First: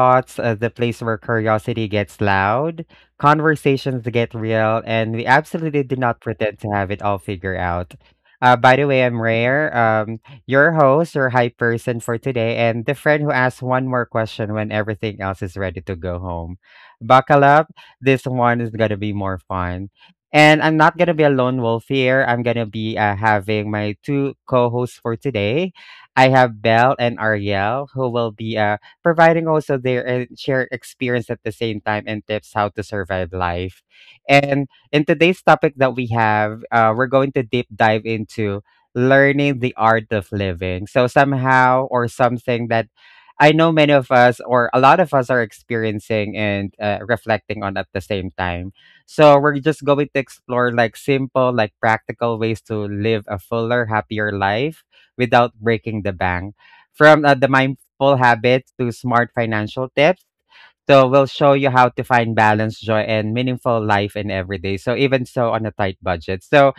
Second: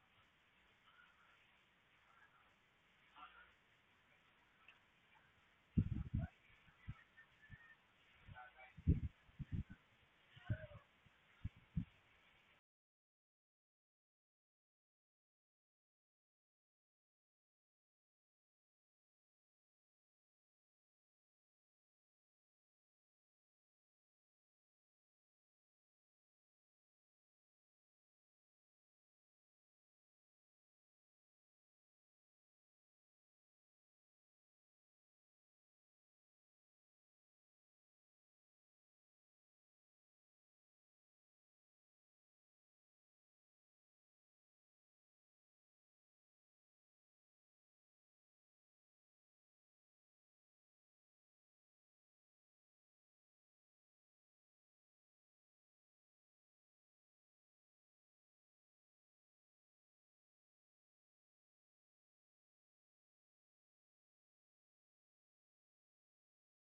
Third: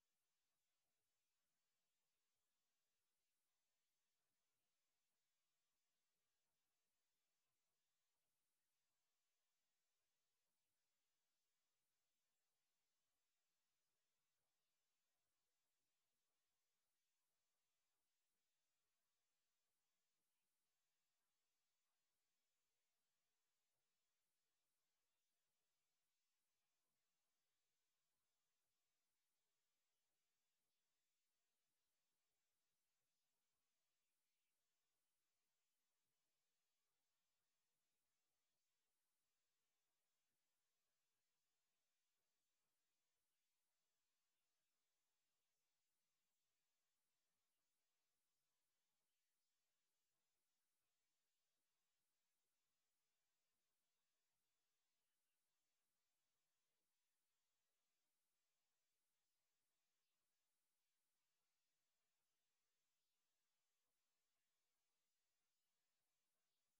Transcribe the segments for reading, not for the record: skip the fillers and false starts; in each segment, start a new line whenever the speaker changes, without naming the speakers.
Thoughts, the place where curiosity gets loud, conversations get real, and we absolutely do not pretend to have it all figured out. By the way, I'm Rare, your host, your hype person for today, and the friend who asks one more question when everything else is ready to go home. Buckle up. This one is going to be more fun. And I'm not going to be a lone wolf here. I'm going to be having my two co hosts for today. I have Belle and Ariel who will be providing also their and share experience at the same time and tips how to survive life. And in today's topic that we have, we're going to deep dive into learning the art of living. So somehow or something that I know many of us or a lot of us are experiencing and reflecting on at the same time. So we're just going to explore like simple, like practical ways to live a fuller, happier life without breaking the bank. From the mindful habits to smart financial tips. So we'll show you how to find balance, joy, and meaningful life in every day. So even so on a tight budget. So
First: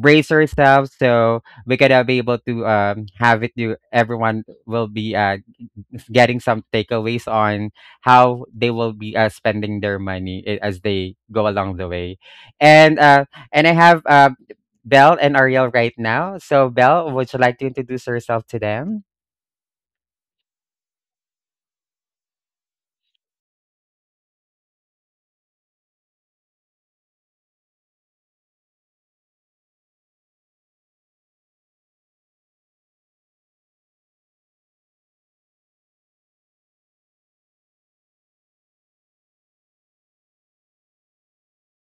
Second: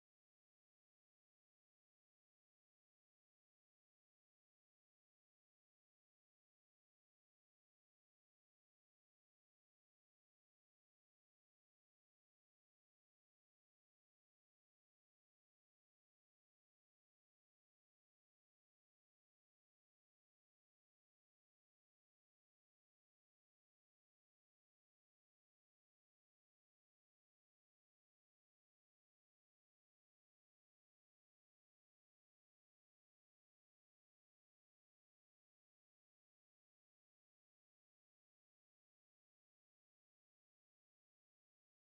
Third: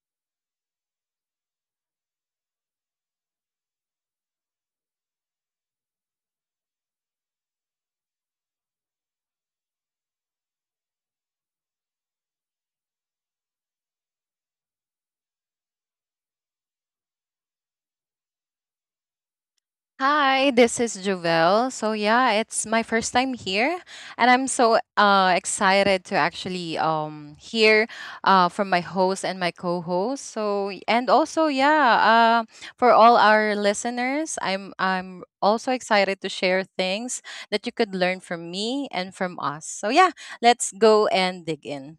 brace yourselves so we gotta be able to have it you everyone will be getting some takeaways on how they will be spending their money as they go along the way. And uh, and I have Belle and Ariel right now. So Belle, would you like to introduce yourself to them?
Hi, this is Juvel. So yeah, it's my first time here, and I'm so excited to actually hear from my host and my co-host. So and also yeah, for all our listeners, I'm also excited to share things that you could learn from me and from us. So yeah, let's go and dig in.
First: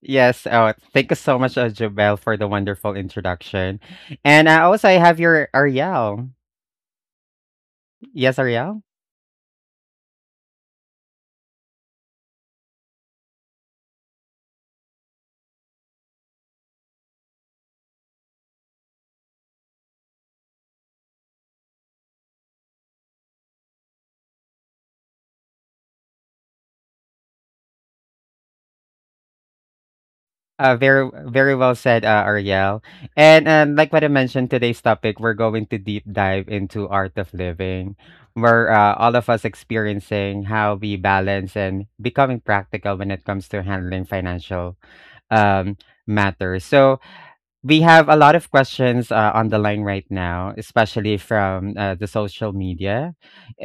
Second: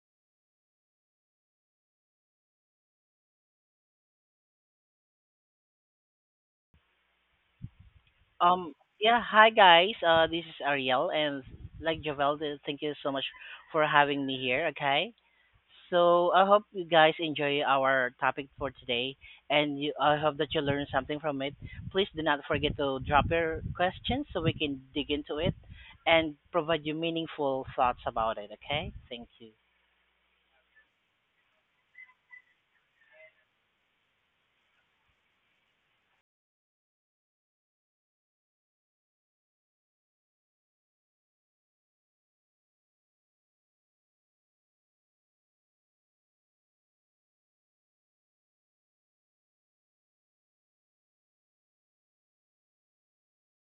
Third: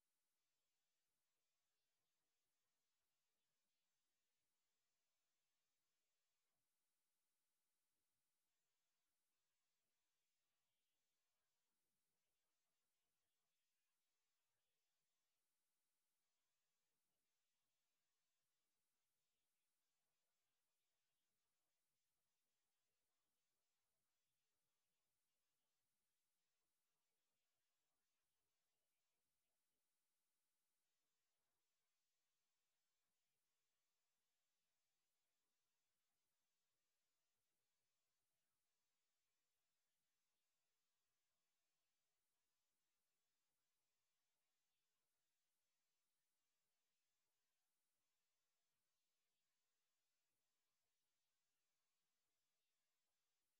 Yes. Oh, thank you so much, Jobelle, for the wonderful introduction. And also, I have your Ariel. Yes,
Um,
Ariel.
yeah, hi guys. This is Ariel, and like Javel, thank you so much for having me here. Okay, so I hope you guys enjoy our topic for today, and you, I hope that you learn something from it. Please do not forget to drop your questions so we can dig into it and provide you meaningful thoughts about it. Okay, thank you.
Very very well said, Ariel. And Like what I mentioned, today's topic, we're going to deep dive into art of living, where all of us experiencing how we balance and becoming practical when it comes to handling financial um, matters. So we have a lot of questions on the line right now, especially from the social media.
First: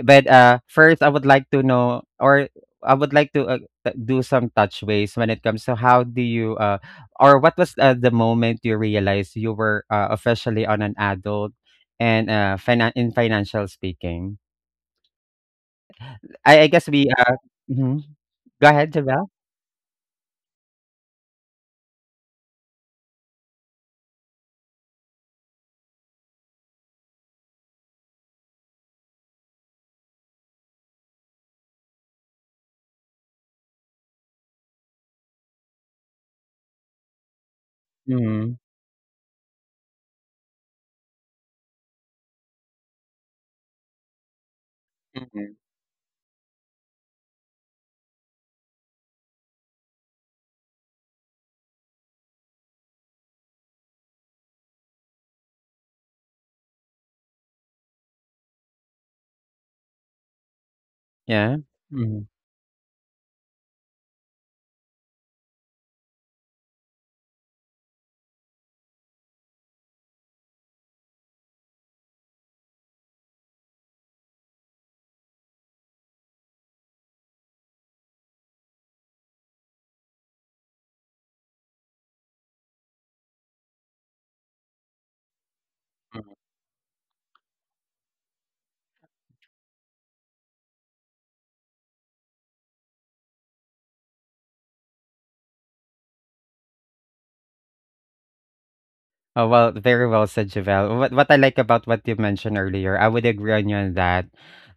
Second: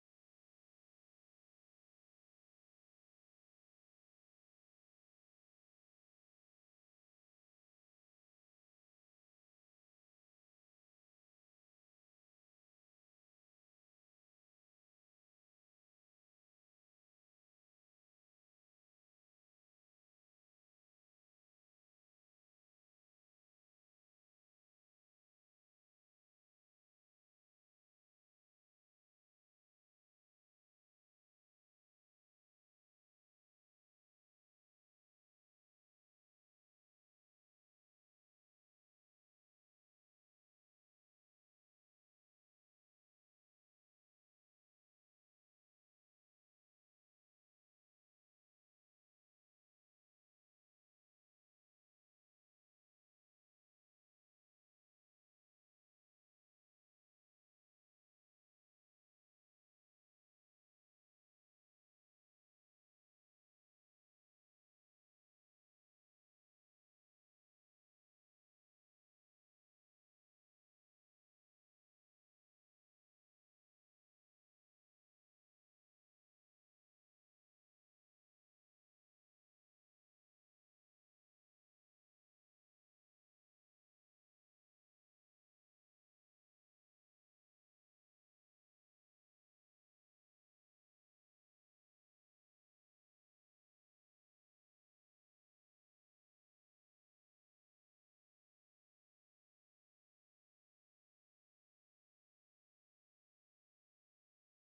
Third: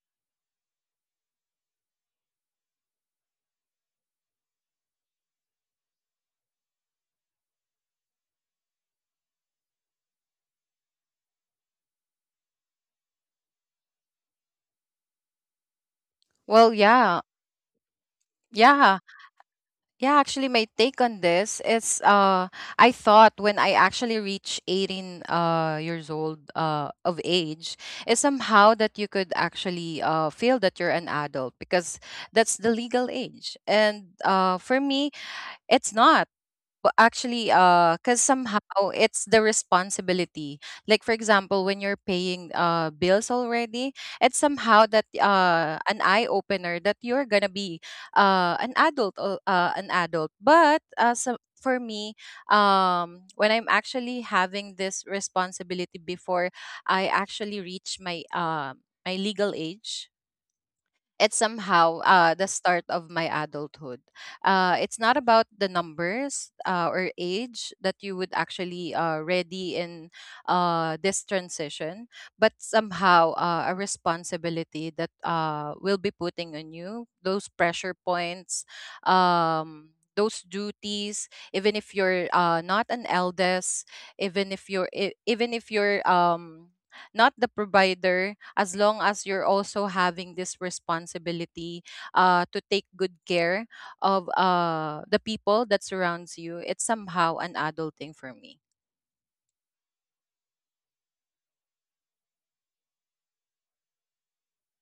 But first, I would like to know, or I would like to do some touchways when it comes to how do you, or what was the moment you realized you were officially on an adult and in financial speaking? I
Well,
guess we
yeah,
mhm. Go ahead,
yeah.
Javel.
Yeah, actually, my take on this is I thought when I actually reached 18 years old of age, is somehow that you could actually feel that you're an adult because that's the legal age. And for me, it's not. Well, actually, because somehow
Hmm.
it's the responsibility. Like for example, when you're paying bills already, it's somehow that an eye opener that you're gonna be an adult. But so for me, when I'm actually having this responsibility before I actually reach my my legal age, it's
Yeah.
somehow
Mm-hmm.
the start of my adulthood. It's not about the numbers or age that you would actually ready in this transition, but somehow a responsibility that will be putting on you those pressure points. Um, those duties even if you're not an eldest, even if you're not the provider, as long as you're also having this responsibility to take good care of the people that surrounds you. It's somehow an adult thing for me.
Oh, well, very well said, Javelle. What I like about what you mentioned earlier, I would agree on you on that.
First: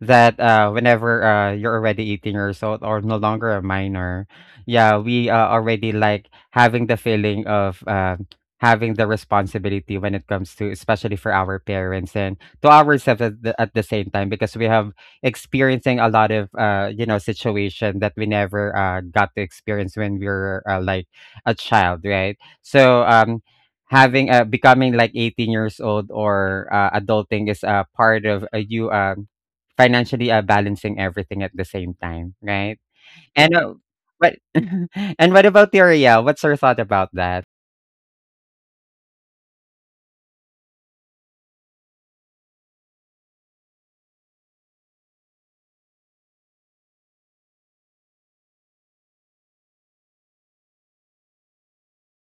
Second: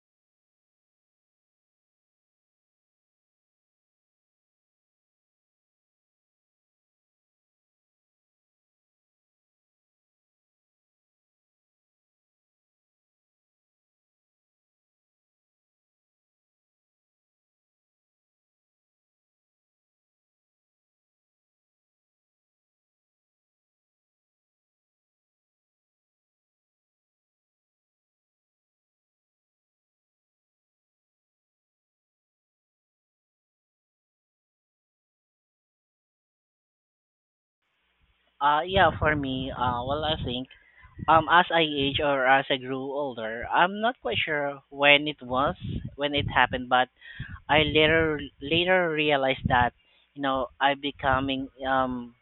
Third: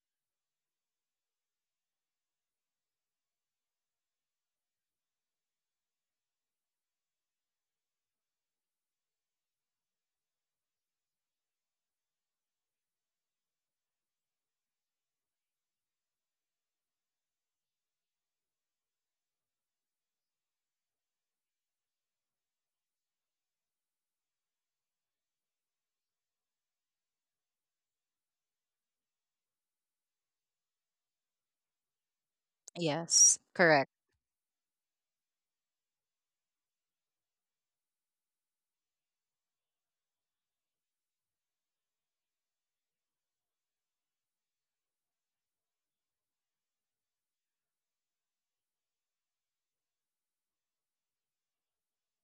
That whenever you're already 18 years old or no longer a minor, yeah, we already like having the feeling of having the responsibility when it comes to, especially for our parents and to ourselves at at the same time, because we have experiencing a lot of you know situation that we never got to experience when we were like a child, right? So having becoming like 18 years old or adulting is a part of you financially balancing everything at the same time, right?
Yes,
and uh,
correct.
but and what about theoria, what's your thought about that?
Yeah, for me, well, I think as I age or as I grew older, I'm not quite sure when it was, when it happened, but I later realized that you know I becoming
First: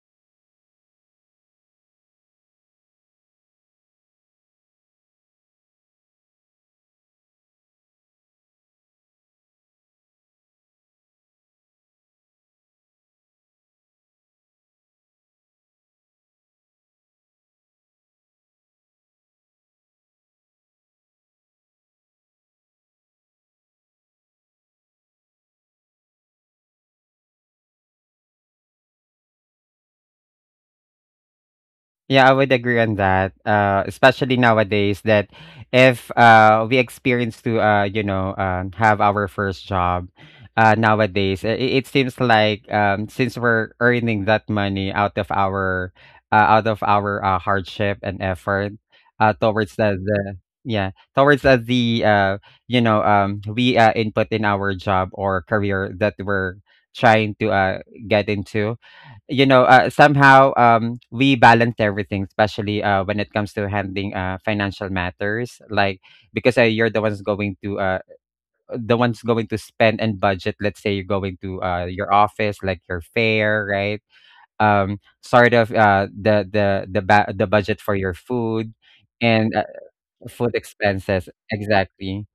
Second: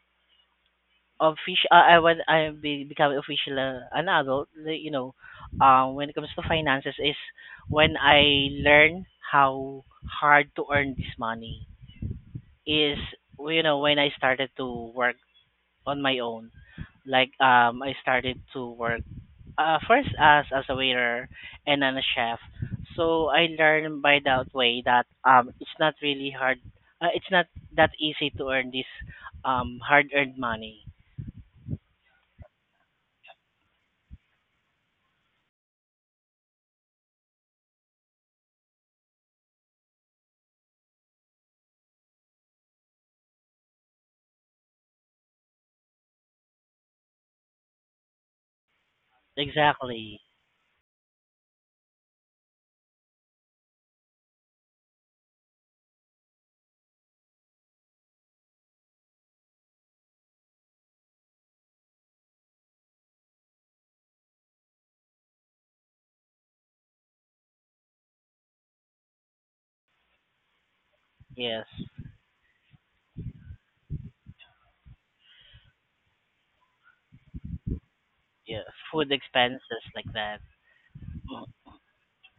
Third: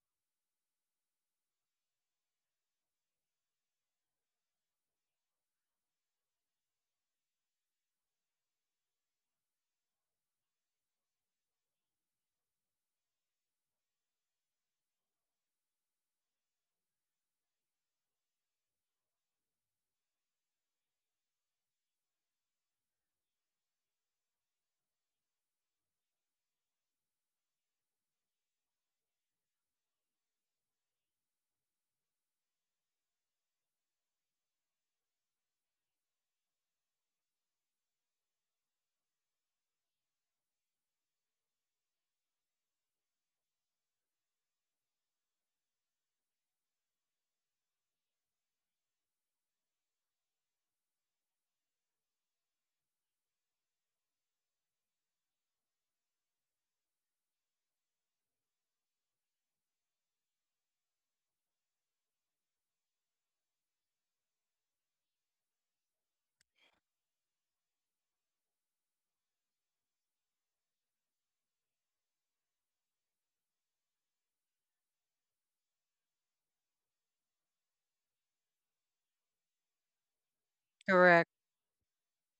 official. I when I be, become official an adult. You know, when it comes to finances, is when I learn how hard to earn this money. Is you know when I started to work on my own. Like I started to work first as a waiter and then a chef. So I learned by that way that it's not really hard. It's not that easy to earn this hard earned money.
Yeah, I would agree on that. Especially nowadays that if we experience to have our first job nowadays, it seems like since we're earning that money out of our hardship and effort uh, towards the,
Exactly.
the yeah towards the you know we input in our job or career that we're trying to get into, you know, somehow we balance everything, especially when it comes to handling financial matters like because you're the ones going to spend and budget. Let's say you're going
Yes.
to your office like your fare, right? Sort of the budget for your
Yeah.
food
Food
and
expenses like that.
food
Correct.
expenses exactly.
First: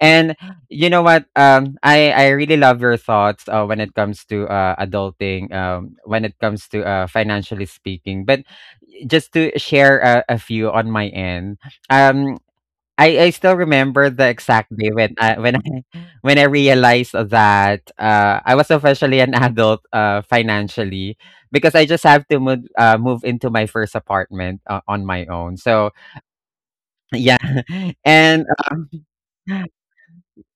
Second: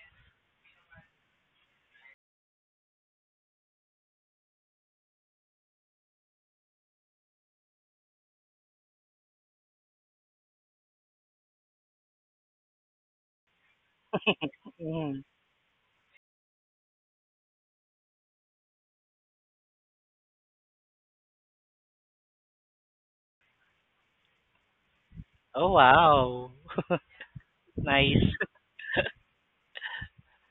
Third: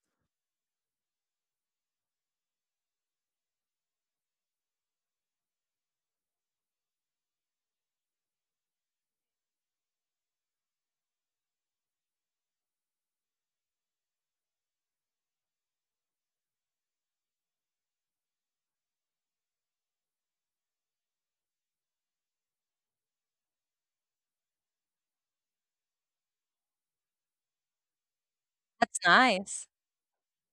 And you know what? I really love your thoughts when it comes to adulting. When it comes to financially speaking, but just to share a few on my end. Um, I still remember the exact day when
Mm.
I when I realized that I was officially an adult financially because I just have to move into my first apartment on my own.
Oh
So
wow.
yeah,
Nice.
and
That's
uh,
nice.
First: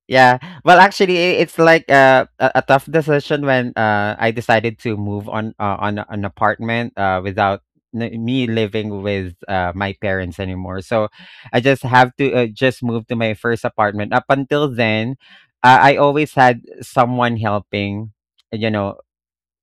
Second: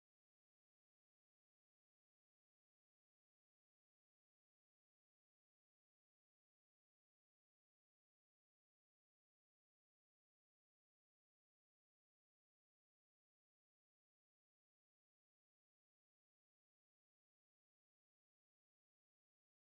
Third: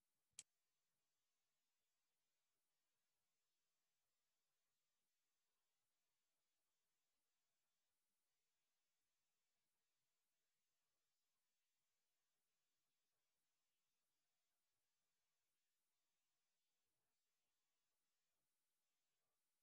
yeah. Well, actually, it's like a tough decision when I decided to move on on an apartment without me living with my parents anymore. So I just have to just move to my first apartment. Up until then, I always had someone helping. You know,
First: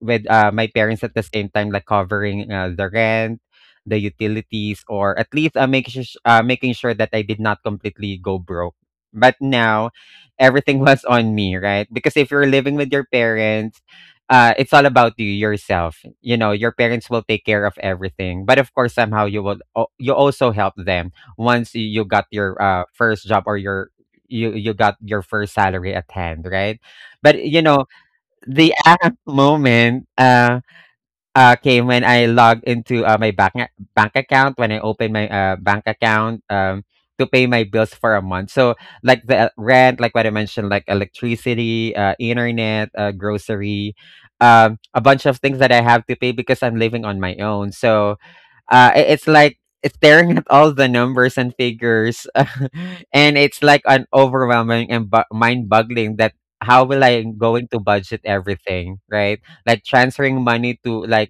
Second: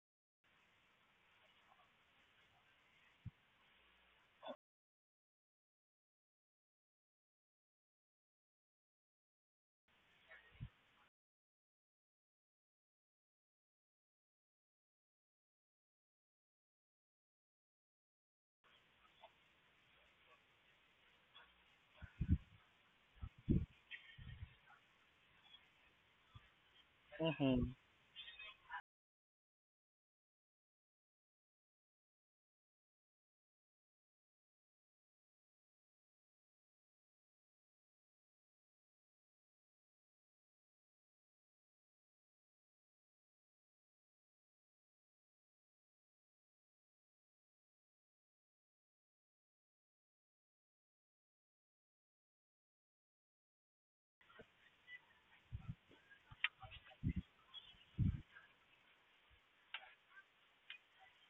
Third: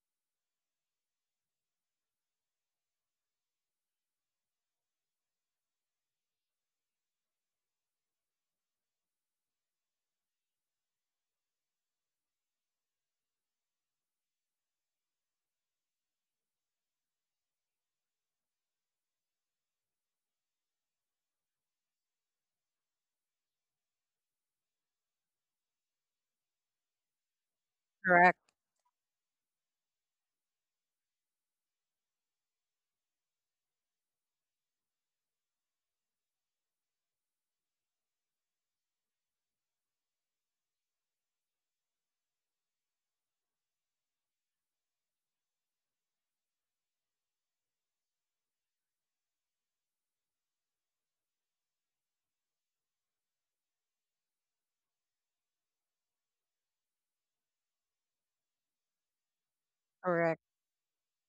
with, my parents at the same time, like covering, the rent, the utilities, or at least, make sus making sure that I did not completely go broke. But now, everything was on me, right? Because if you're living with your parents, it's all about you yourself. You know, your parents will take care of everything, but of course, somehow you will you also help them once you got your first job or your you got your first salary at hand, right? But you
Hmm.
know,
Correct.
the aha moment, came when I logged into, my bank a bank account, when I opened my, bank account, to pay my bills for a month. So, like, the rent, like what I mentioned, like electricity, internet, grocery, a bunch of things that I have to pay because I'm living on my own. So, it's like staring at all the numbers and figures and it's like an overwhelming and mind-boggling that how will I going to budget everything, right? Like
Correct.
transferring money to like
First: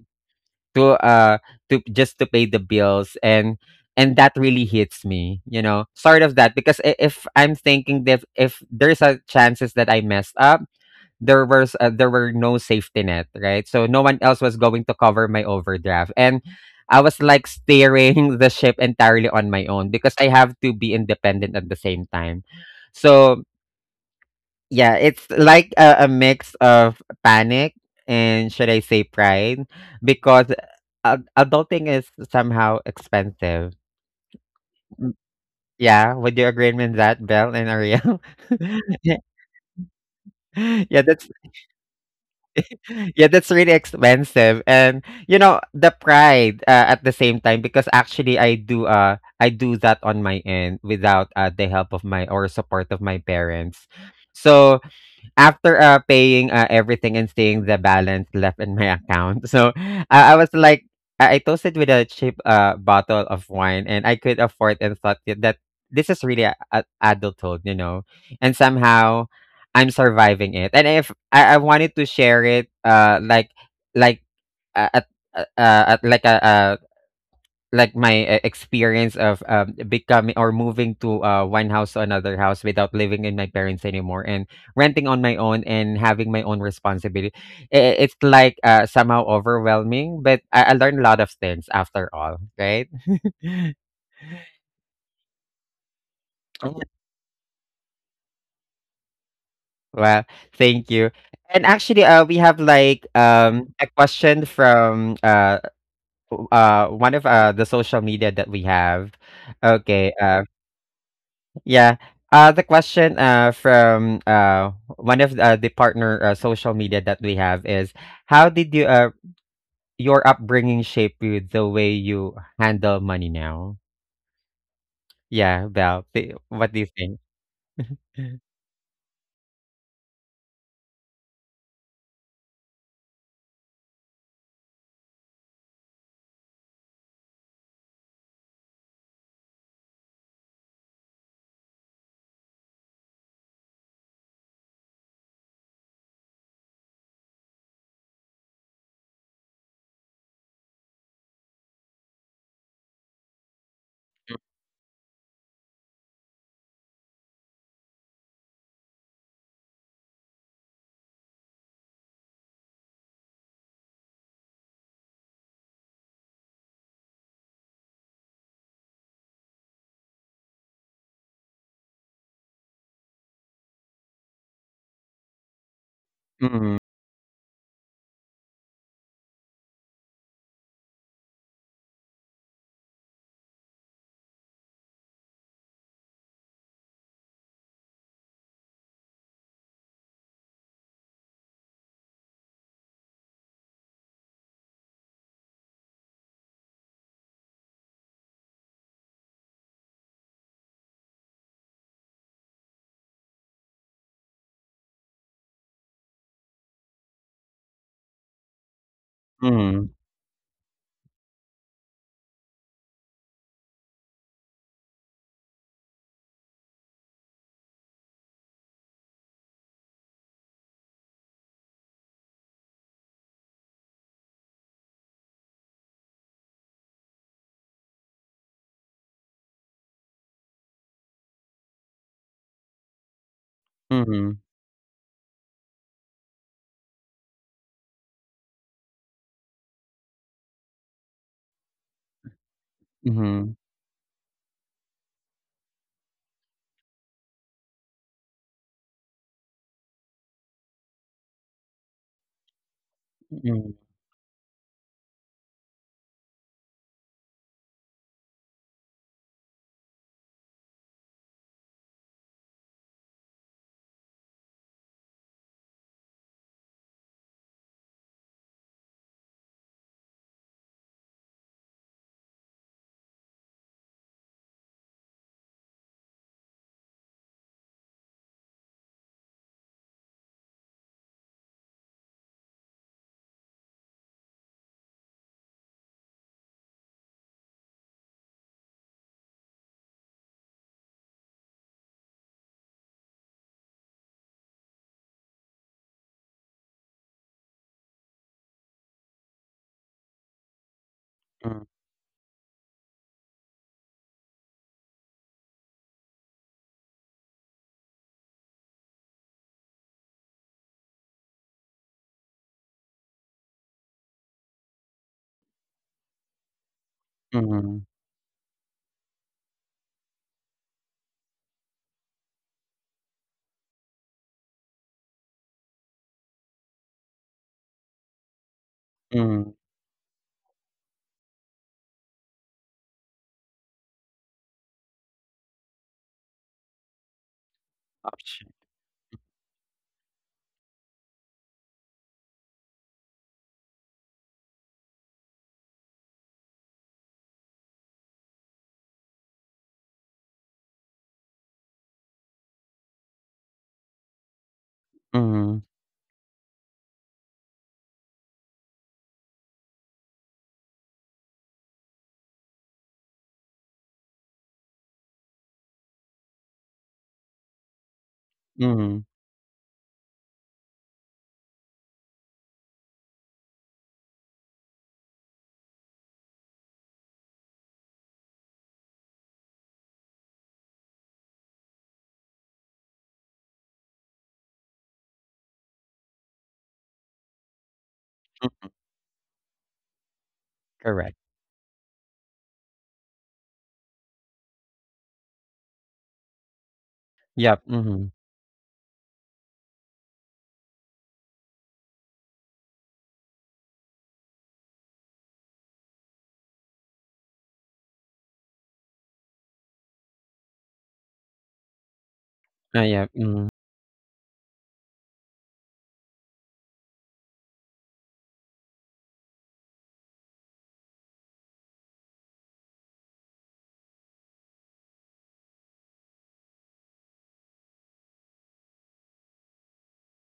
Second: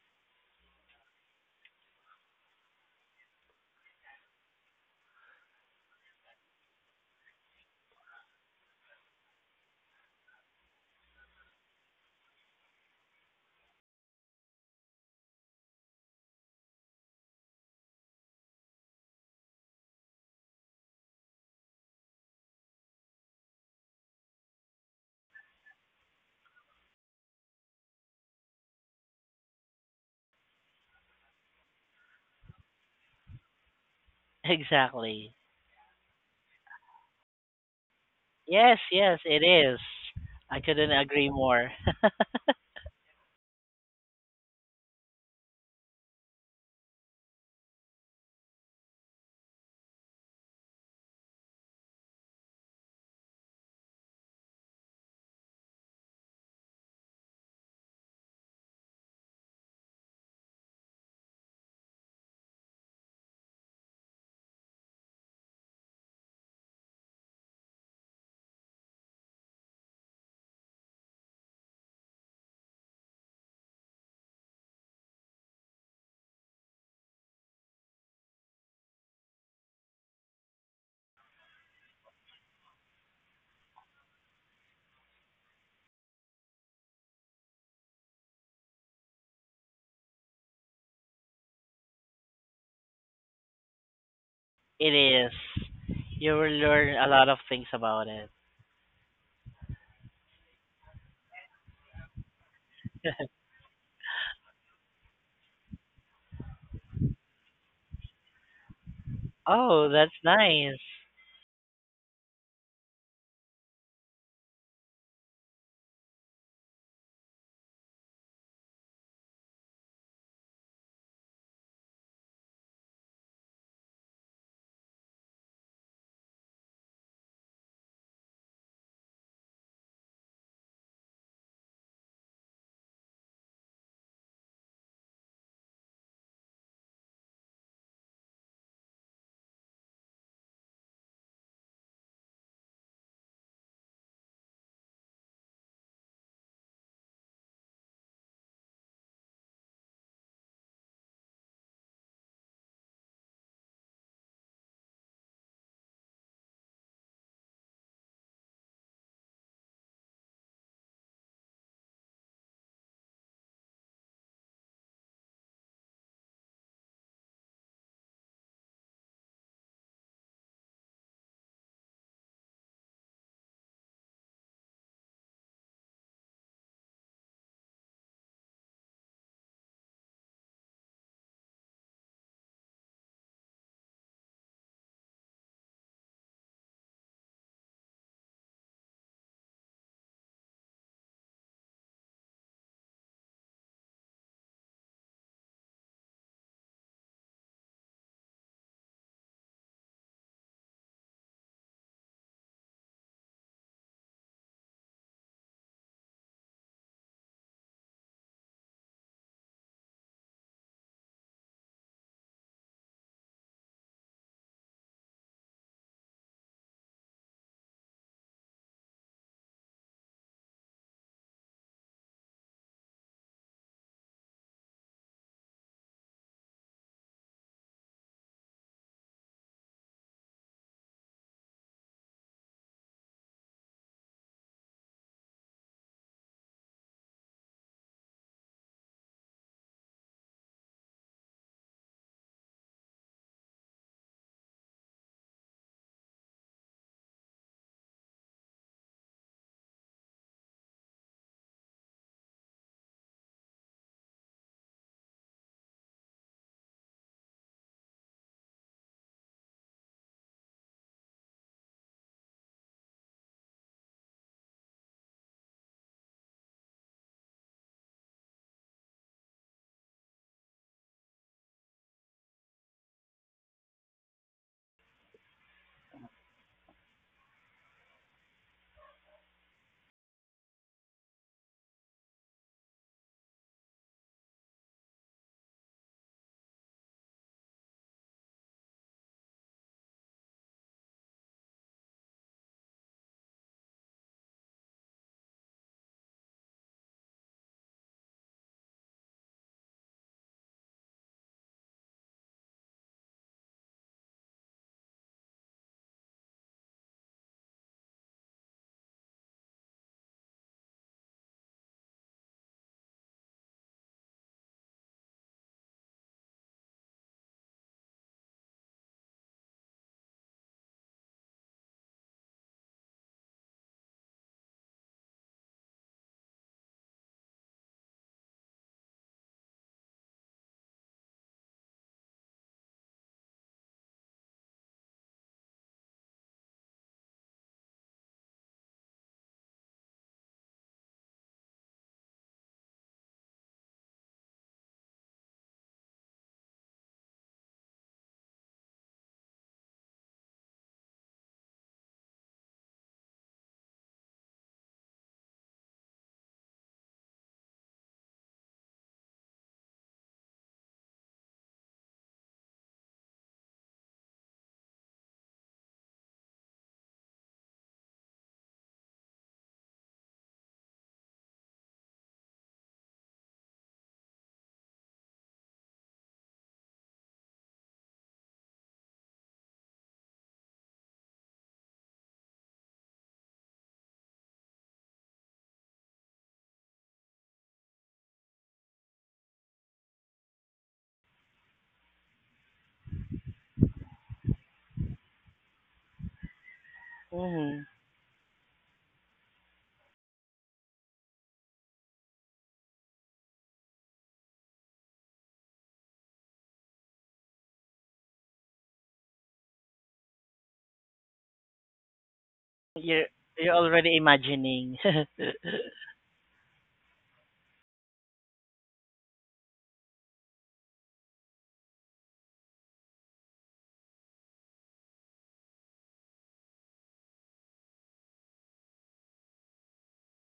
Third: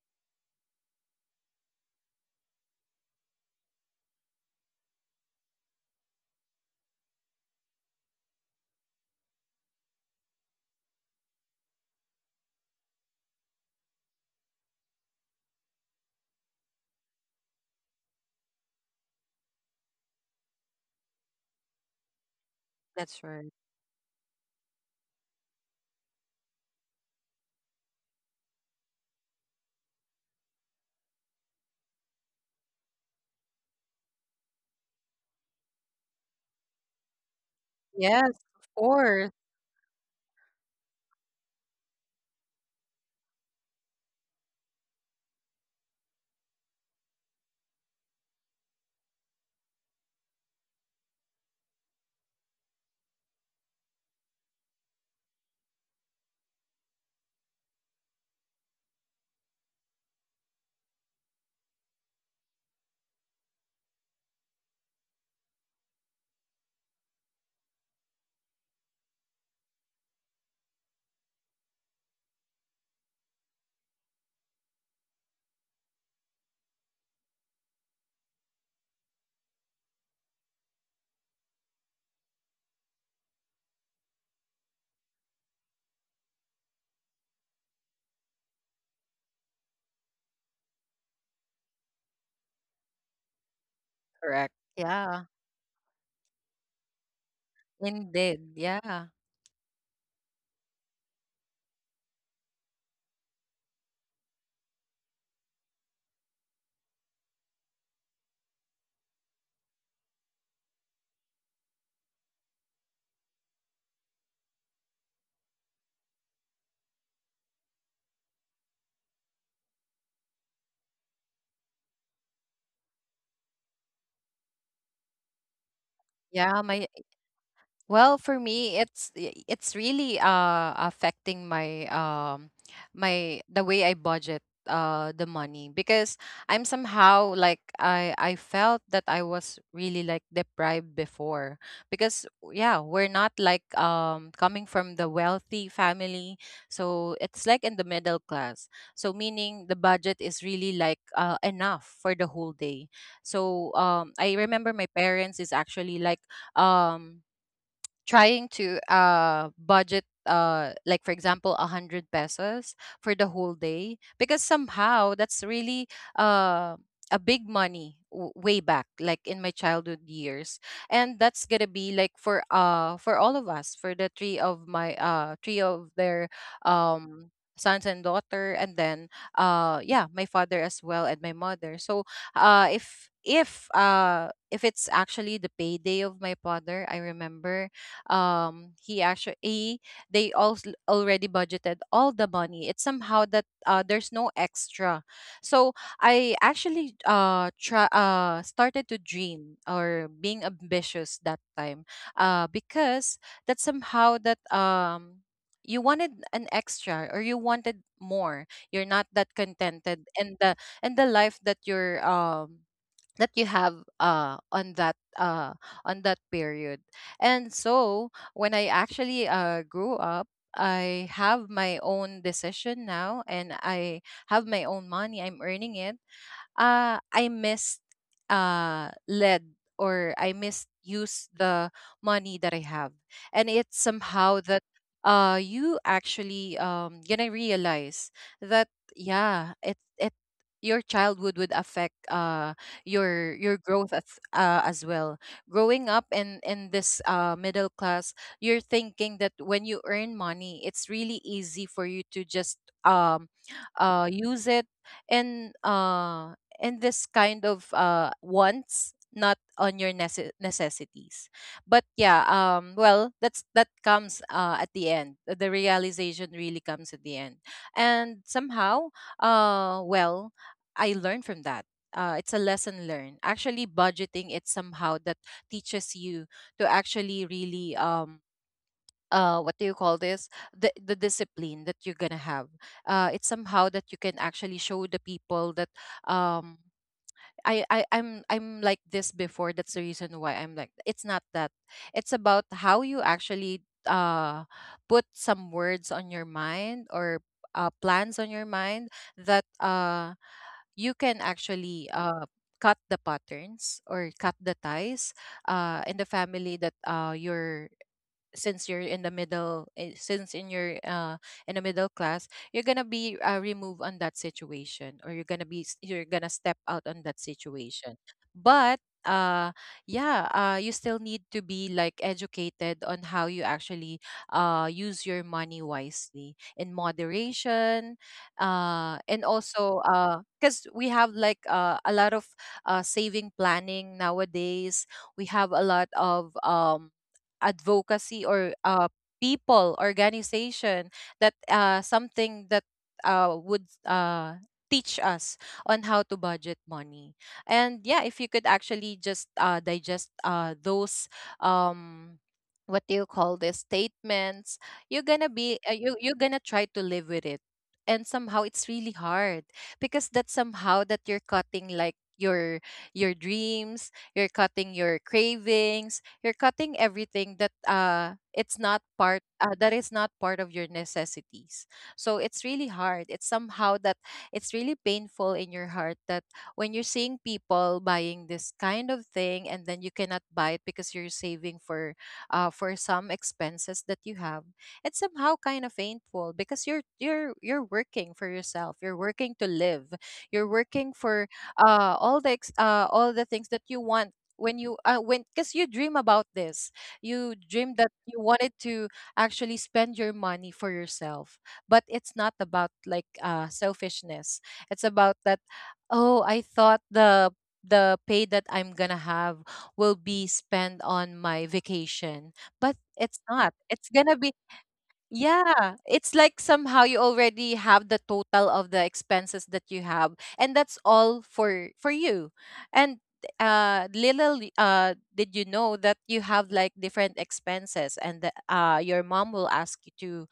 to uh to just to pay the bills. And that really hits me, you know, sort of, that because if I'm thinking that if there's a chances that I messed up, there were no safety net, right? So no one else was going to cover my overdraft, and I was like steering the ship entirely on my own because I have to be independent at the same time.
That's
So
right.
yeah, it's like a mix of panic and should I say pride because adulting is somehow expensive. Mm,
Exactly.
yeah, would you agree with that, Belle and Ariel?
Yes, of
Yes. Yes.
course.
It is. I couldn't
Yeah,
agree
that's
more.
yeah, that's really expensive, and you know the pride at the same time because actually I do that on my end without the help of my or support of my parents. So after paying everything and seeing the balance left in my account. So I was like, I toasted with a cheap bottle of wine and I could afford and thought that this is really adulthood, you know, and somehow I'm surviving it. And if I wanted to share it, like, uh, at, at like a, like my experience of becoming or moving to one house to another house without living in my parents anymore and renting on my own and having my own responsibility. It's like somehow overwhelming, but I learned a lot of things after all, right?
Correct.
It
Yeah,
is. You will
Oh,
learn a lot of things about it.
indeed. Yeah.
well, thank you. And actually we have like a question from one of the social media that we have.
Oh, that's
Okay.
nice.
Yeah. The question from one of the partner social media that we have is how did you your upbringing shape you the way you handle money now? Yeah, Val,
yeah
what
my
do you think?
Well, for me, it's really affecting my the way I budget the money because I'm somehow like I felt that I was really like deprived before because yeah, we're not like coming from the wealthy family, so it's like in the middle class. So meaning the budget is really like enough for the whole day. So I remember my parents is actually like um trying to budget like for example a hundred pesos for the whole day because somehow that's really uh a big money way back like in my childhood years, and that's gonna be like for all of us, for the three of my three of their
Mm-hmm,
um sons and daughter. And then yeah, my father as well, and my mother. So if it's actually the payday of my father, I remember um he actually he, they also already budgeted all the money. It's somehow that there's no extra. So I actually try started to dream or being ambitious that time because that somehow that you wanted an extra or you wanted more, you're not that
mm-hmm,
contented and the life that you're that you have on that period. And so when I actually grew up, I have my own decision now, and I have my own money, I'm earning it, I missed, led, or I misused the money that I have. And it's somehow
mm-hmm,
that you actually gonna realize that, yeah, it your childhood would affect your
mm-hmm,
growth as well. Growing up in this middle class, you're thinking that when you earn money, it's really easy for you to just um,
mm-hmm,
use it and and this kind of wants, not on your necessities. But yeah, well, that's that comes at the end. The realization really comes at the end. And somehow uh well I learned from that. It's a lesson learned. Actually budgeting, it somehow that teaches you to actually really what do you call this, the discipline that you're gonna have. Uh, it's somehow that you can actually show the people that um I'm I'm like this before. That's the reason why I'm like it's not that. It's about how you actually put some words on your mind or plans on your mind, that you can actually cut the patterns or cut the ties in the family that you're since you're in the since in your in the middle class, you're gonna be removed on that situation, or you're gonna be you're gonna step out on that
mm-hmm,
situation. But uh yeah, you still need to be like educated on how you actually use your money wisely, in moderation, and
mm-hmm.
also because we have like a lot of saving planning nowadays. We have a lot of advocacy
Option.
or people organization that something that would teach us on how to budget money. And yeah, if you could actually just digest those um, what do you call this, statements, you're gonna
Mm-hmm,
be you're gonna try to live with it. And somehow it's really hard because that's somehow that you're cutting like your dreams, you're cutting your cravings, you're cutting everything that it's not
mm-hmm,
part that is not part of your necessities. So it's really hard. It's somehow that it's really painful in your heart, that when you're seeing people buying this kind of thing and then you cannot buy it because you're saving for for some expenses that you have. It's somehow kind of painful because you're working for yourself, you're working to live, you're working
correct.
for all the things that you want, when you when because you dream about this. You
Yep.
Mhm.
dream that
Mm-hmm.
you wanted to actually spend your money for yourself, but it's not about like selfishness. It's about that, oh I thought the pay that I'm gonna have will be spent on my vacation, but
You're
Yeah.
it's
Mm-hmm,
not, it's
already
gonna be,
imagining.
yeah, it's like somehow you already have the total of the expenses that you have, and that's all for you. And little did you know that you have like different expenses, and the, your mom will ask you to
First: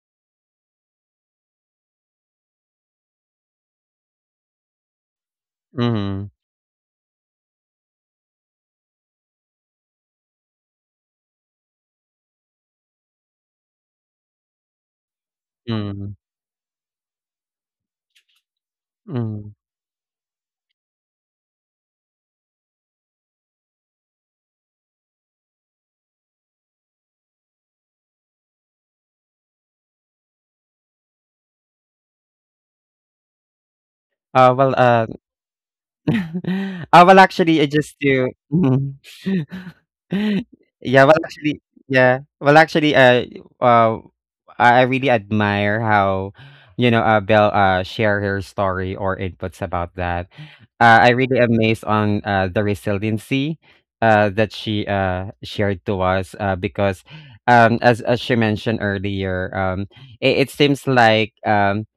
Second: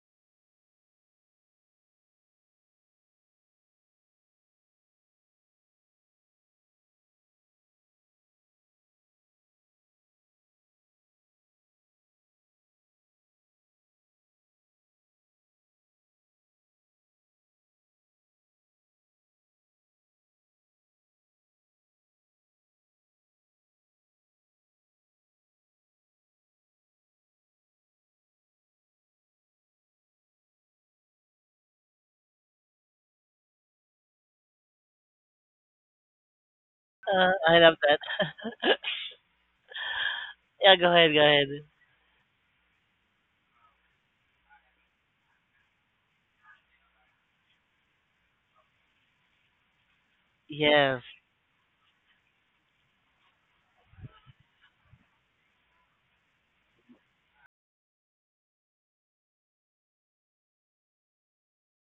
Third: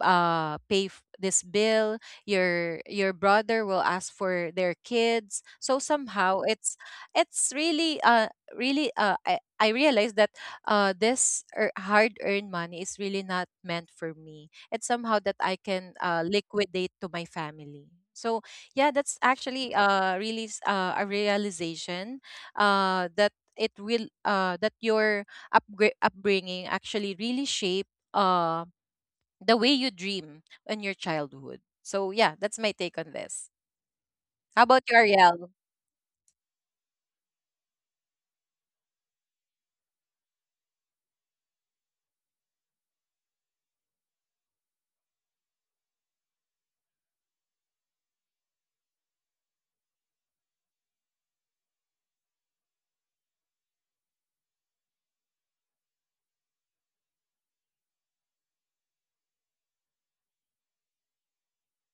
this bill, your brother will ask for their kids. So
mm-hmm,
somehow it's really really I realized that this hard earned money is really not meant for me. It's somehow that I can
mm-hmm.
liquidate to my family. So yeah, that's
Mm-hmm,
actually a realization that it will that your upbringing actually really shape uh the way you dream in your childhood. So yeah, that's my take on this.
Uh,
How
well,
about you,
uh,
Ariel?
Ah, well,
I
actually, I
love
just do
that.
mhm.
Yeah, go
Yeah,
ahead,
well,
go ahead.
actually yeah. Well, actually, uh, I really admire how, you know, Belle, share her story or inputs about that.
Yes,
I really amazed on, the resiliency, that she, shared to us, because, as she mentioned earlier, it seems like,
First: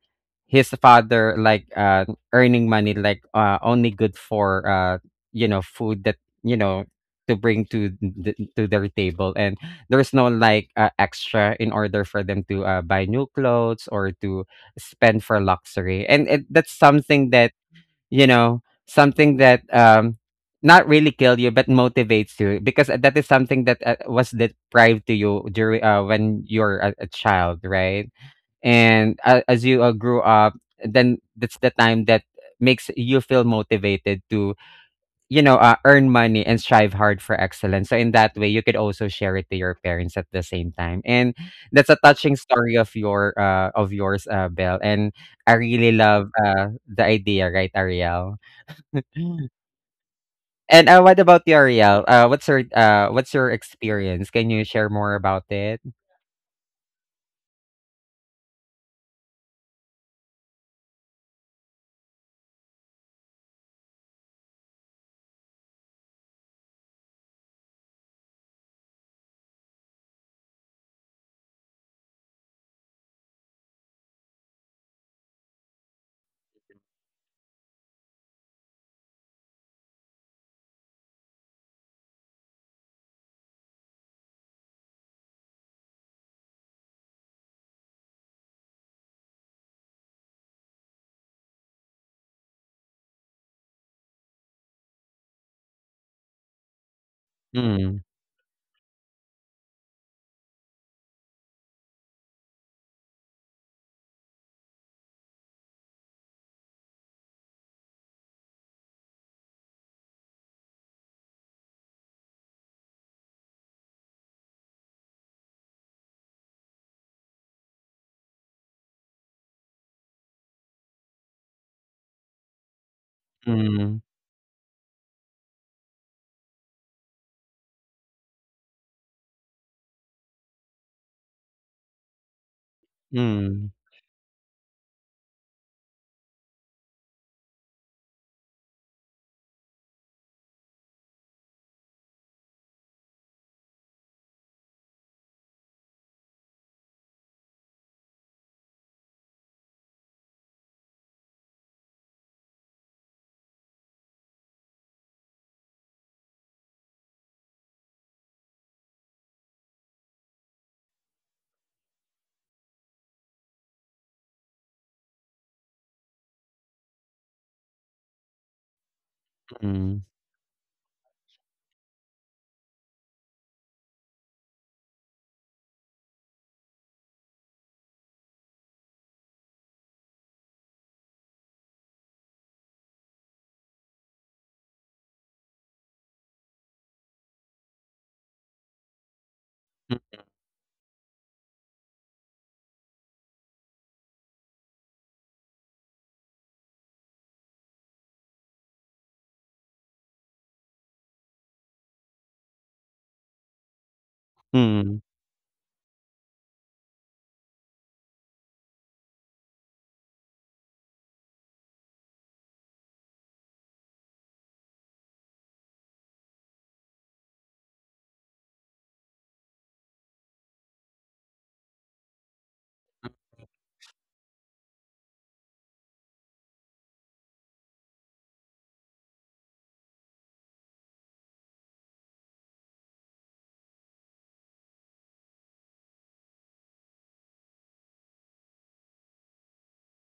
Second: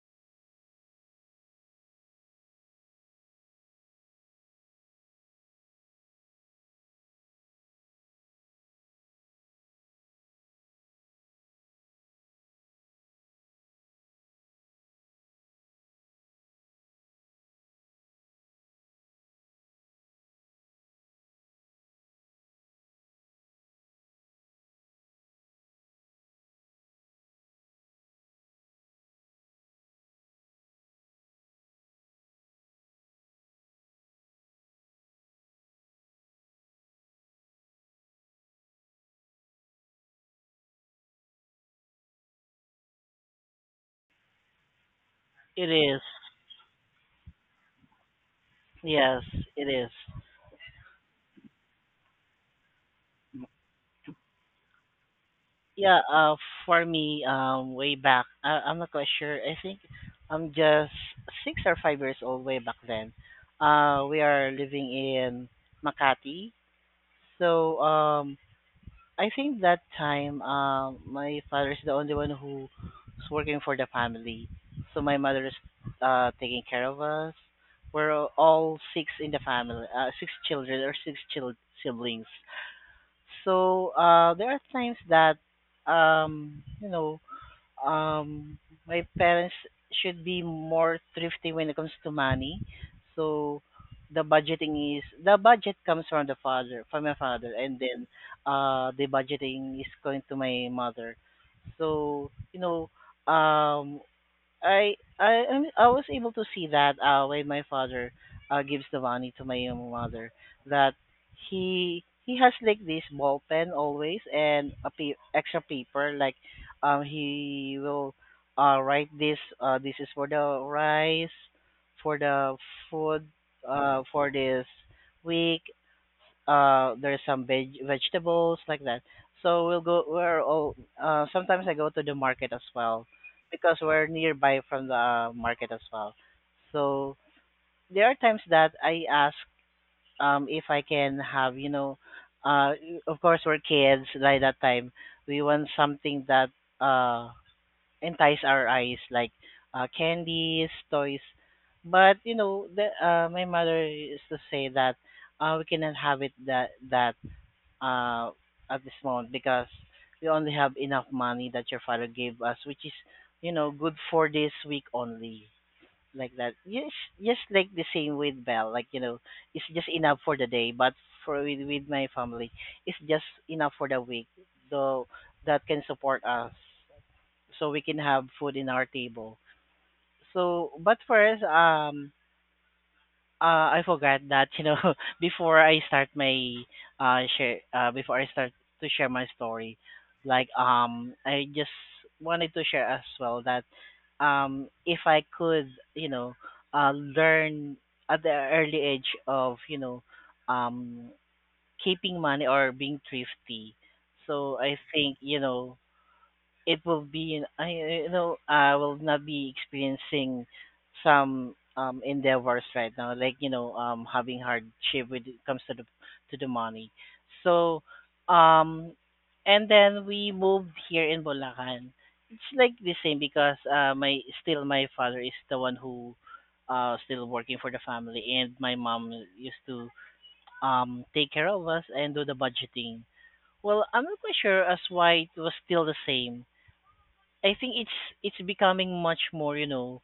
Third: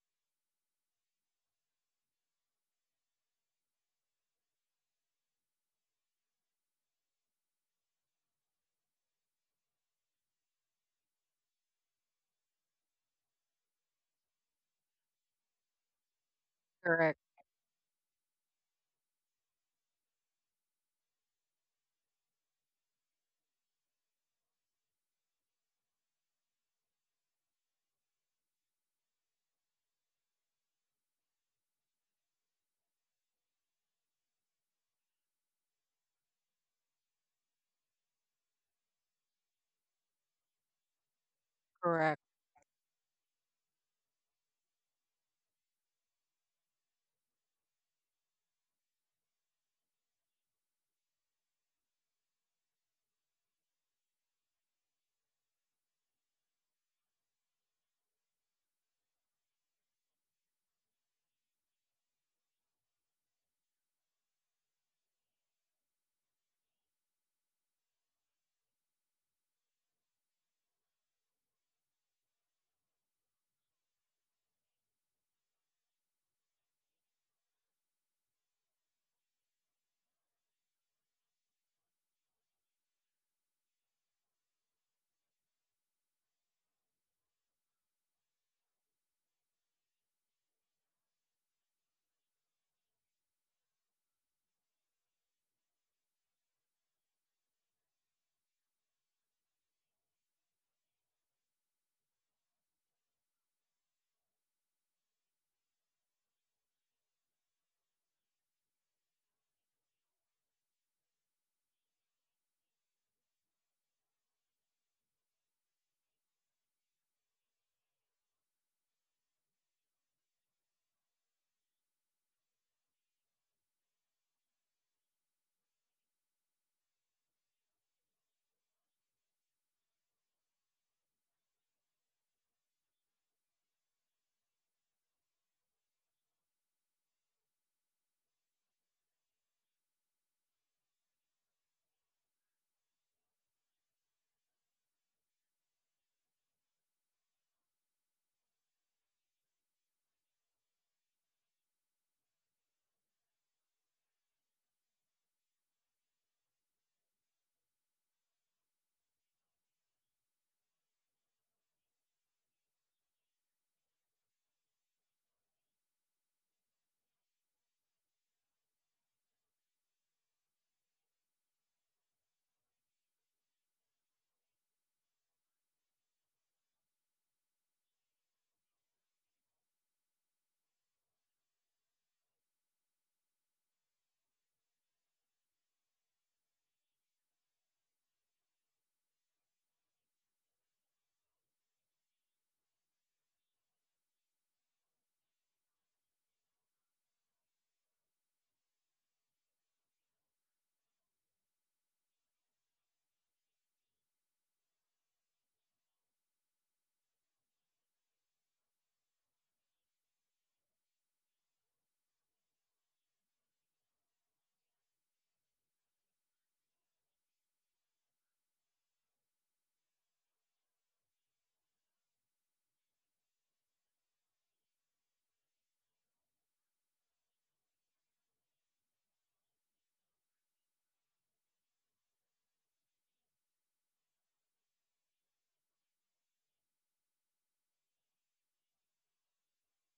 his father like earning money like only good for you know food that you know to bring to to their table. And there's no like extra in order for them to buy new clothes or to spend for luxury. And that's
Correct,
something that you know something that not really kill you, but motivates you, because that is something that was deprived to you during when you're a child, right? And a as you grew up, then that's the time that makes you feel motivated to earn money and strive hard for excellence. So in that way you could also share it to your parents at the same time. And that's a
correct.
touching story of your of yours, Belle. And I
it
really
is.
love the idea, right, Ariel?
Yes, it is.
And, what about you, Ariel? What's your experience? Can you share more about it?
Yeah, for me, way back, I'm not quite sure. I think I'm just 6 or 5 years old way back then. We are living in Makati, so I think that time, my father is the only one who's working for the family. So my mother is taking care of us. We're all six in the family, six children or siblings. So there are times that, you know, um my parents should be more thrifty when it comes to money. So the budget comes from the father, from my father, and
Mm,
then the budgeting is going to my mother. So you know, um I was able to see that when my father gives the money to my young mother that he has like this ball pen always and a extra paper like he will write this this is for the rice for the food
mm,
for this week there's some vegetables like that. So we're all sometimes I go to the market as well
mm,
because we're nearby from the market as well. So there are times that I ask if I can have, you know, uh of course we're kids by that time. We want something that uh entice our eyes like candies, toys. But you know, the my mother used to say that we cannot have it that that uh, at this moment because we only have enough money that your father gave us, which is, you know, good for this week only. Like that. Yes, just like the same with Bell. Like, you know, it's just
mm,
enough for the day. But for with my family, it's just enough for the week. Though that can support us so we can have food in our table. So, but first, I forgot that you know before I start my share before I start to share my story,
mm,
like I just wanted to share as well that if I could you know learn at the early age of you know um keeping money or being thrifty, so I
mm.
think you know it will be in- I you know I will not be experiencing some endeavors right now like you know having hardship when it comes to the money so um and then we moved here in Bulacan. It's like the same because my still my father is the one who still working for the family and my mom used to take care of us and do the budgeting. Well, I'm not quite sure as why it was still the same. I think it's becoming much more, you know,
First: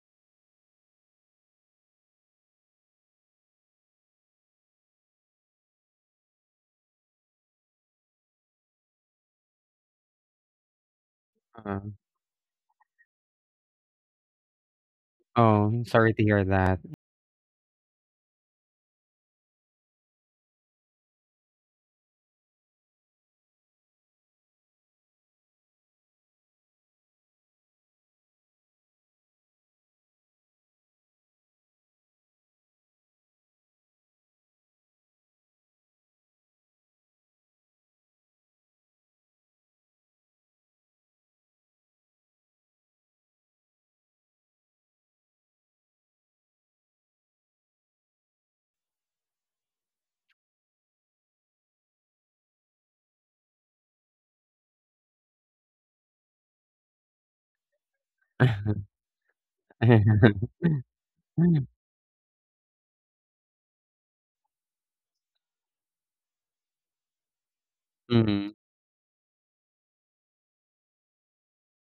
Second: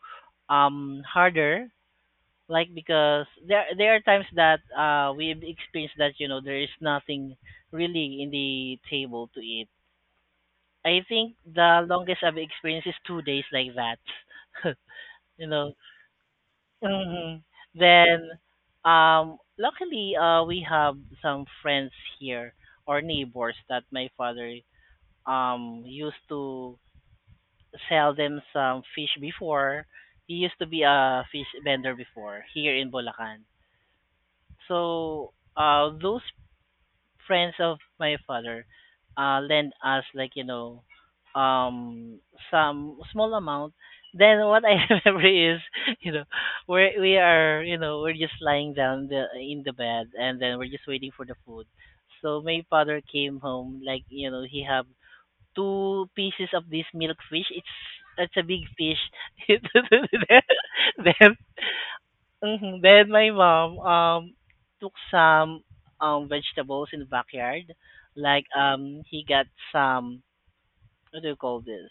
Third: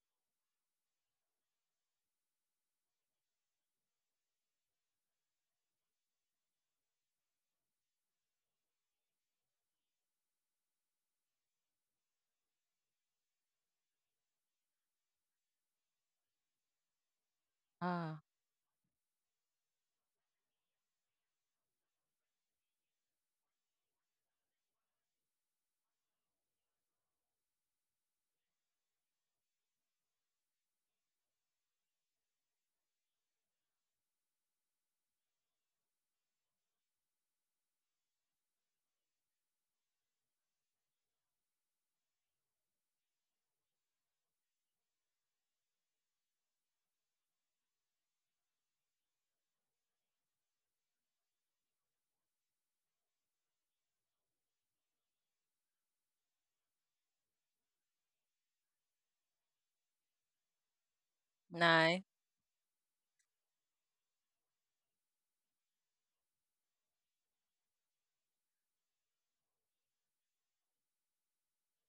harder like because there are times that we've experienced that, you know, there is nothing really in the table to eat. I think
uh,
the longest I've experienced is 2 days like that. You know.
oh, sorry to hear that.
Hmm. Then
Ah,
luckily we have some friends here or neighbors that my father used to sell them some fish before. He used to be a fish vendor before here in Bulacan. So those friends of my father lend us like you know um some small amount. Then what I remember is you know we are you know we're just lying down in the bed and then we're just waiting for the food. So my father came home like you know he have two pieces of this milk fish. It's a big fish. then then
nice.
mhm, then my mom took some vegetables in the backyard. Like
Mm,
he got some, what do you call this?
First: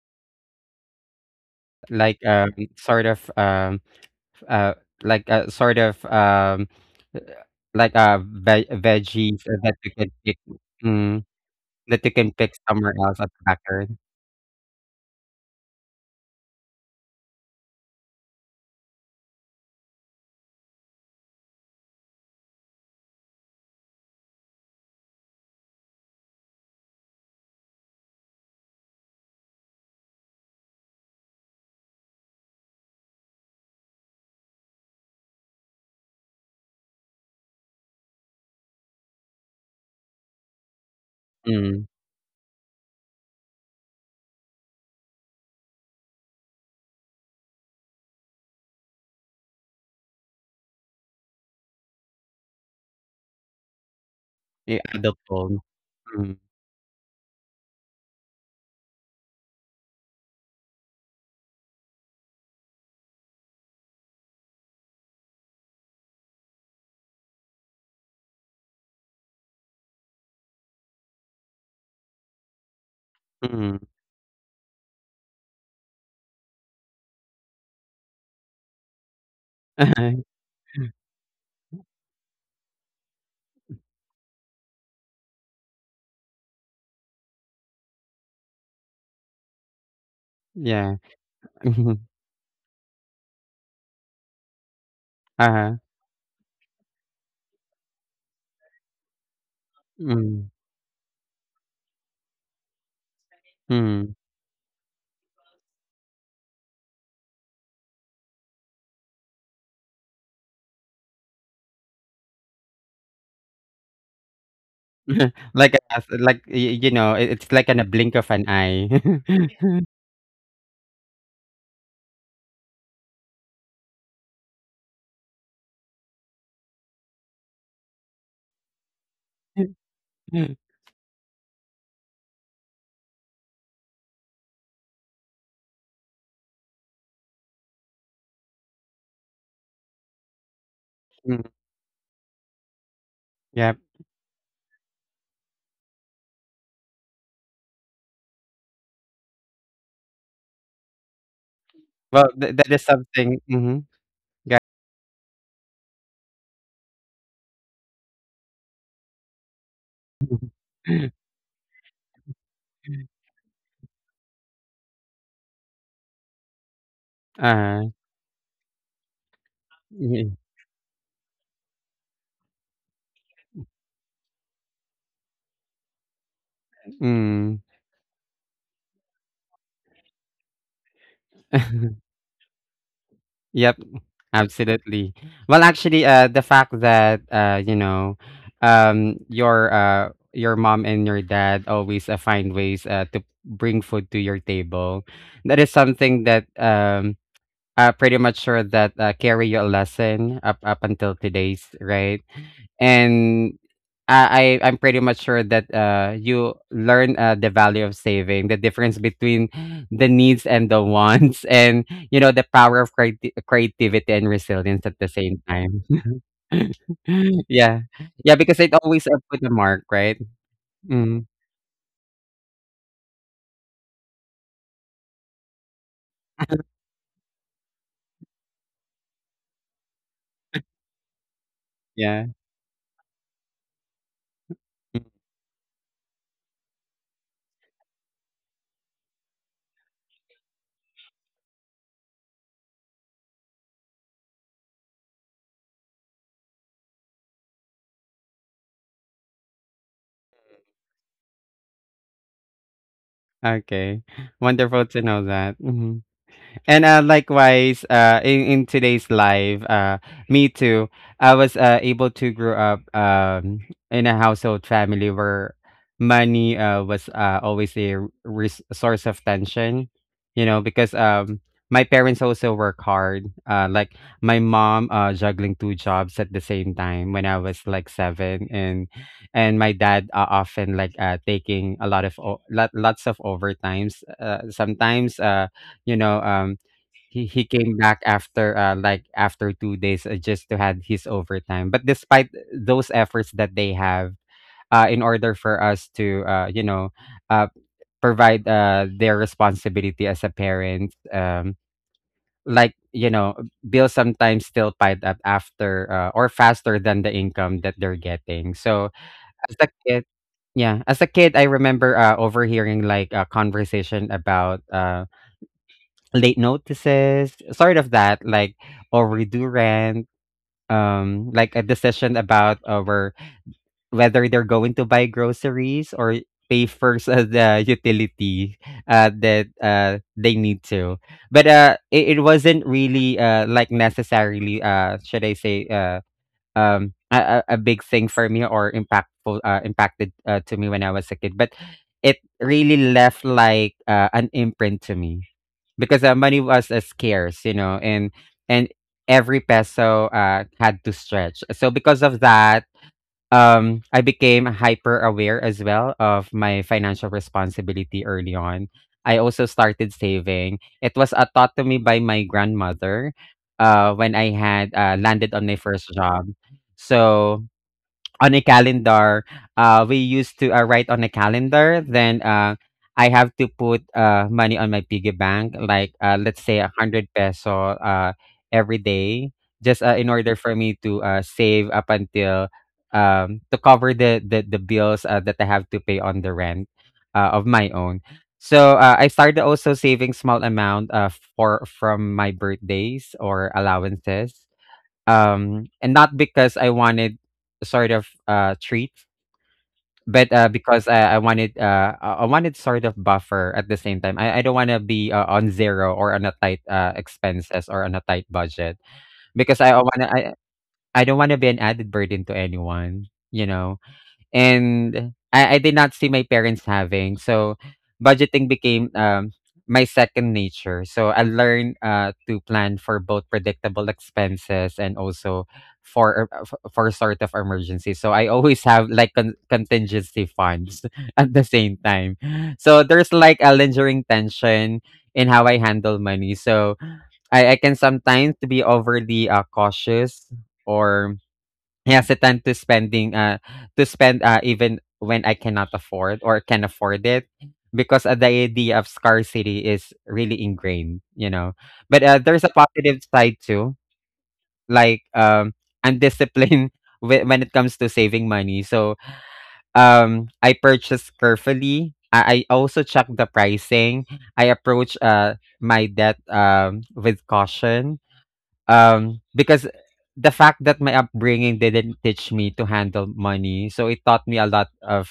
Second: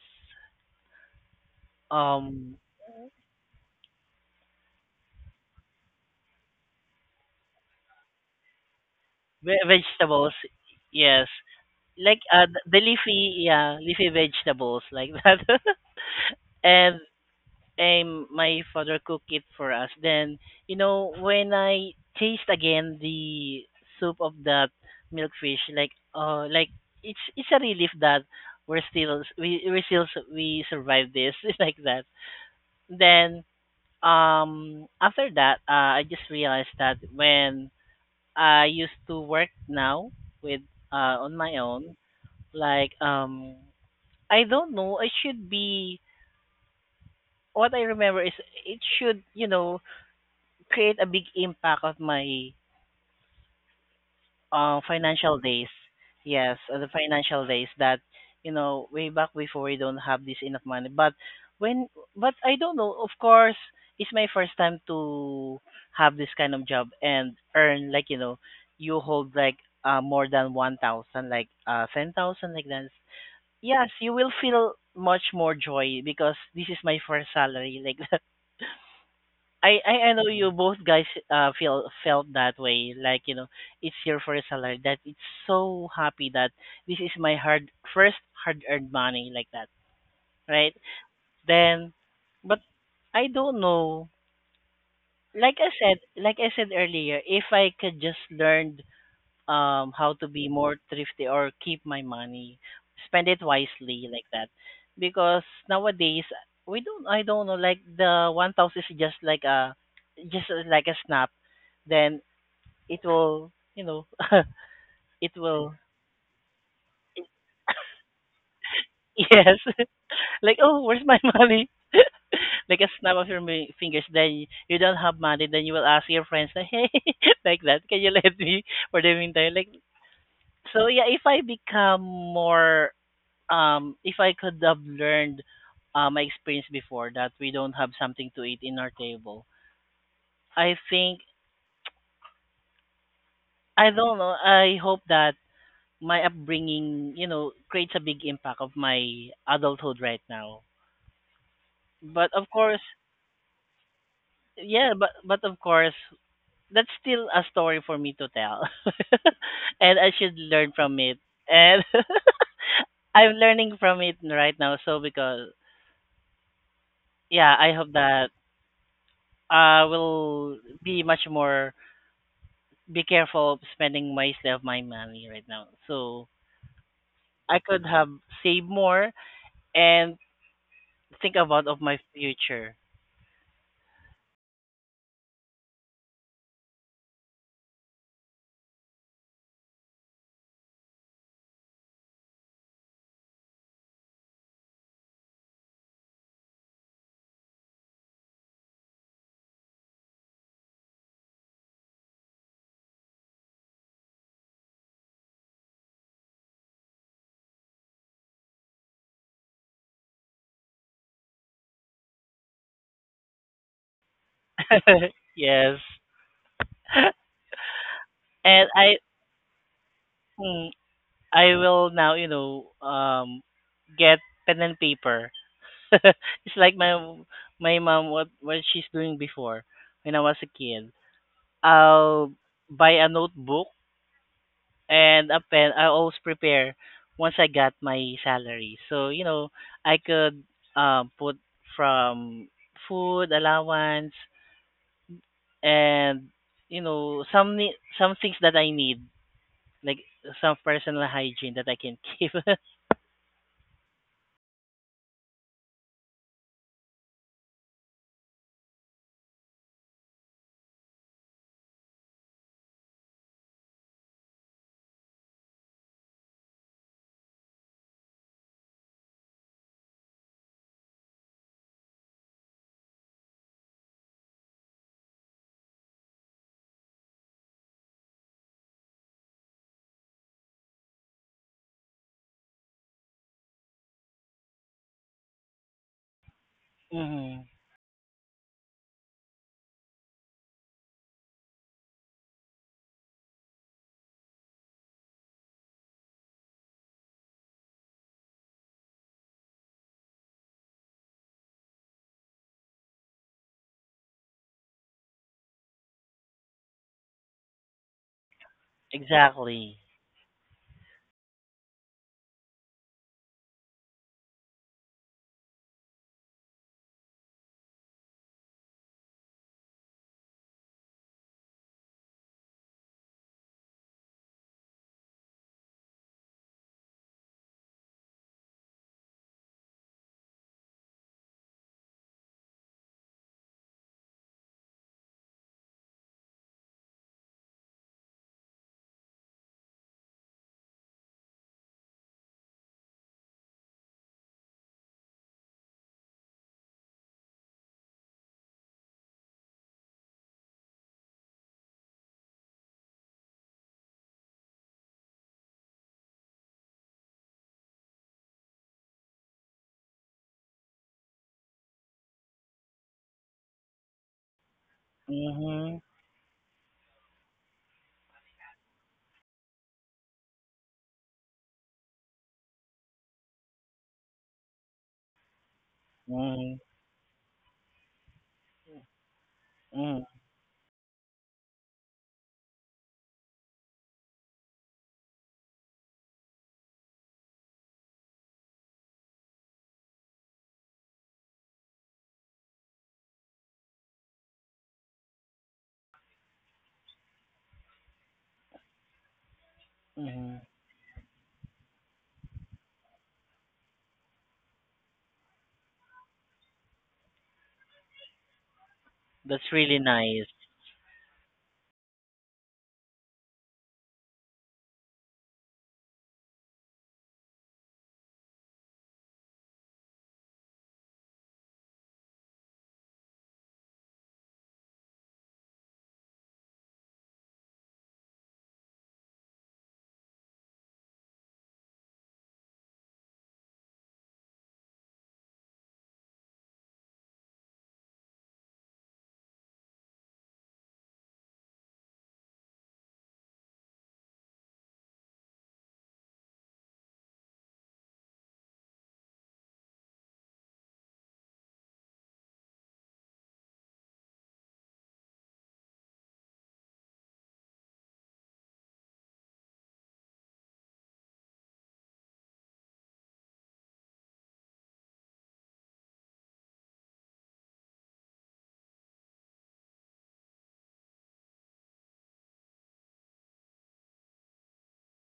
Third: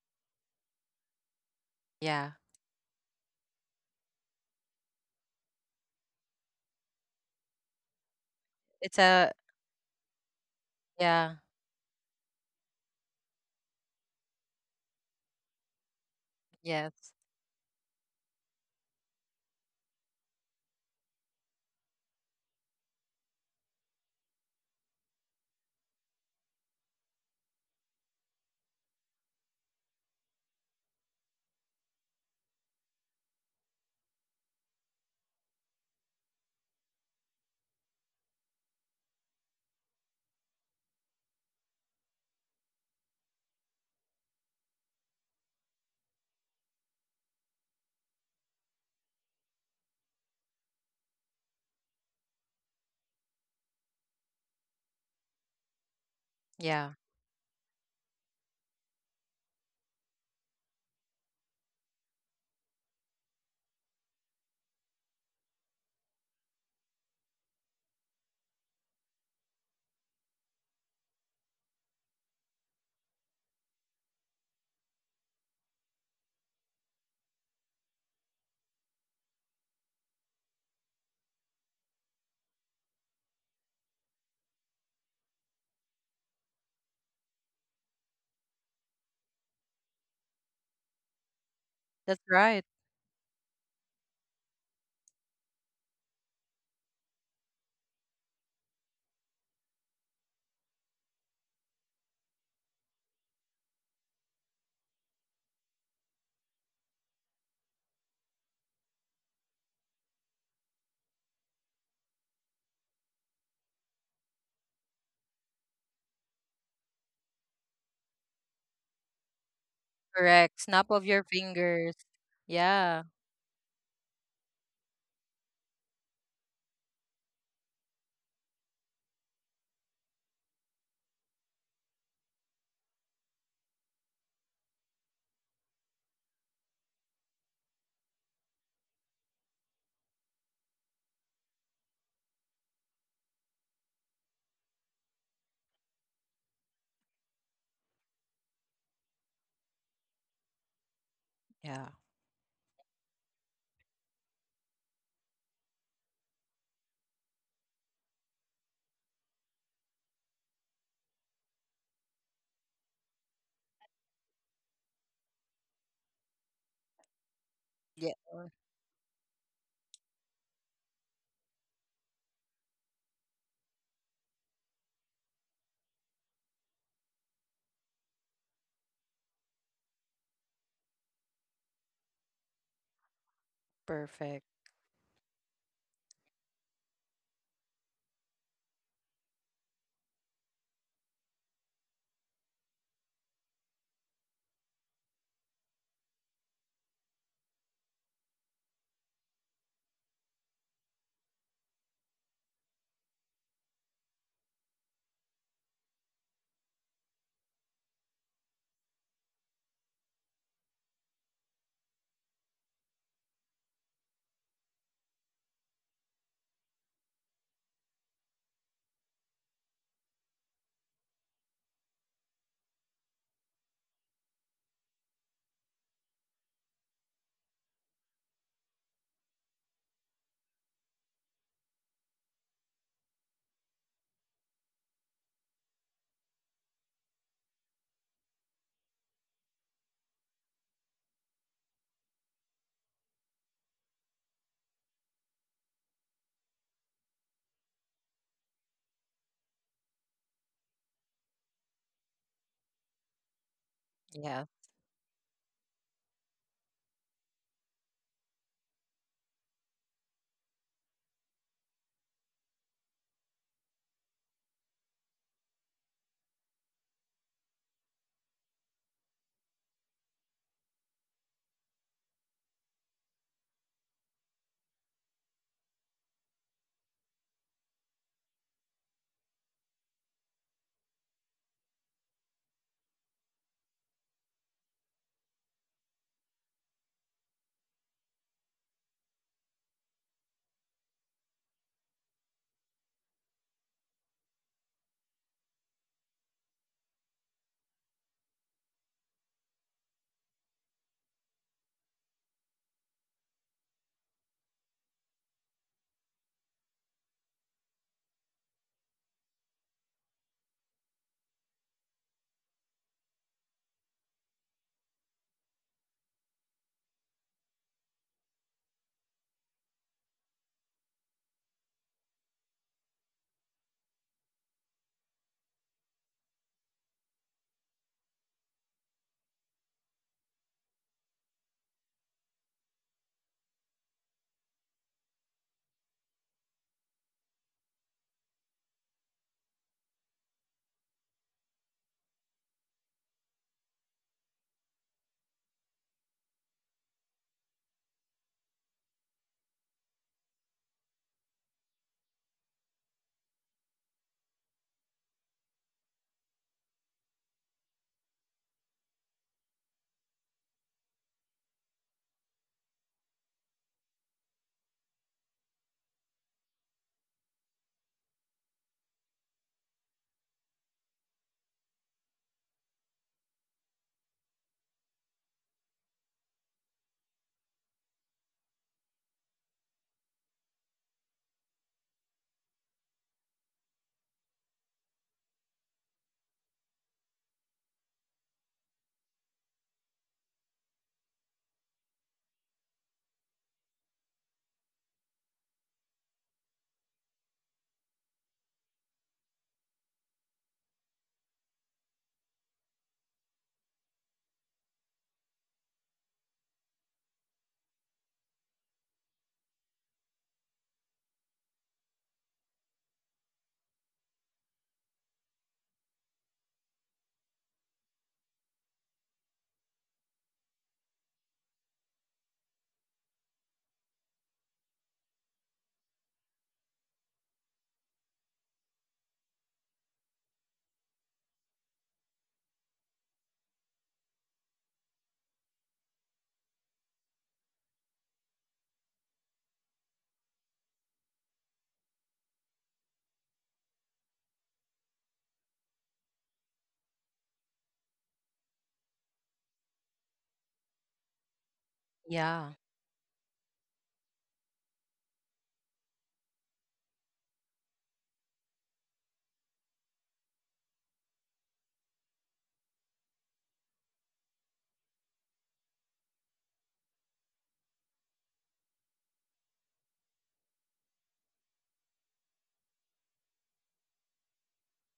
like
Yeah,
Um
sort of uh, like sort of like, ve
it's a
veggies that you can
vegetables.
pick. Mm,
Yes.
yeah,
that you
Like
can pick
the
somewhere else at the
leafy yeah,
backyard.
leafy vegetables like that. And
yes,
my father cooked it for us. Then, you know, when I taste again the soup of that milkfish, like, it's a relief that we still we survived this like that. Then, after that, I just realized that when I used to work now with on my
Mm,
own, like I don't know, I should be. What I remember is it should, you know, create a big impact of my
you adult.
financial days.
Mm,
Yes, the
yeah.
financial days that you know way back before we don't have this enough money. But when but I don't know. Of course, it's my first time to have this kind of job and earn like you know you hold like more than 1,000, like 10,000, like that.
mm.
Yes, you will feel much more joy because this is my first salary like I know you both guys feel felt that way. Like you know, it's your first salary. That it's so happy that this is my hard earned money like that, right?
Yeah. Mhm.
Then,
That's right.
but I don't know. Like I
Uh-huh.
said, like I said earlier, if I could just learn how to
Mm,
be more thrifty or keep my money spend it wisely
mm.
like that because nowadays we don't I don't know like the 1,000 is just like a snap. Then it will you know it
Like,
will
as like, y you know, it it's like in a blink of an eye.
yes
Correct.
like,
Snap
oh,
of
where's
your
my money?
fingers.
Like a
Yeah,
snap of your fingers, then you don't have money, then you will ask your friends like, hey, like that, can you lend me for the meantime? Like so yeah, if I could have learned my experience before that we don't have something to eat in our table, I think
Mm, yep.
I don't know. I hope that my upbringing, you know, creates a big impact of my adulthood right now.
yeah,
Well,
But of
th that
course,
is something, mhm, yeah.
yeah, but of course, that's still a story for me to tell, and I should learn from it. And I'm learning from it right now. So because yeah, I hope
Uh-huh.
yeah.
that I will be much more be careful of spending wisely of my money right now. So I
Mm.
could have saved more and think about of my future.
Yep,
Perfect.
absolutely. Well, actually, the fact that you know, your mom and your dad always find ways to bring food to your table. That is something that, pretty much sure that carry your lesson up until today's, right? And I'm pretty much sure that you learn the value of saving, the difference between the needs and the wants, and you know the power of creativity and resilience at the same
Yes.
time. Yeah, yeah, because
And
it
I
always put a mark, right?
mm,
Mm,
I will now, you know, get pen and paper. It's like my mom, what she's doing before when I was a kid. I'll
yeah.
buy a notebook
Mm-hmm.
and a pen. I always prepare once I got my salary. So, you know, I could put from food allowance and you know some some things that I need like some personal hygiene that I can keep.
Okay,
Yeah,
wonderful to know that. Mhm. And likewise, in today's life, me too, I was able to grow up, in a household family where money was always a source of tension, you know, because, my parents also work hard. Like my mom juggling two jobs at the same time when I was like 7, and my dad often like taking a lot of lots of overtimes. Sometimes. You know,
Hmm.
he came back after like after 2 days, just to had his overtime. But despite those efforts that they have in order for us to uh provide their responsibility as a parent, like you know bills sometimes still piled up after or faster than the income that they're getting. So as a
Exactly.
kid, yeah, as a kid, I remember overhearing like a conversation about, late notices, sort of that, like overdue rent, like a decision about our whether they're going to buy groceries or pay first, the utility that they need to. But it wasn't really like necessarily, should I say um a, a big thing for me or impactful impacted to me when I was a kid. But it really left like an imprint to me, because money was scarce, you know, and every peso had to stretch. So because of that, I became hyper aware as well of my financial responsibility early on. I also started saving. It was taught to me by my grandmother when I had landed on my
Mhm.
first job. So on a calendar. We used to write on a calendar. Then I have to put money on my piggy bank, like let's say
Mhm.
100 peso every day, just in
Mhm.
order for me to save up until, to cover the bills that I have to pay on the rent of my own. So I started also saving small amount, for from my birthdays or allowances. And not because I wanted sort of treat, but
Mhm.
because I wanted sort of buffer at the same time. I don't want to be on zero or on a tight expenses or on a tight budget,
That's
because I
really
want to
nice.
I don't want to be an added burden to anyone, you know, and I did not see my parents having. So budgeting became, my second nature. So I learned to plan for both predictable expenses and also for, sort of emergency. So I always have like contingency funds at the same time. So there's like a lingering tension in how I handle money. So I can sometimes to be overly cautious, or yes, has the time to spend even when I cannot afford or can afford it, because the idea of scarcity is really ingrained, you know. But there's a
yeah.
positive side too, like I'm disciplined when it comes to saving money. So I purchase carefully. I also check the pricing. I approach my debt with caution, because the fact that my upbringing didn't teach me to handle money, so it taught me a lot of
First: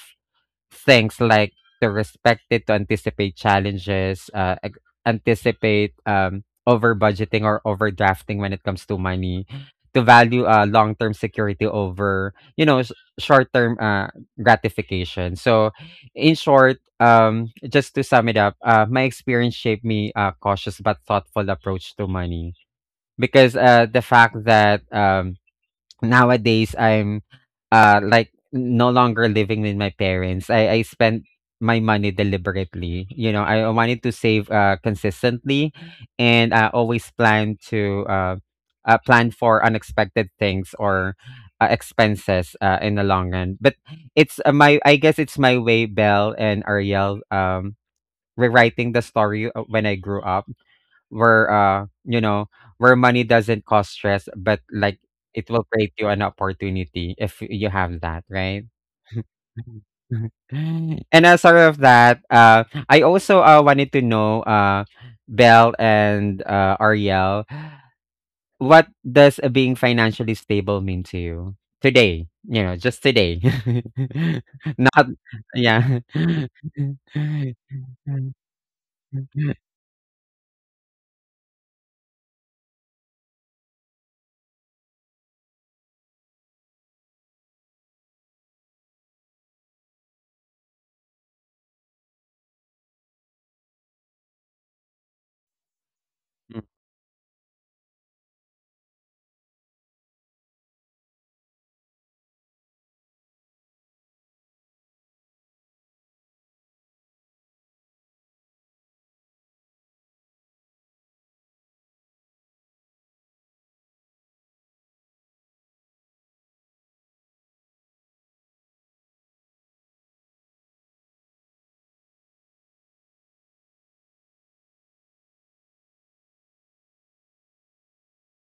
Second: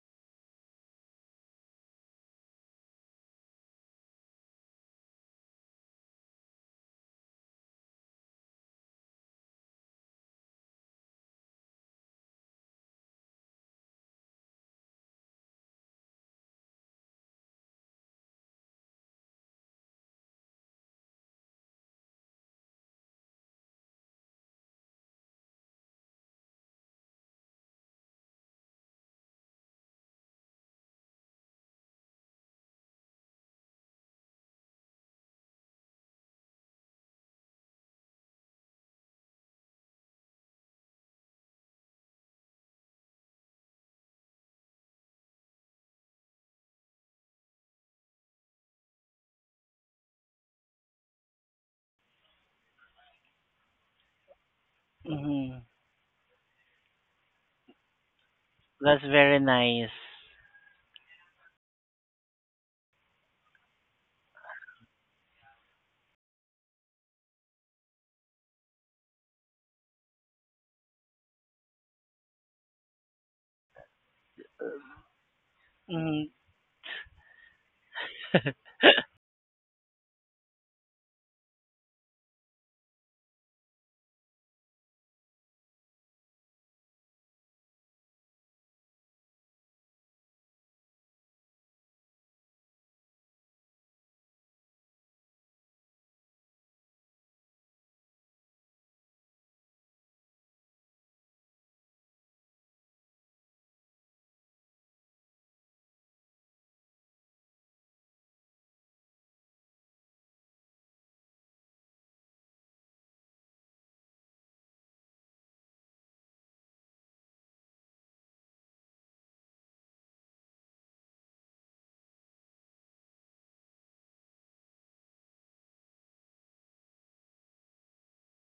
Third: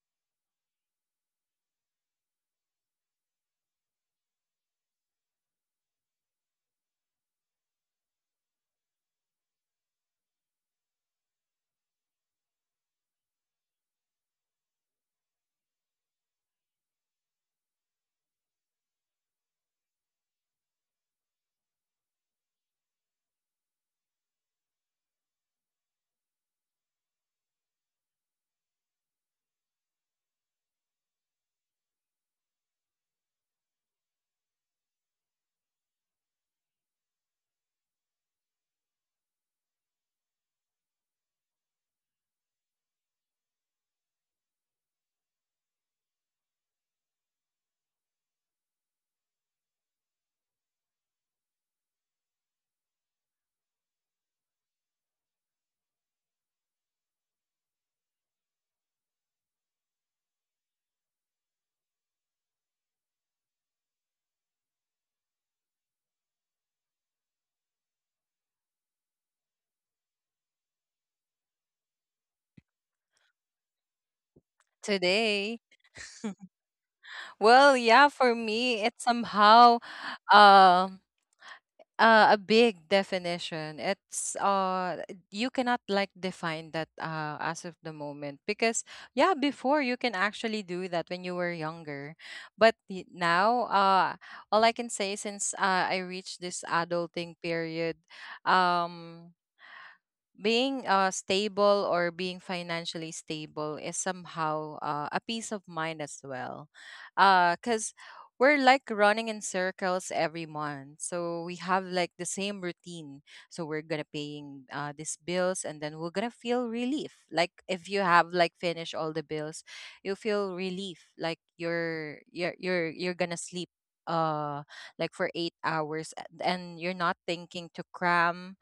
things like to respect it, to anticipate challenges, anticipate, over budgeting or overdrafting when it comes to money, to value long term security over you know short term gratification. So, in short, just to sum it up, my experience shaped me a cautious but thoughtful approach to money, because the fact that nowadays I'm like no longer living with my parents. I spent my money deliberately. You know, I wanted to save consistently, and I always plan to plan for unexpected things or expenses in the long run. But it's my, I guess it's my way, Belle and Ariel, rewriting the story when I grew up, where where money doesn't cause stress, but like it will
Mhm.
create you an opportunity if you have that, right?
That's very nice.
And aside of that, I also wanted to know, Belle and Ariel, what does being financially stable mean to you today? You know, just today. Not
Today,
yeah.
Mhm.
well, yeah, for me, it's
Mhm,
somehow, um, a big definition. It's you cannot like define that as of the moment, because yeah, before you can actually do that when you were younger. But now all I can say, since I reached this adulting period, um being stable or being financially stable is somehow a peace of mind as well, because we're like running in circles every month, so we have like the same routine. So we're gonna paying these bills, and then we're gonna feel relief, like if you have like finished all the bills, you feel relief like you're gonna sleep uh like for 8 hours and you're not thinking to cram,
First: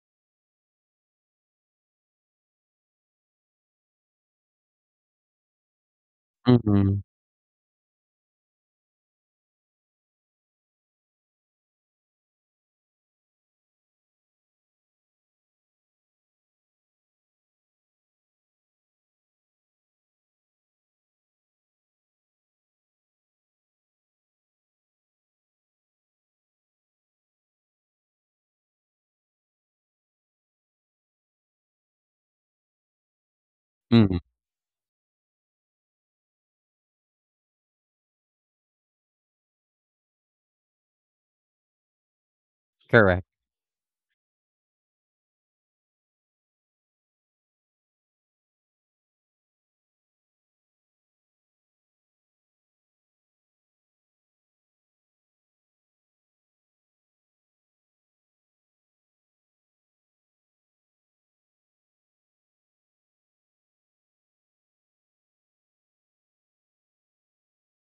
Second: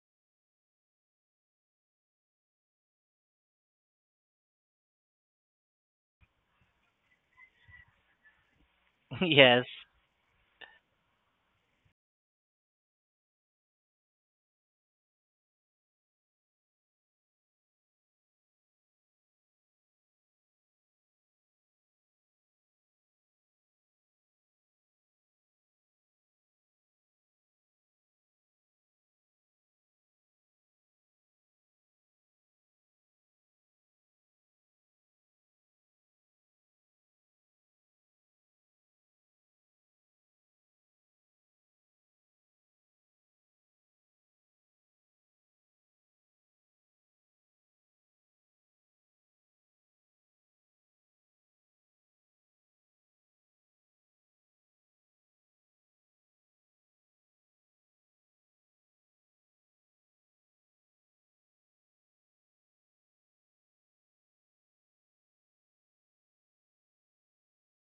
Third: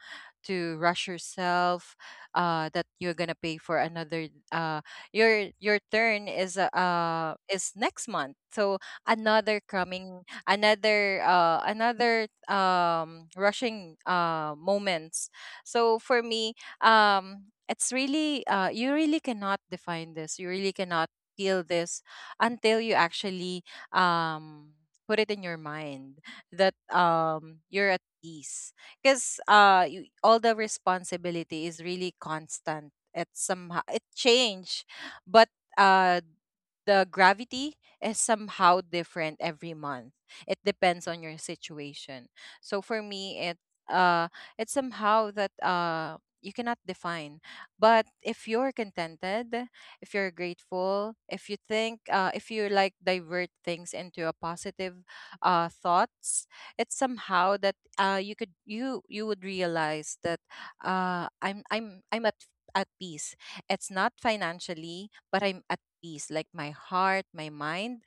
to rush yourself that you're gonna pay for another your turn
mhm,
is next month. So another
Yes.
coming, another rushing moments. So for me, it's really you really cannot define this, you really cannot feel this until you actually um put it in your mind that you're at peace. Because all the responsibility is really constant. It's somehow it
mhm.
change, but uh the gravity is somehow different every month. It depends on your situation. So for
Correct.
me, it uh, it's somehow that you cannot define. But if you're contented, if you're grateful, if you think, if you like divert things into a positive thoughts, it's somehow that you could you you would realize that uh, I'm at peace. It's not financially, but I'm at peace, like my heart, my mind,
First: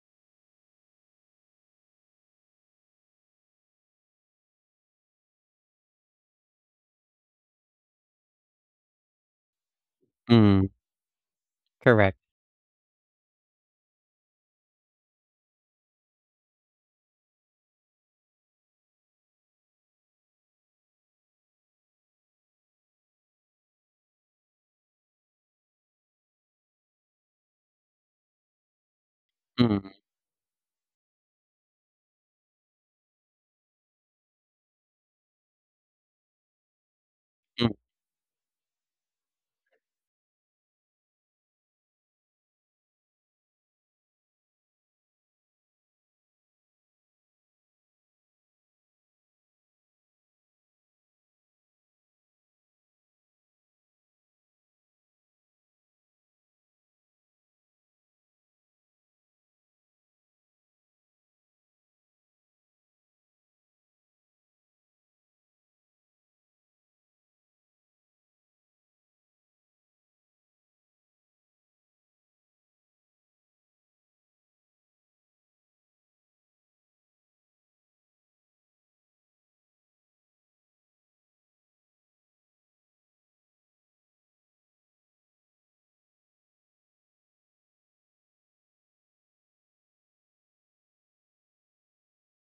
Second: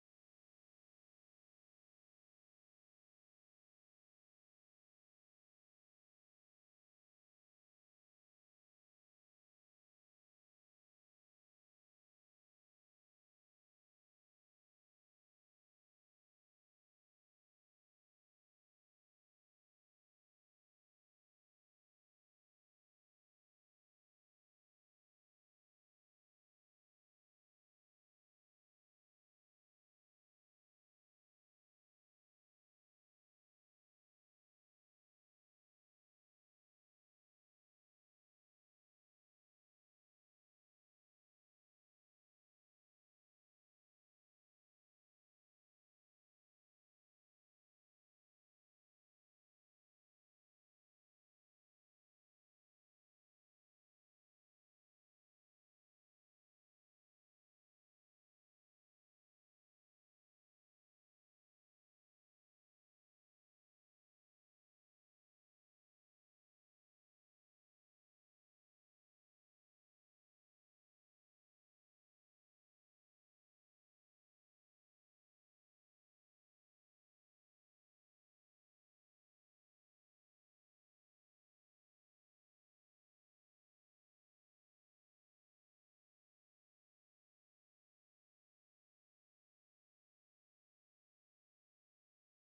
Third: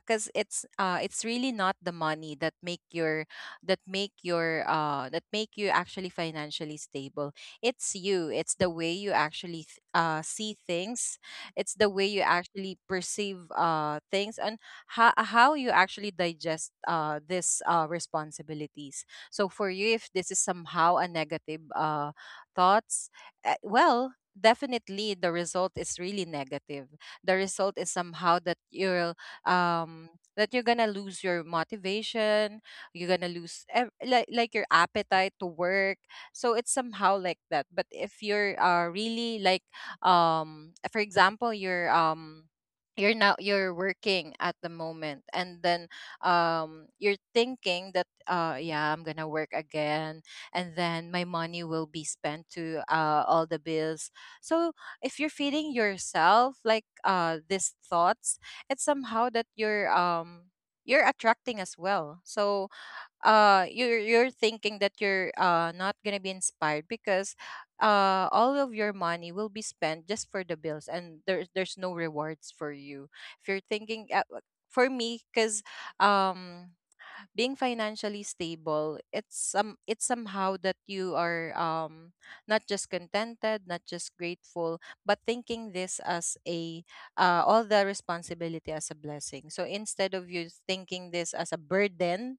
because it's really not the money that make your that make your that make you actually financially stable. It's the way you actually see
Mm-hmm.
things, it's the way
Correct.
you actually perceive things, and how you actually digest this responsibilities. So for you, if this is somehow a negative thoughts, well, definitely the result is really negative. The result is somehow that you'll
Mm,
um that you're gonna lose your motivation, you're gonna lose like your appetite to work. So it's somehow like that.
mm,
But if you're really like, for example, you're now, you're working at the moment, and then, you're thinking that, yeah, I'm gonna work again, and then my money will be spent to all the bills. So if you're feeding yourself like these thoughts, it's somehow that you're attracting as well. So, you're thinking that you're not gonna be inspired, because all of your money will be spent just for the bills, and there's no rewards for you. If you're thinking, like, for me, because, um being financially stable, it's somehow that you are, not just contented, not just grateful, but thinking this as a all the responsibility as a blessing. So instead of you thinking this as a burden,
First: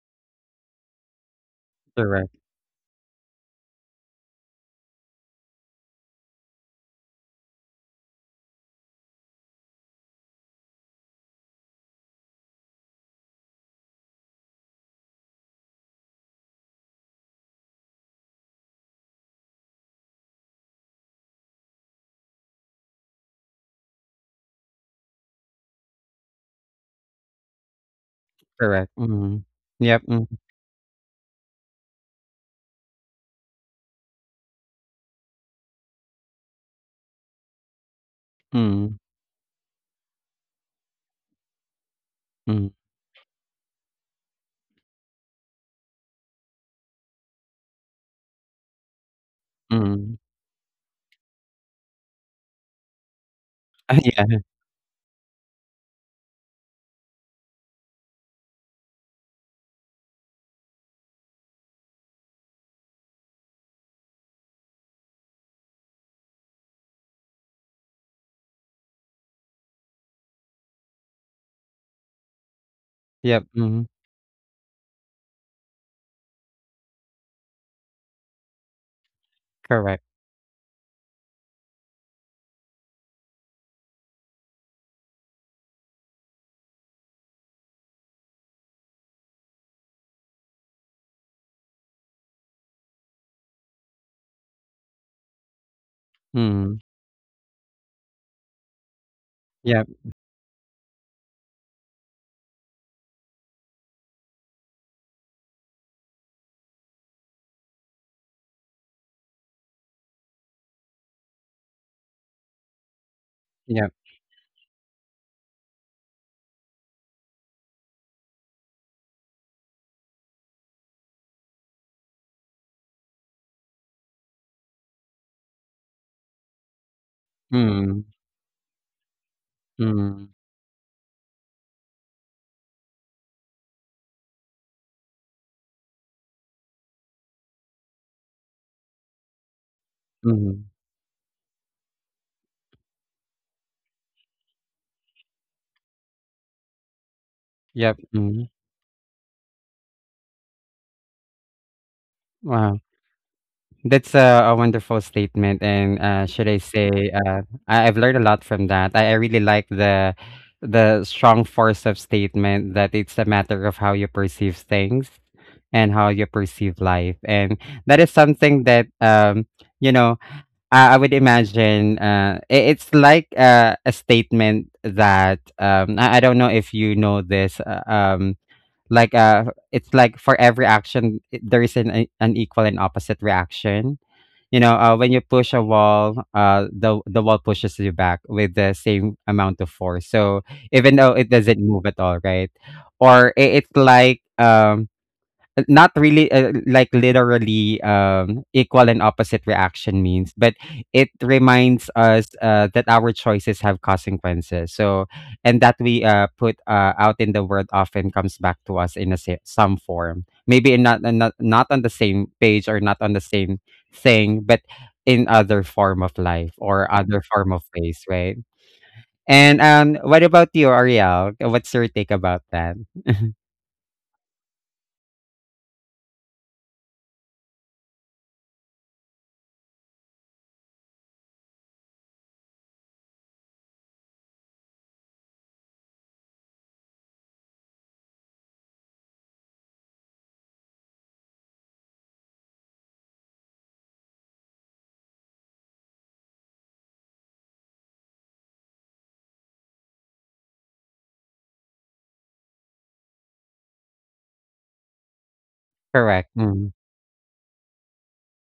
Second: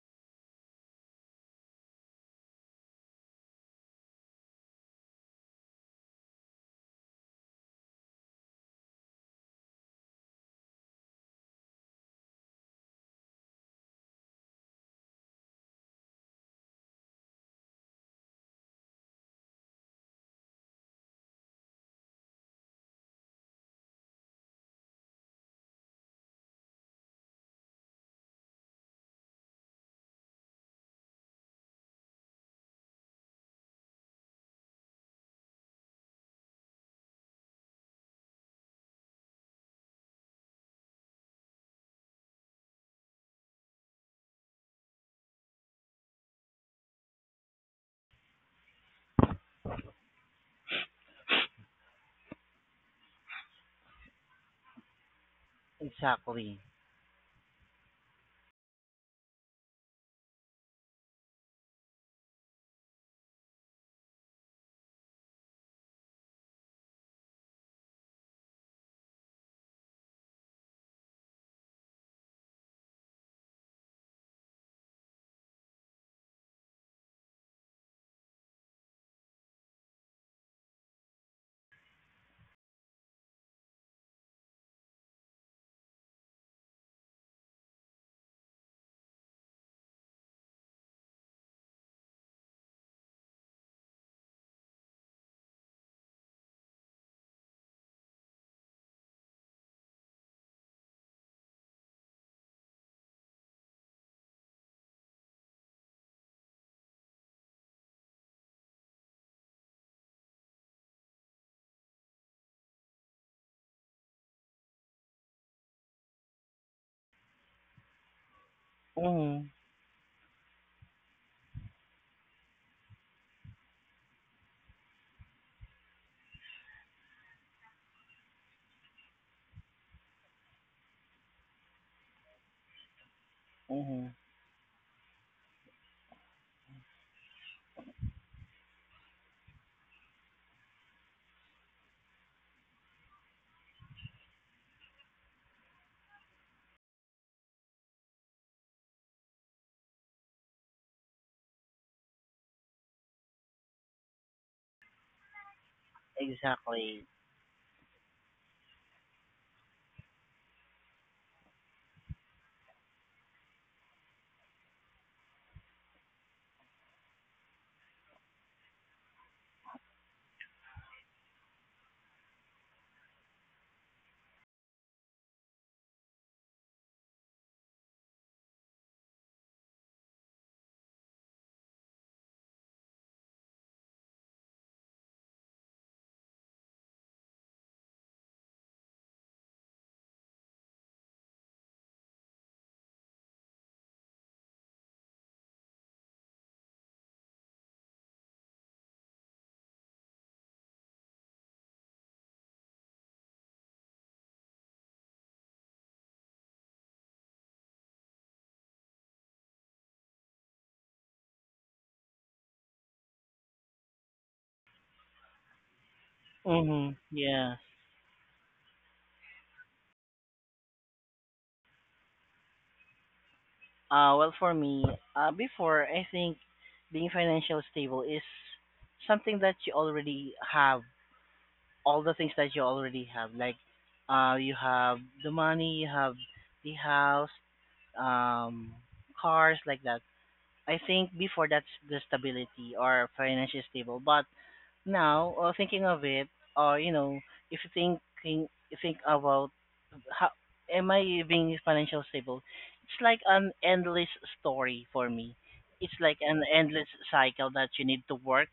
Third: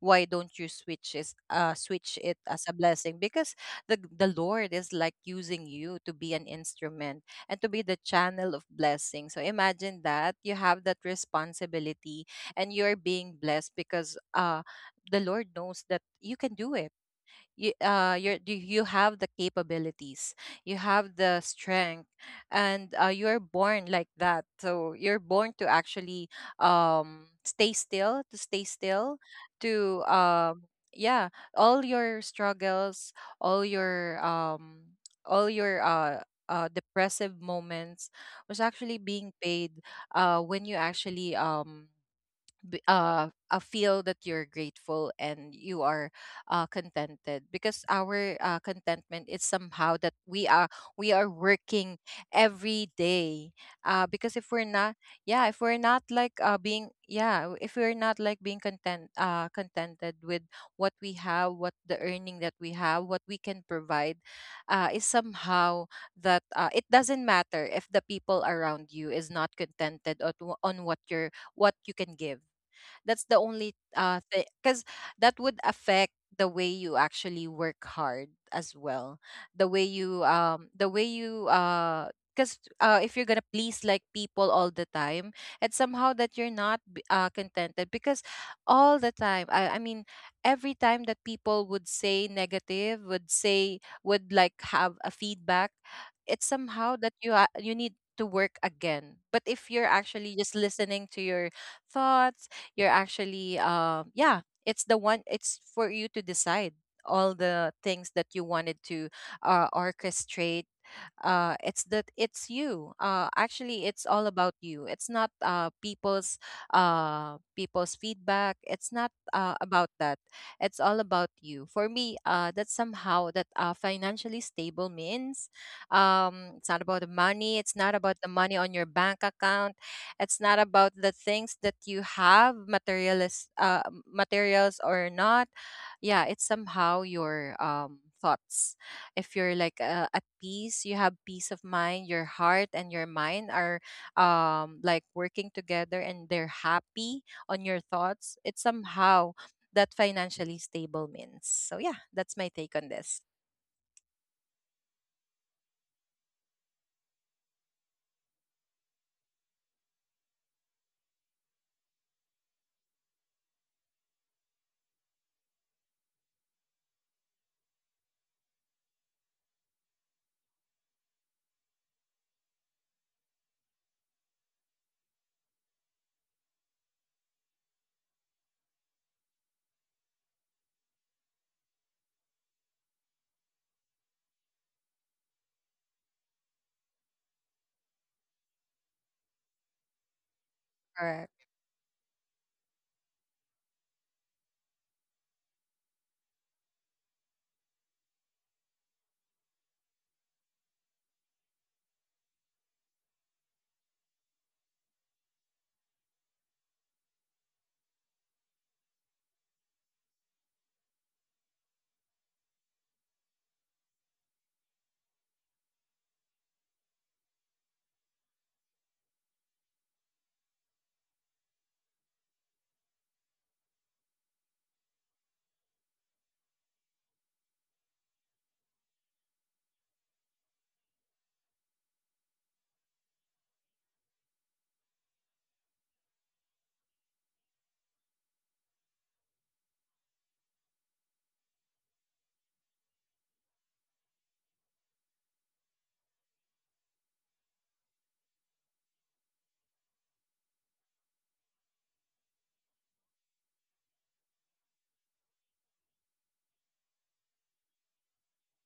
why don't you switch it
correct,
as a blessing, because the Lord is like using you to be an instrument, and to be the channel of blessing. So imagine that you have that responsibility, and you're being blessed because, the Lord knows that you can do it. You have the capabilities, you have the strength. And, you're born like that, so you're born to actually, stay still, to stay
correct.
still
Mhm.
to
Yep, mhm,
yeah, all your struggles, all your um all your depressive moments was actually
mm,
being paid, when you actually,
mm,
feel that you're grateful, and you are, contented, because our, contentment is somehow that
mm.
we are working every day, because
Yeah,
if we're not yeah if we're not like
Exactly.
being yeah if we're not like being contented with what we have, what the earning that we have, what we can provide, is somehow that, it doesn't matter if the people around you is not contented on what you're, what you can give. That's the
yep,
only
mhm,
thing, because that would affect the way you actually work hard as well.
correct.
The way you Because, if you're gonna please like people all the time, it's somehow that you're not contented, because all the time, I mean, every time that people would say negative, would say, would like have a feedback, it's
Mm,
somehow that you need to work again. But if you're
yep,
actually just listening to your thoughts, you're actually, yeah, it's the one it's for you to decide all the things that you wanted to, orchestrate. It's you actually, it's
yep,
all about you. It's not, people's feedback. It's not,
Mhm,
about that. It's all about you. For me, that's somehow that, financially stable means, it's not about the money. It's not about
mm,
the money on your bank account. It's
mm,
not about the things that you have, materialist
mhm.
materials or not. Yeah, it's somehow your, thoughts. If you're like, at
mhm,
peace, you have peace of mind. Your heart and your mind are, like working together, and they're happy on your
yep,
thoughts. It's
mhm.
somehow that financially stable means. So yeah, that's my take on
Wow,
this.
that's a wonderful statement, and, should I say,
Exactly.
I I've learned a lot from that. I really like the strong force of statement that it's a matter of how you perceive things and how you perceive life, and that is something that, you know, I would imagine it's like a statement that I don't know if you know this. Like uh, it's like for every action, there is an, an equal and opposite reaction. You know, when you push a wall, the wall pushes you back with the same amount of force. So even though
Correct.
it doesn't move at all, right? Or it's like, not really, like, literally, equal and opposite reaction means, but it reminds us that our choices have consequences. So, and that we put out in the world often comes back to us in a some form. Maybe in not on the same page or not on the same thing, but in other form of life or
Mhm,
other form
yes.
of ways, right? And what about you, Ariel? What's your take about that?
Well, for me, before, I think being financially stable is something that you already have, all the things that you already have. Like, you have the money, you have the house, um, cars, like that. I think before that's the stability or financially stable. But now, thinking of it, or you know, if you thinking, think about how am I being financial stable? It's like an endless story for me. It's like
Correct.
an
Mm,
endless cycle that you need to work.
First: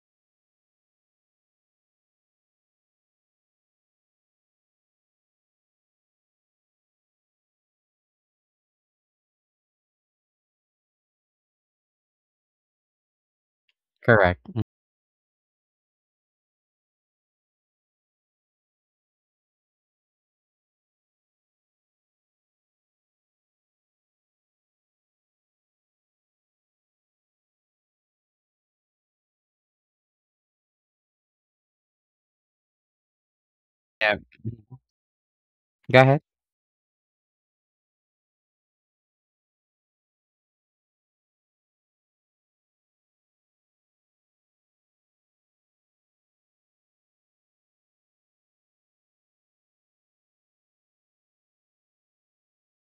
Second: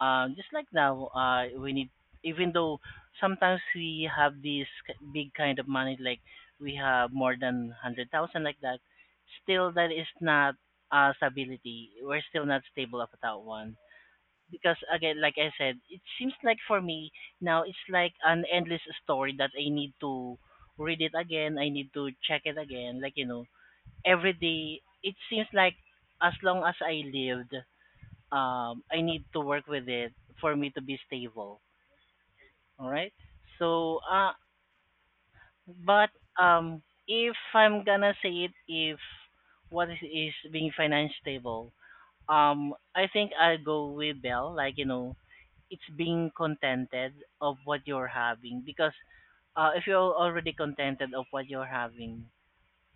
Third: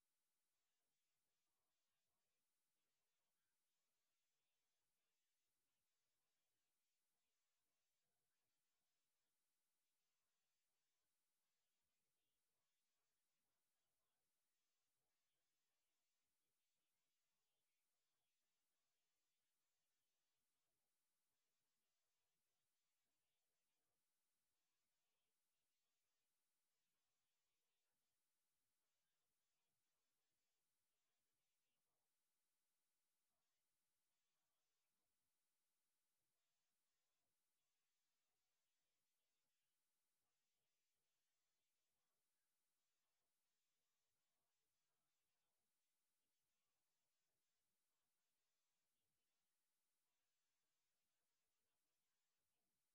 Just like now, we need, even though sometimes we have this big kind of money, like we have more than 100,000 like that. Still, that is not stability. We're still not stable about that one,
correct.
because again, like I said, it seems like for me now it's like an endless story that I need to read it again. I need to check it again. Like, every day it seems like as long as I lived, I need to work with it for me to be stable. All right. So,
Yeah. Go
but
ahead.
um, if I'm gonna say it, if what is being financially stable, I think I'll go with Bell. Like, it's being contented of what you're having, because if you're already contented of what you're having,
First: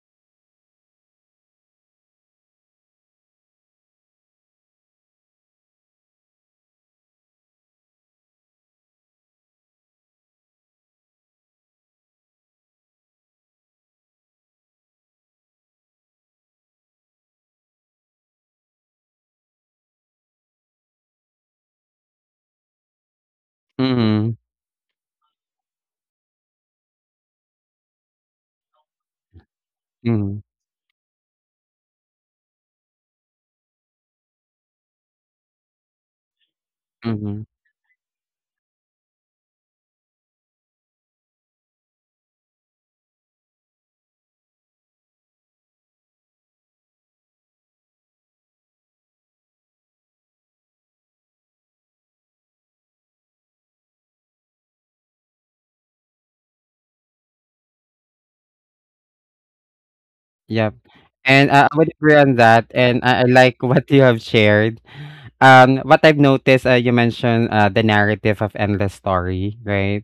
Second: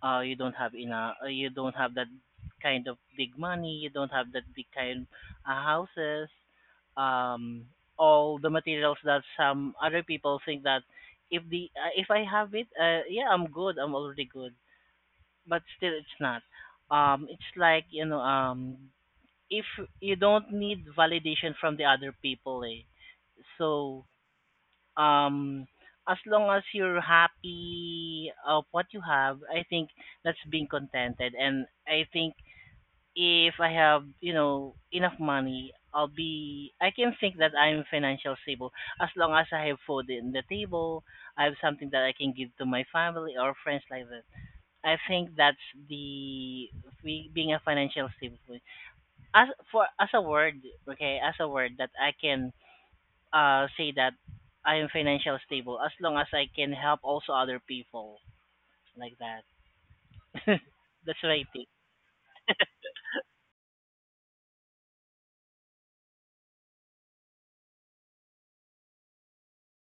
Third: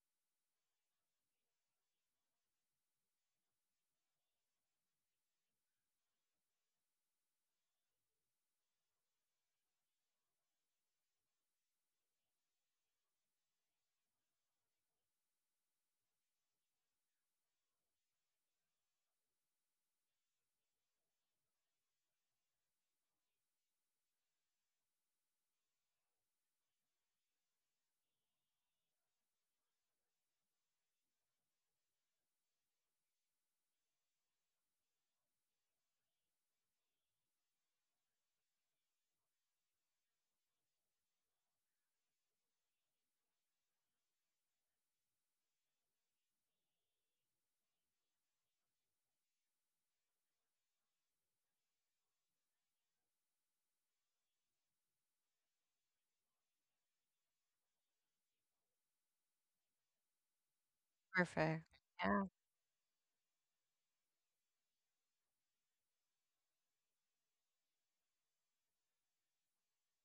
you don't have enough, you don't have that kind of big money, you don't have that big kind, houses, um, all the materials that some other people think that, if I have it, yeah, I'm good, I'm already good. But still it's not. Um it's like, if you don't need validation from the other people, eh. So
Mhm,
um as long as you're happy of what you have, I think
mhm,
that's being contented. And I think if I have, enough money, I can think
mhm,
that I'm financial stable, as long as I have food in the table, I have something that I can give to my family or friends like that. I think that's the being a financial stable, as for as a word, okay, as a word that I can say that I am financial stable as long as I can help also other people like that.
yep,
That's what
and,
I
Perfect.
think.
I would agree
Yeah.
on that, and I like what you have shared. What I've noticed, you mentioned, the narrative of endless story, right?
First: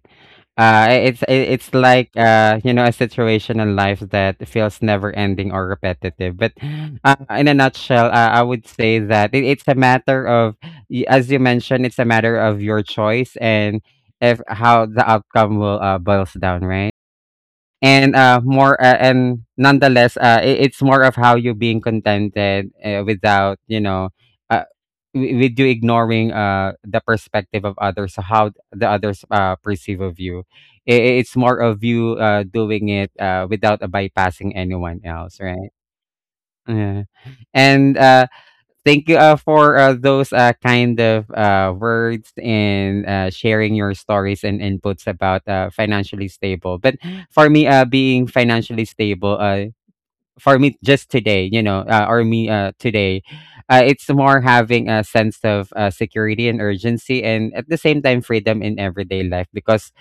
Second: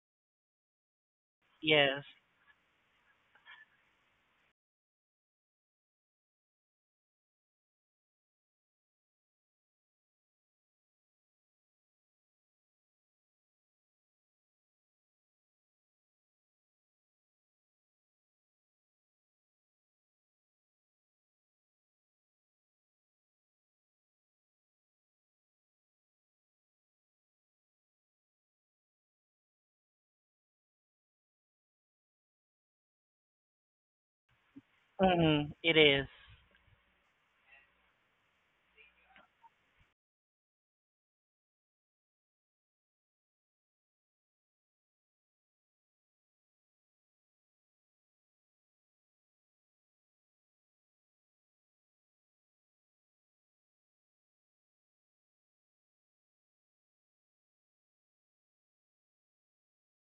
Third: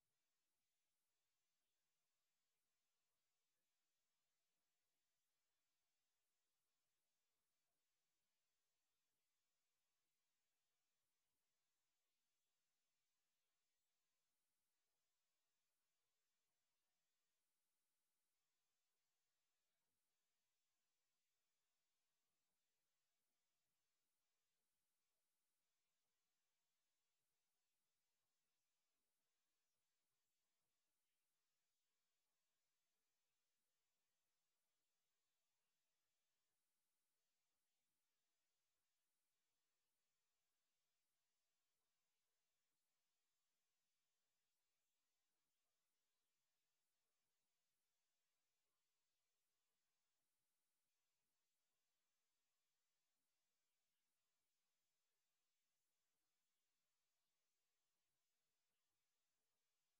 It's
Yes.
like, you know, a situation in life that feels never ending or repetitive. But, in a nutshell, I would say that it's a matter of, as you mentioned, it's a matter of your choice and if how the outcome will, boils down, right? And more and nonetheless, it's more of how you being contented without you know, uh, with you ignoring the perspective of others, so how the others perceive of you. It's more of you doing it without, bypassing anyone else,
Mm-hmm.
right?
It is.
Yeah. And thank you for those kind of words and sharing your stories and inputs about financially stable. But for me, being financially stable, for me just today, you know, or me today, it's more having a sense of security and urgency, and at the same time, freedom in everyday life. Because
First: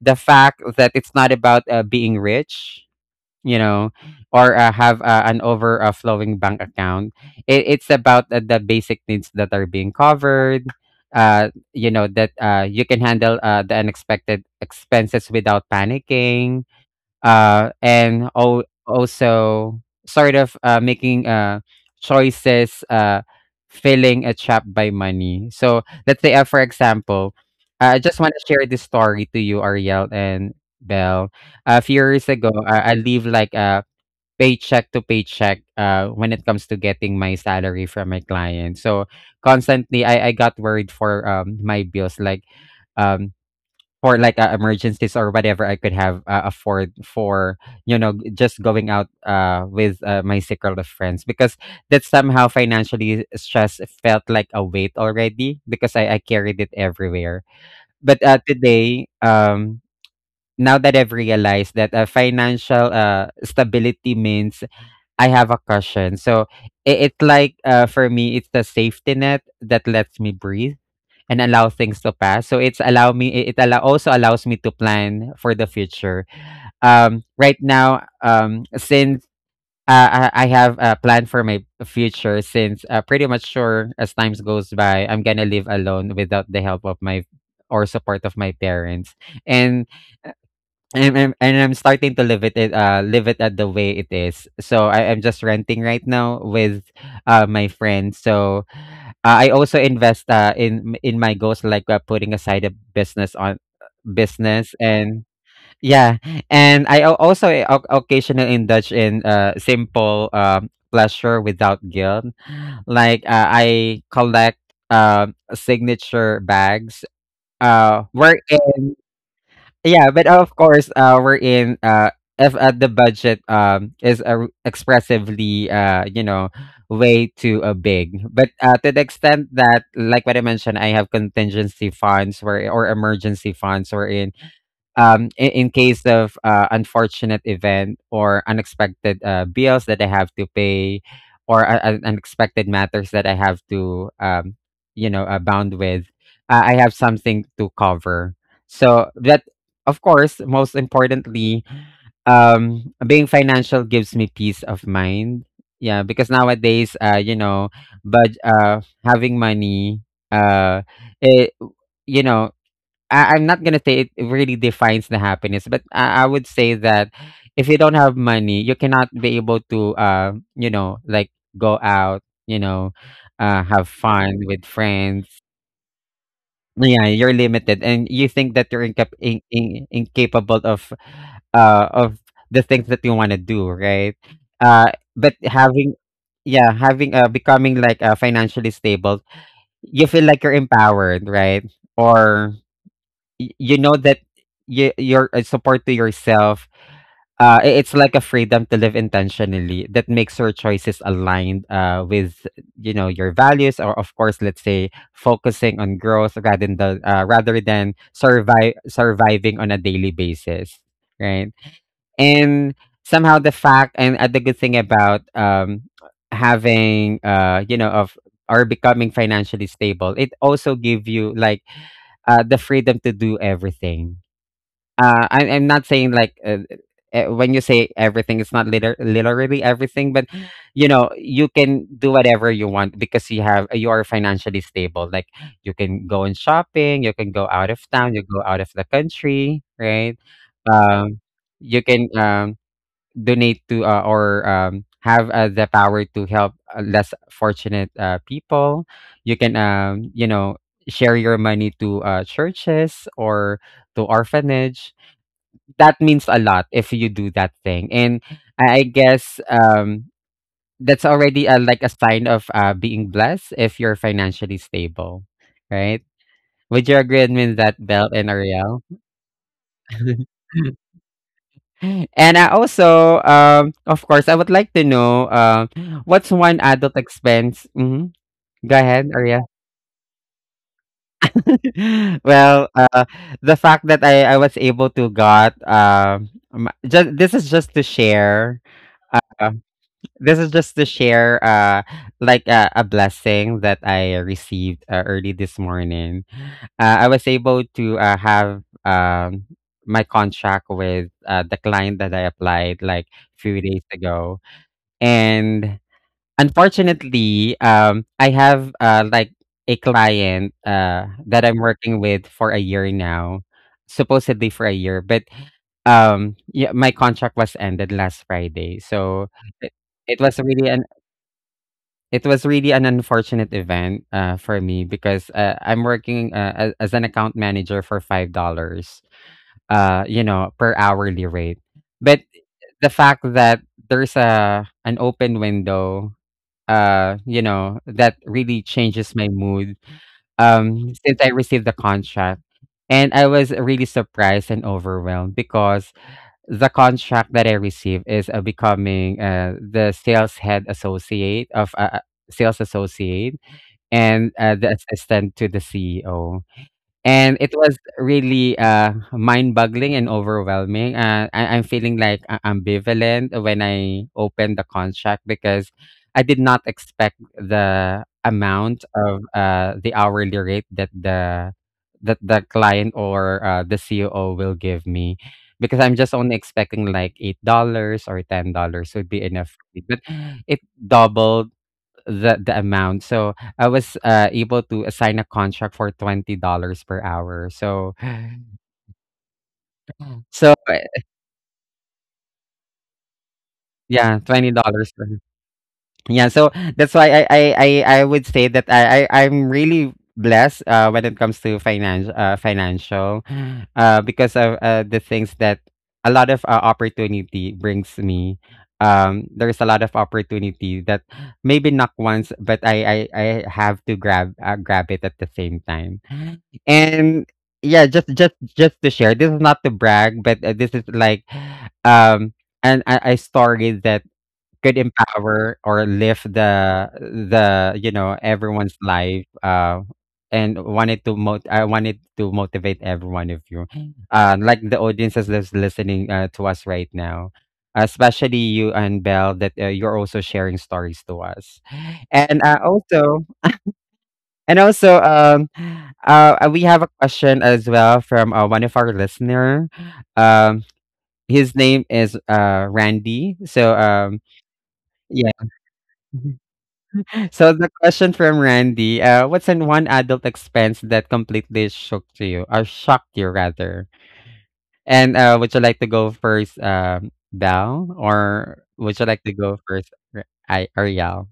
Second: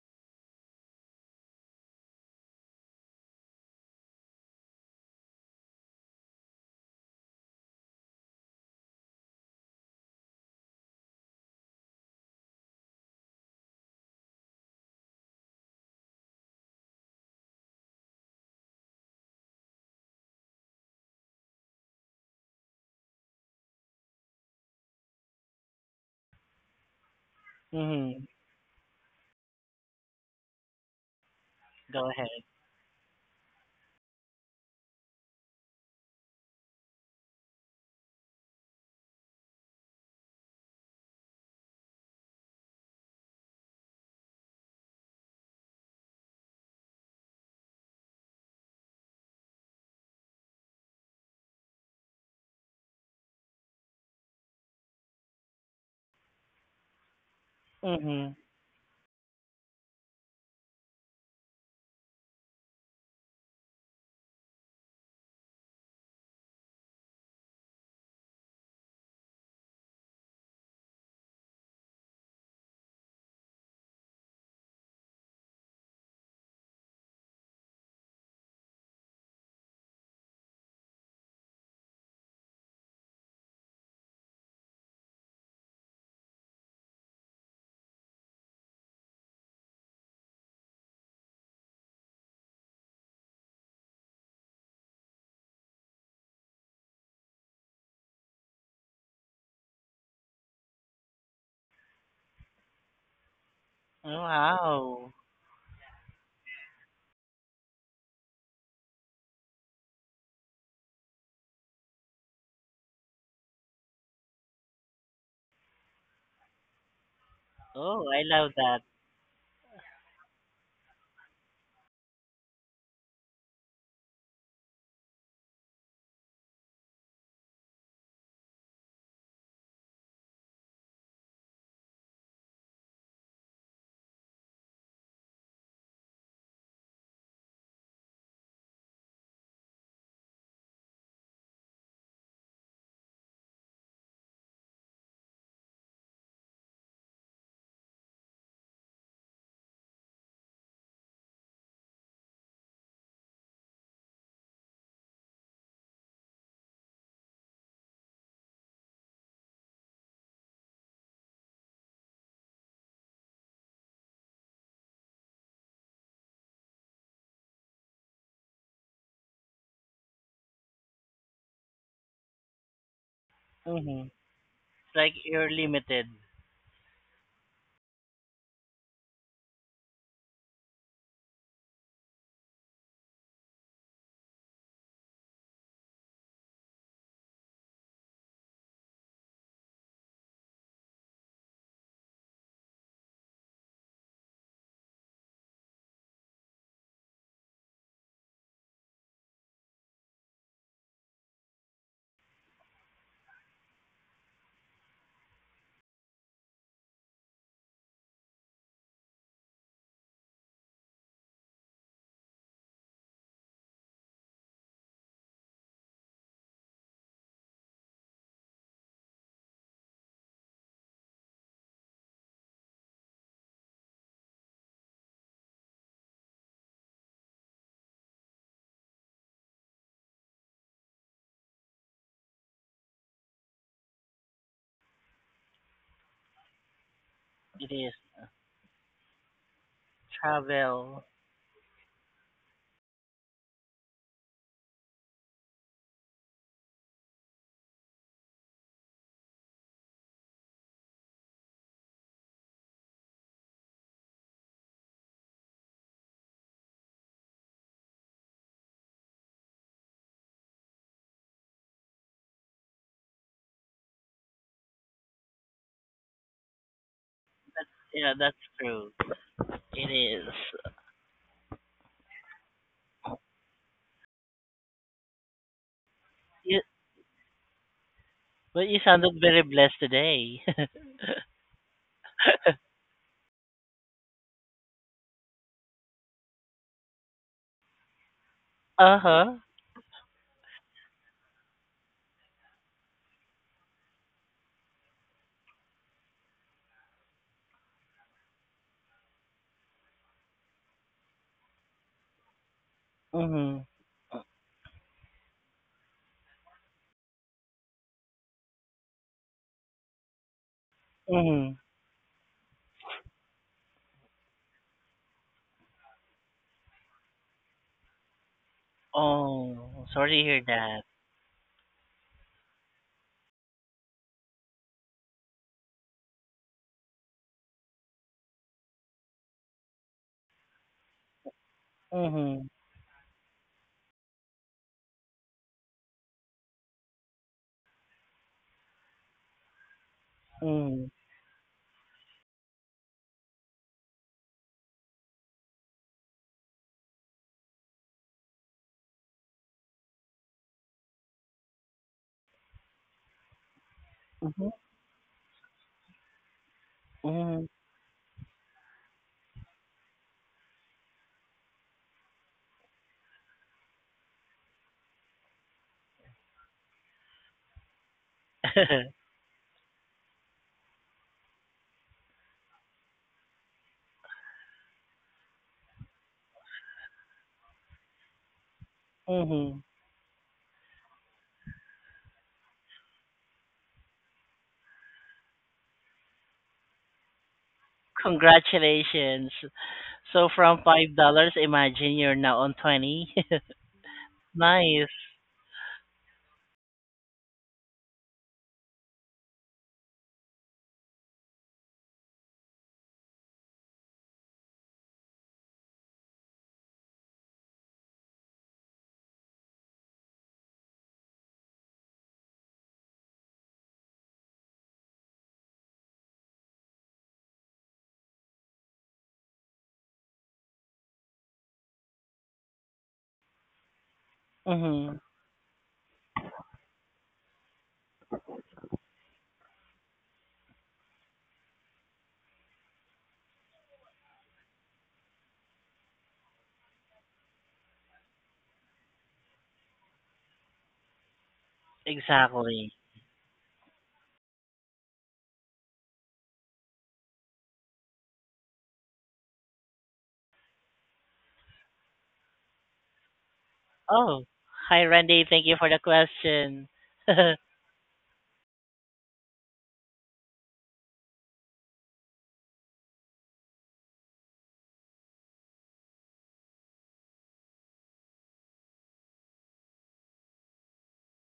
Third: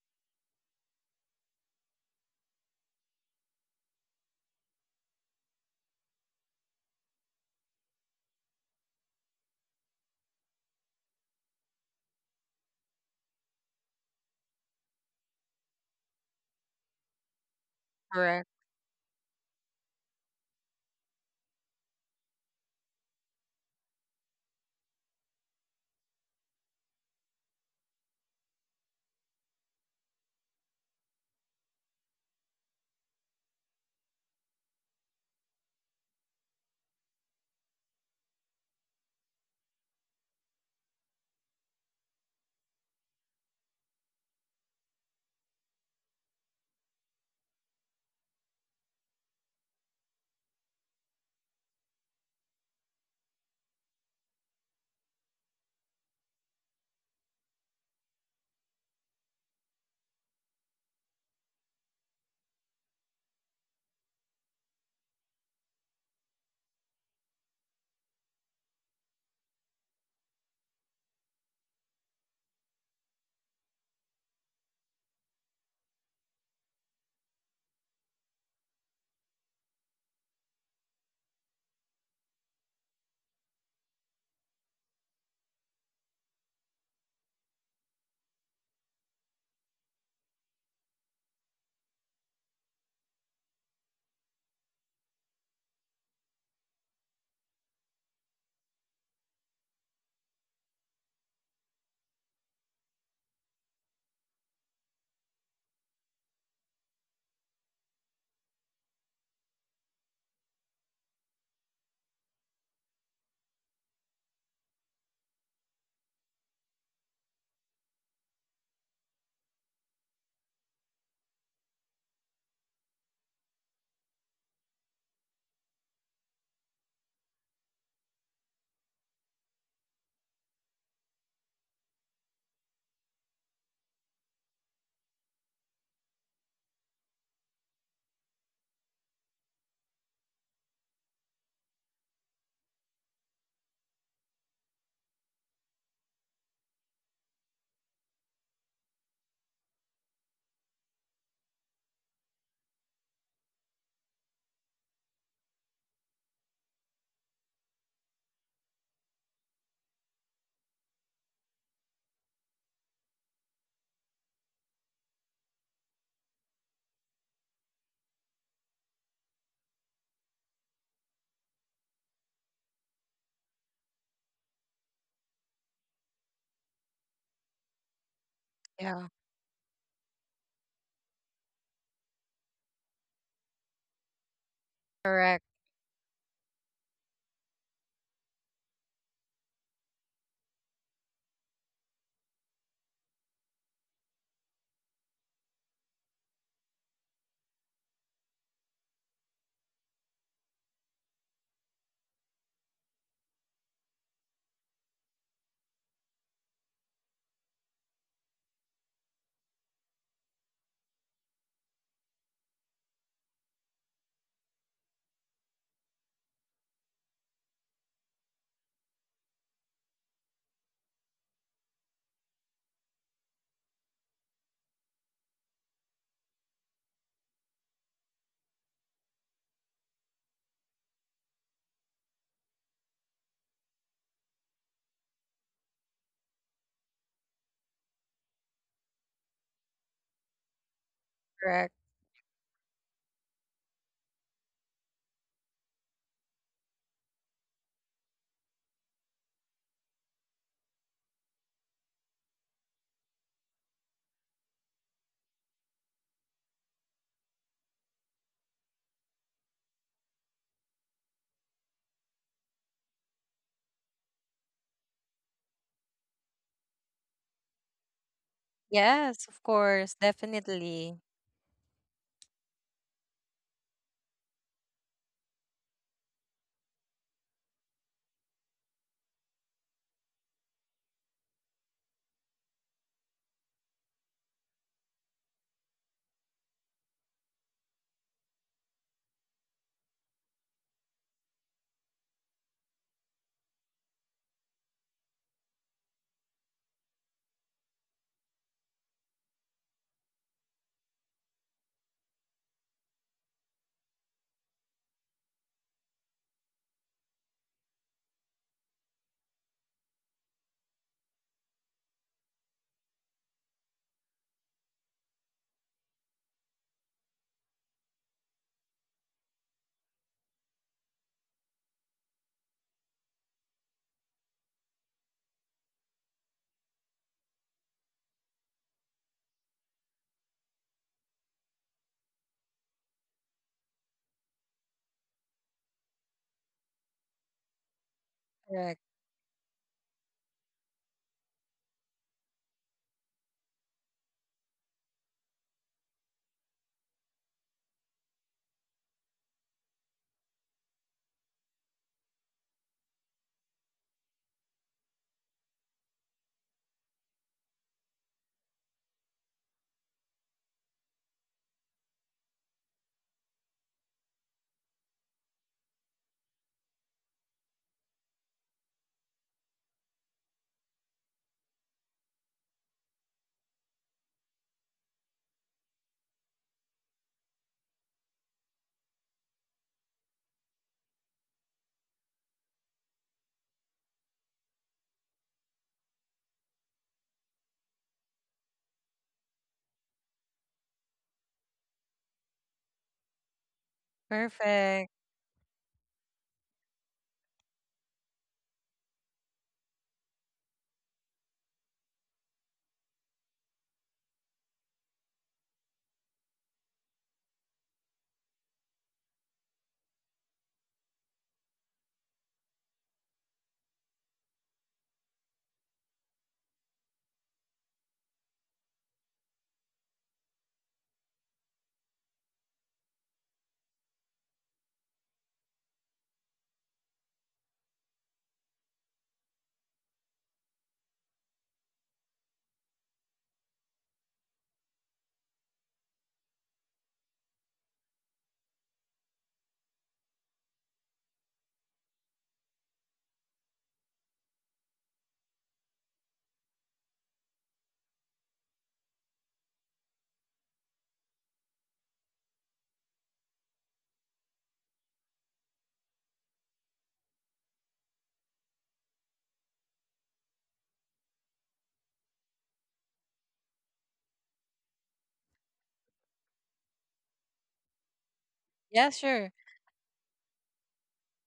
the fact that it's not about being rich, you know, or have an overflowing bank account. It's about the basic needs that are being covered. You know that you can handle the unexpected expenses without panicking, uh, and
Correct.
al- also sort of making choices, feeling a trap by money. So let's say, for example, I just
Mm-hmm.
want to share this story to you, Ariel and Bell. A few
Go
years
ahead.
ago, I live like a paycheck to paycheck when it comes to getting my salary from my client. So constantly, I got worried for my bills, like. Um, for like emergencies or whatever I could have afford for, just going out with my circle of friends, because that somehow financially stress felt like a weight already because I carried it everywhere. But
Mm-hmm.
today, now that I've realized that financial stability means I have a cushion, so it's like for me it's the safety net that lets me breathe and allow things to pass. So it allows me to plan for the future. Right now, since I have a plan for my future, since pretty much sure as times goes by, I'm gonna live alone without the help of my, or support of my, parents, and I'm starting to live it live it at the way it is. So I am just renting right now with my friends. So I also invest in my goals, like putting aside a business on
Oh,
business.
wow.
And yeah, and I occasionally indulge in simple pleasure without guilt. Like I collect signature bags,
Oh,
uh
I love that.
wherein yeah, but of course we're in if the budget is expressively, you know, way too big. But to the extent that, like what I mentioned, I have contingency funds, where or emergency funds, wherein in case of unfortunate event or unexpected bills that I have to pay, or unexpected matters that I have to, bound with, I have something to cover. So that, of course, most importantly, being financial gives me peace of mind. Yeah, because nowadays, you know, but having money, uh, it, you know, I I'm not gonna say it really defines the happiness, but I would say that if you don't have money, you cannot be able to, like, go out, you know, have
Mm-hmm.
fun with
It's like
friends.
you're limited.
Yeah, you're limited and you think that you're
Yeah.
incapable of uh of the things that you want to do, right? Uh but
Correct.
having Yeah, having becoming like financially stable, you feel like you're empowered, right? Or you know that you, your support to yourself, it's like a freedom to live intentionally that makes your choices aligned with, you know, your values. Or of course, let's say, focusing on growth rather than the, rather than survive surviving on a daily basis, right? And somehow the fact, and the good thing about having, you know of or becoming financially stable, it also give you like the freedom to do everything. I'm not saying like, when you say everything, it's not literally everything, but you know you can do whatever you want because you have you are financially stable. Like, you can go on shopping, you can go out
It
of
is
town, you go out of the country, right?
travel.
Um,
Correct.
you can, donate to, or have the power to help less fortunate people. You can, share your money to churches or to orphanage. That means a lot if you do that thing. And I guess that's already a, like a sign of being blessed if you're financially stable, right? Would you agree with me on
That's,
that, Belle
yeah,
and
that's
Ariel?
true.
Yes, of
It
course,
is.
definitely.
And I also, of course, I would like to know, what's
You,
one adult expense? Hmm.
but
Go
you
ahead,
sounded very
Ariel.
blessed today.
Well, the fact that I was able to got, just this is just to share.
Uh-huh.
uh, this is just to share like a blessing that I received early this morning. I was able to have, my contract with the client that I applied like a few
Mhm.
days ago, and unfortunately, I have like a client that
Mhm.
I'm working with for a year now, supposedly for a year. But yeah, my contract was ended last Friday, so it
Oh, sorry
it
to
was
hear
really
that.
it was really an unfortunate event for me, because I'm working as an account manager for $5, you know, per hourly rate. But
Mhm.
the fact that there's a an open window, you know, that really
Correct.
changes my mood.
Mhm.
Since I received the contract, and I was really surprised and overwhelmed because the contract that I received is, becoming the sales head associate of sales associate and
Mhm.
the assistant to the CEO. And
Mhm.
it was really mind-boggling and overwhelming. I'm feeling like ambivalent when I opened the contract, because I did not expect the amount of the hourly rate that the client, or the CEO, will give me. Because I'm just only expecting like $8 or $10 would be enough
Mhm.
for me. But it doubled the amount. So I was able to assign a contract for $20 per hour. So
Congratulations. So
so
from
uh,
$5, imagine you're now on 20.
yeah, twenty
Nice.
dollars.
Perfect.
Per. Yeah, so that's why I would say that I'm really blessed when it comes to finance financial because of the things that a lot of opportunity brings me. There's a lot of opportunity that maybe not once, but I have to grab it at the same time. And yeah, just to share, this is not to brag, but this is like um and a story that could
Mhm.
empower or lift the, you know, everyone's life. And wanted to mo- I wanted to motivate every one of you. Like the audiences that's listening to us right now. Especially you and Belle, that you're also sharing stories to us. And
Exactly.
also, we have a question as well from one of our listener. Um, his name is Randy. So,
Oh, hi Randy,
yeah.
thank you for the question.
So the question from Randy: what's in one adult expense that completely shocked you, or shocked you rather? And would you like to go first, Belle, or
Yeah,
would you like to
sure.
go first, R- I Ariel?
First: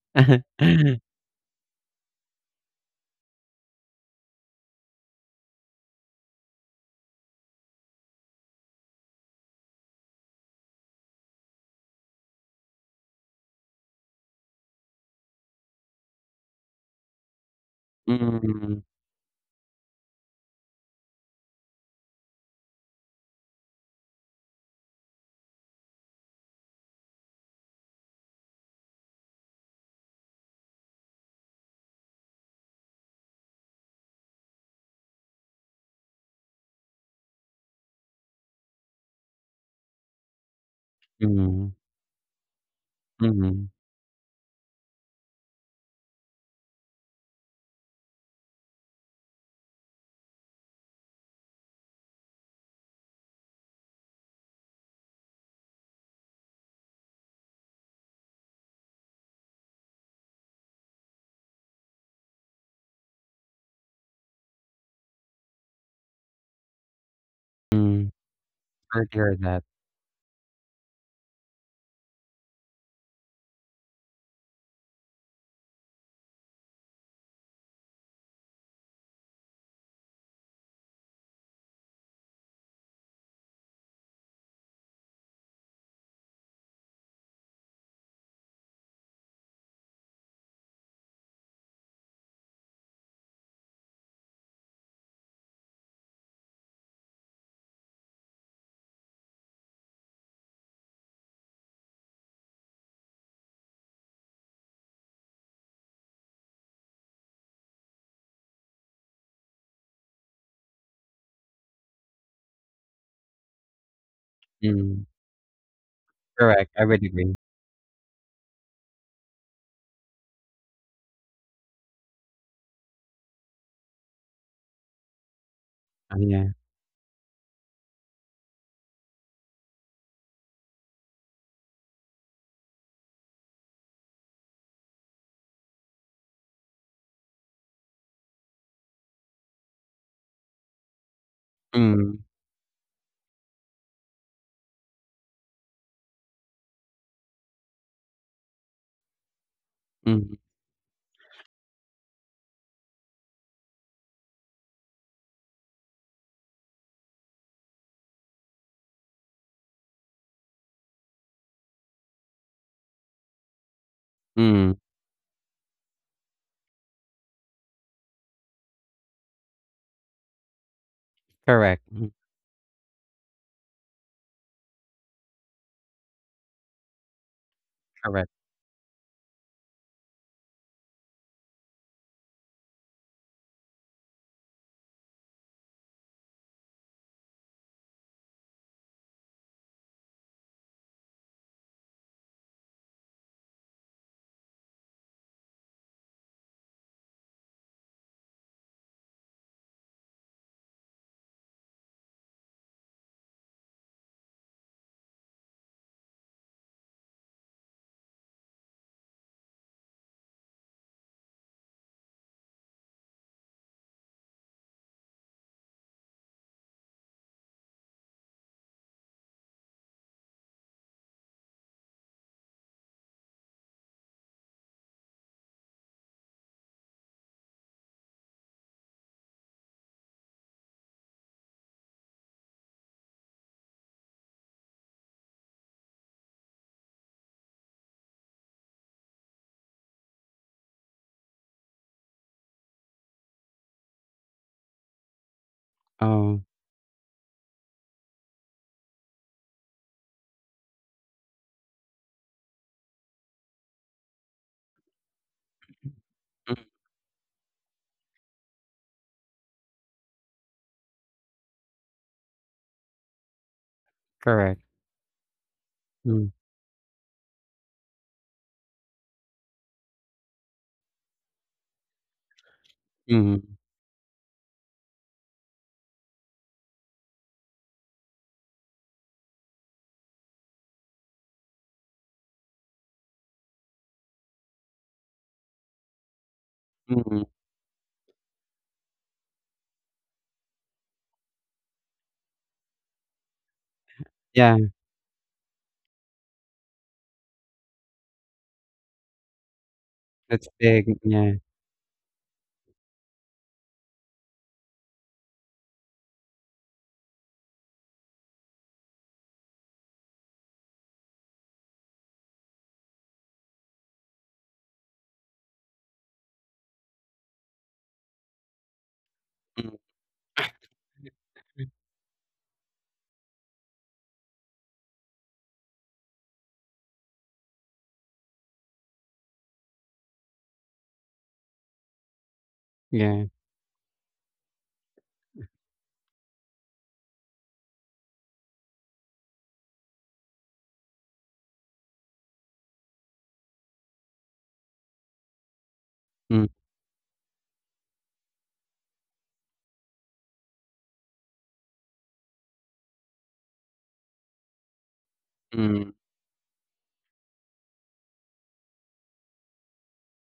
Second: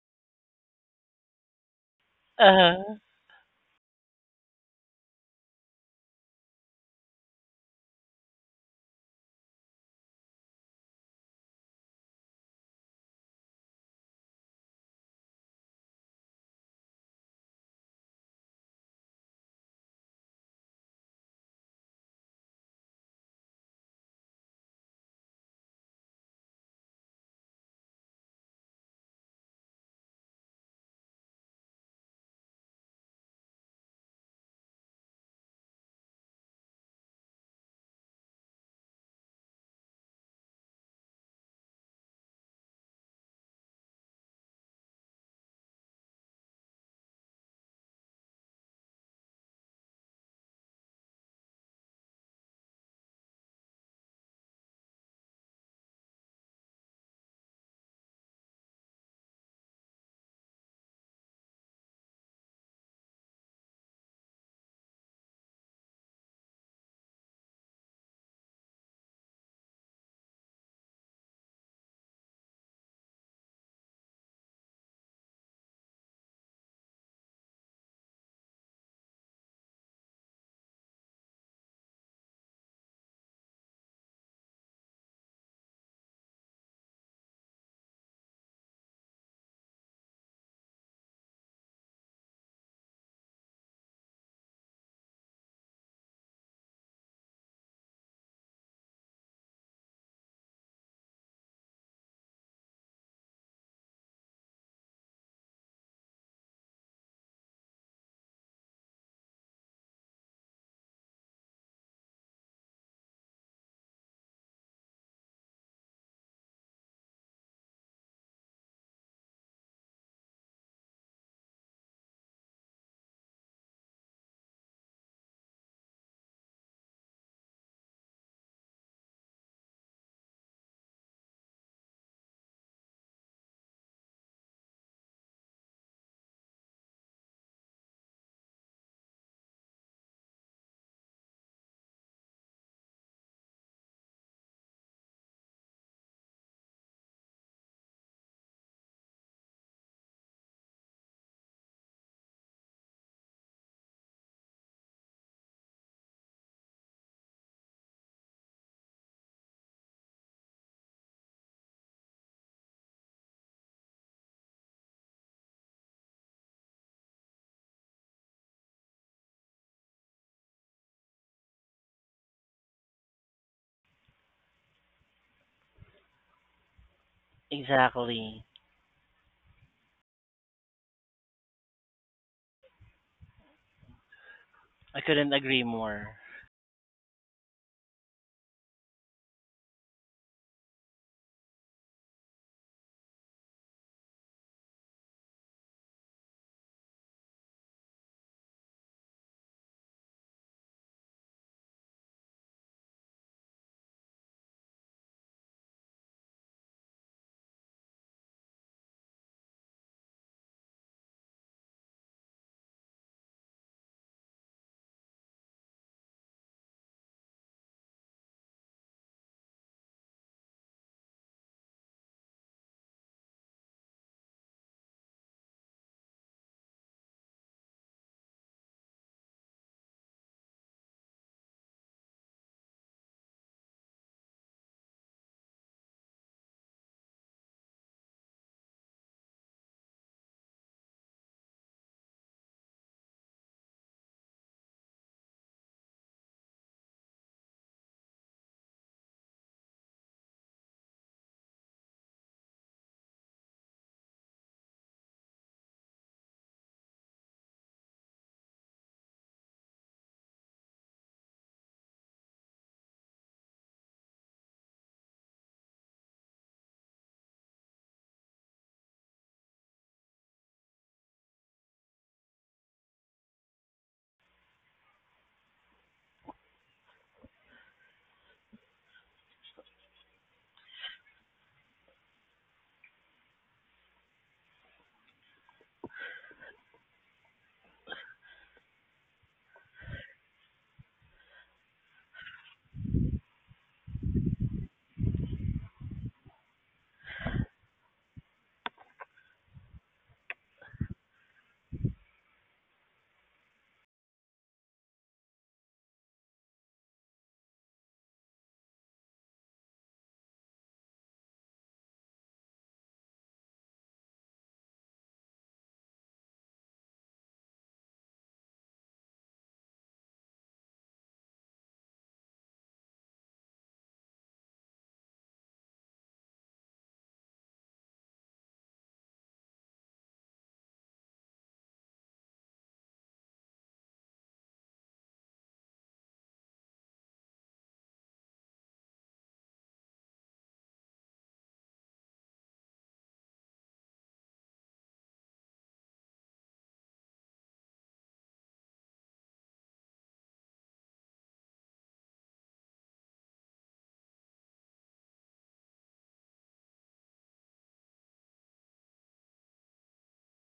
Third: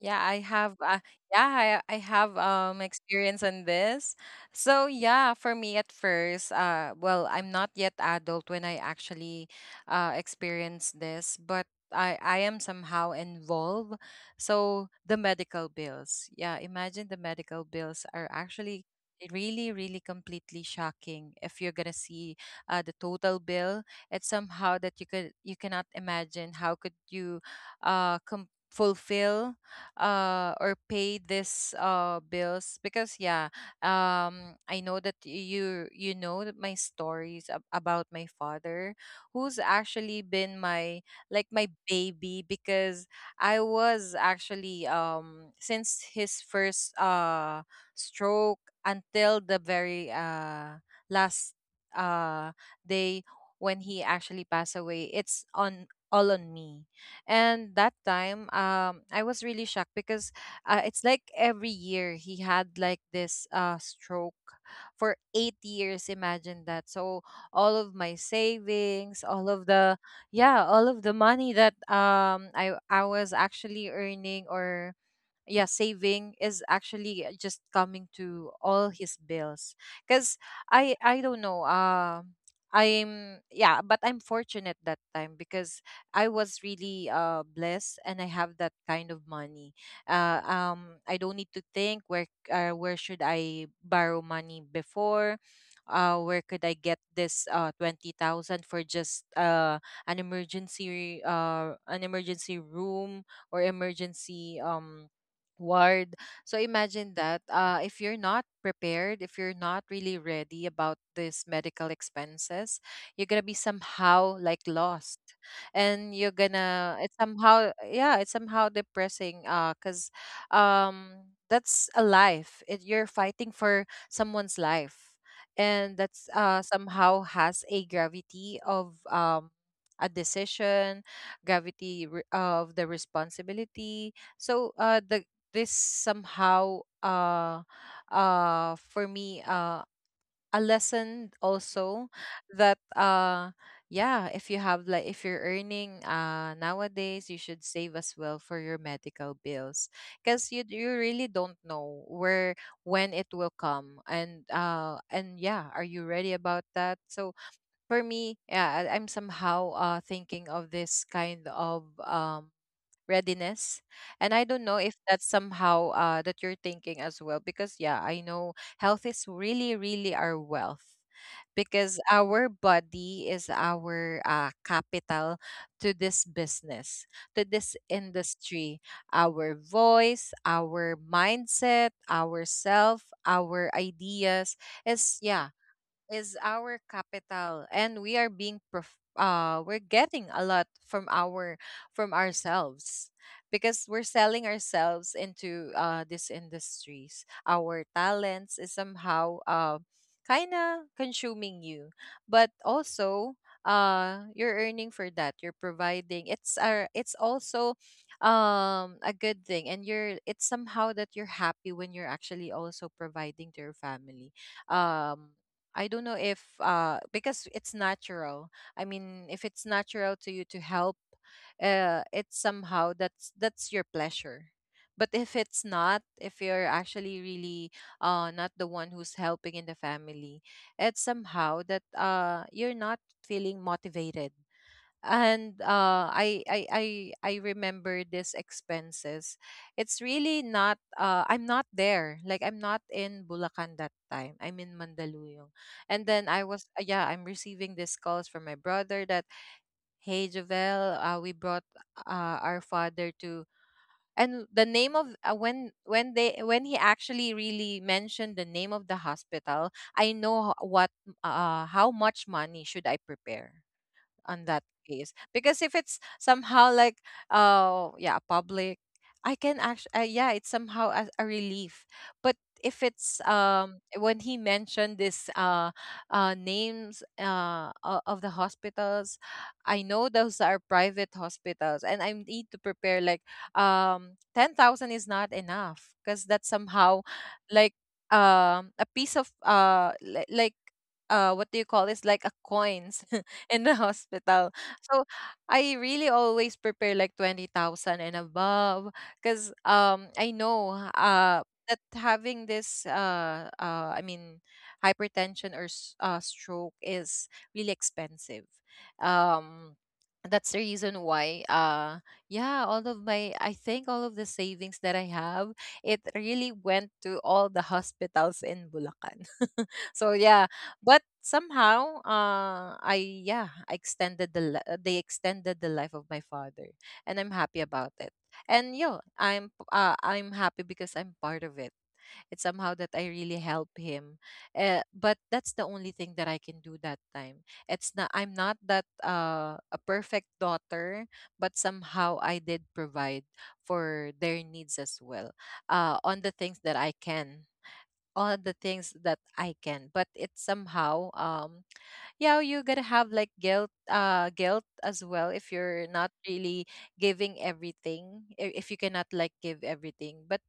Yeah, I have.
Mm.
Yeah, I have
Uh-huh.
experience on this. So yeah, for me at first, well, I'm not yet adult when I actually experienced this, but I am somehow involved. So the medical bills. Yeah, imagine the medical bills are
Mm.
actually really, really, completely shocking if you're gonna see, the total bill. It's somehow that you cannot imagine how could you fulfill or pay this bills, because, yeah, I know that you know that my stories about my father, who's actually been my, like, my
Mm.
baby, because I
Mm.
was actually, since his first stroke, until the very last uh day when he actually passed away, it's on, all on me. And that time, I was really shocked, because, it's like every year he had like this, stroke for 8 years. Imagine that. So all of
Mm.
my
Sorry to
savings,
hear
all
that.
of all of the money that, I was actually earning or, yeah, saving is actually just coming to all his bills, because I don't know. I'm yeah But I'm fortunate that time, because I was really, blessed, and I have that kind of money. I don't need to think where, where should I borrow money before, where could I get this 20,000 for just an emergency, an emergency room, or emergency, ward. So imagine that, if you're not prepared, if you're not really ready about this medical expenses, you're gonna be somehow like
Mm-hmm.
lost, and you're
Correct, I
gonna
would agree.
it's somehow depressing. Cause, that's a life. You're fighting for someone's life, and
Oh,
that's
yeah.
somehow has a gravity of, a decision, of the responsibility, so, the this somehow, for me, a lesson also,
Mm.
that yeah, if you have like, if you're earning, nowadays, you should save as well for your medical bills,
Mm.
because you really don't know where, when it will come, and, yeah, are you ready about that? So for me, yeah, I'm somehow, thinking of this kind of, readiness. And I
Mm.
don't know if that's somehow, that you're thinking as well, because, yeah, I know health is really, really our wealth,
Correct.
because
Mm.
our body is our, capital, to this business, to this
Correct.
Exactly.
industry. Our voice, our mindset, our self, our ideas
I
is,
couldn't
yeah,
agree more.
is our capital, and we are we're getting a lot from our, from ourselves, because we're selling ourselves into, these industries. Our talents is somehow, kind of consuming you. But also, you're earning for that, you're providing. It's also, a good thing, and you're it's somehow that you're happy when you're actually also providing to your family. um I don't know if, because it's natural. I mean, if it's natural to you to help, it's somehow that's your pleasure. But if it's not, if you're actually really, not the one who's helping in the family, it's somehow that, you're not feeling motivated. And, I remember these expenses. It's really not. I'm not there. Like, I'm not in Bulacan that time. I'm in Mandaluyong, and
Oh.
then I was, yeah. I'm receiving these calls from my brother that, hey, Javel, we brought our father to. And the name of, when when
Mm.
they when he actually really mentioned the name of the hospital, I know what, how much money should I prepare
Correct.
on that case, because if it's
Mm.
somehow like, yeah, public, I can actually, yeah, it's somehow a relief. But if it's,
Mhm.
when he mentioned this, names, of the hospitals, I know those are private hospitals, and I need to prepare like, 10,000 is not enough, because that's somehow
Mhm.
like, a piece of, like, what do you call this, like a coin in the
Yeah,
hospital. So I really always prepare like 20,000 and above, because, I
that's
know,
big, yeah.
that having this, I mean, hypertension or, stroke is really expensive. Um that's the reason why, yeah, all of my I think all of the savings that I have, it really went to all the hospitals in Bulacan.
Mm.
So yeah, but somehow, I extended the they extended the life of my father, and I'm happy about it. And I'm happy because I'm part of it. It's somehow that I
Yeah.
really help him. But that's the only thing that I can do that time. It's not I'm not that, a perfect daughter, but somehow I did provide for their needs as well, on the things
Mm.
that I can, all the things that I can. But it's somehow, yeah, you gotta have like guilt as well if you're not
Mm.
really giving everything. If you cannot like give everything, but,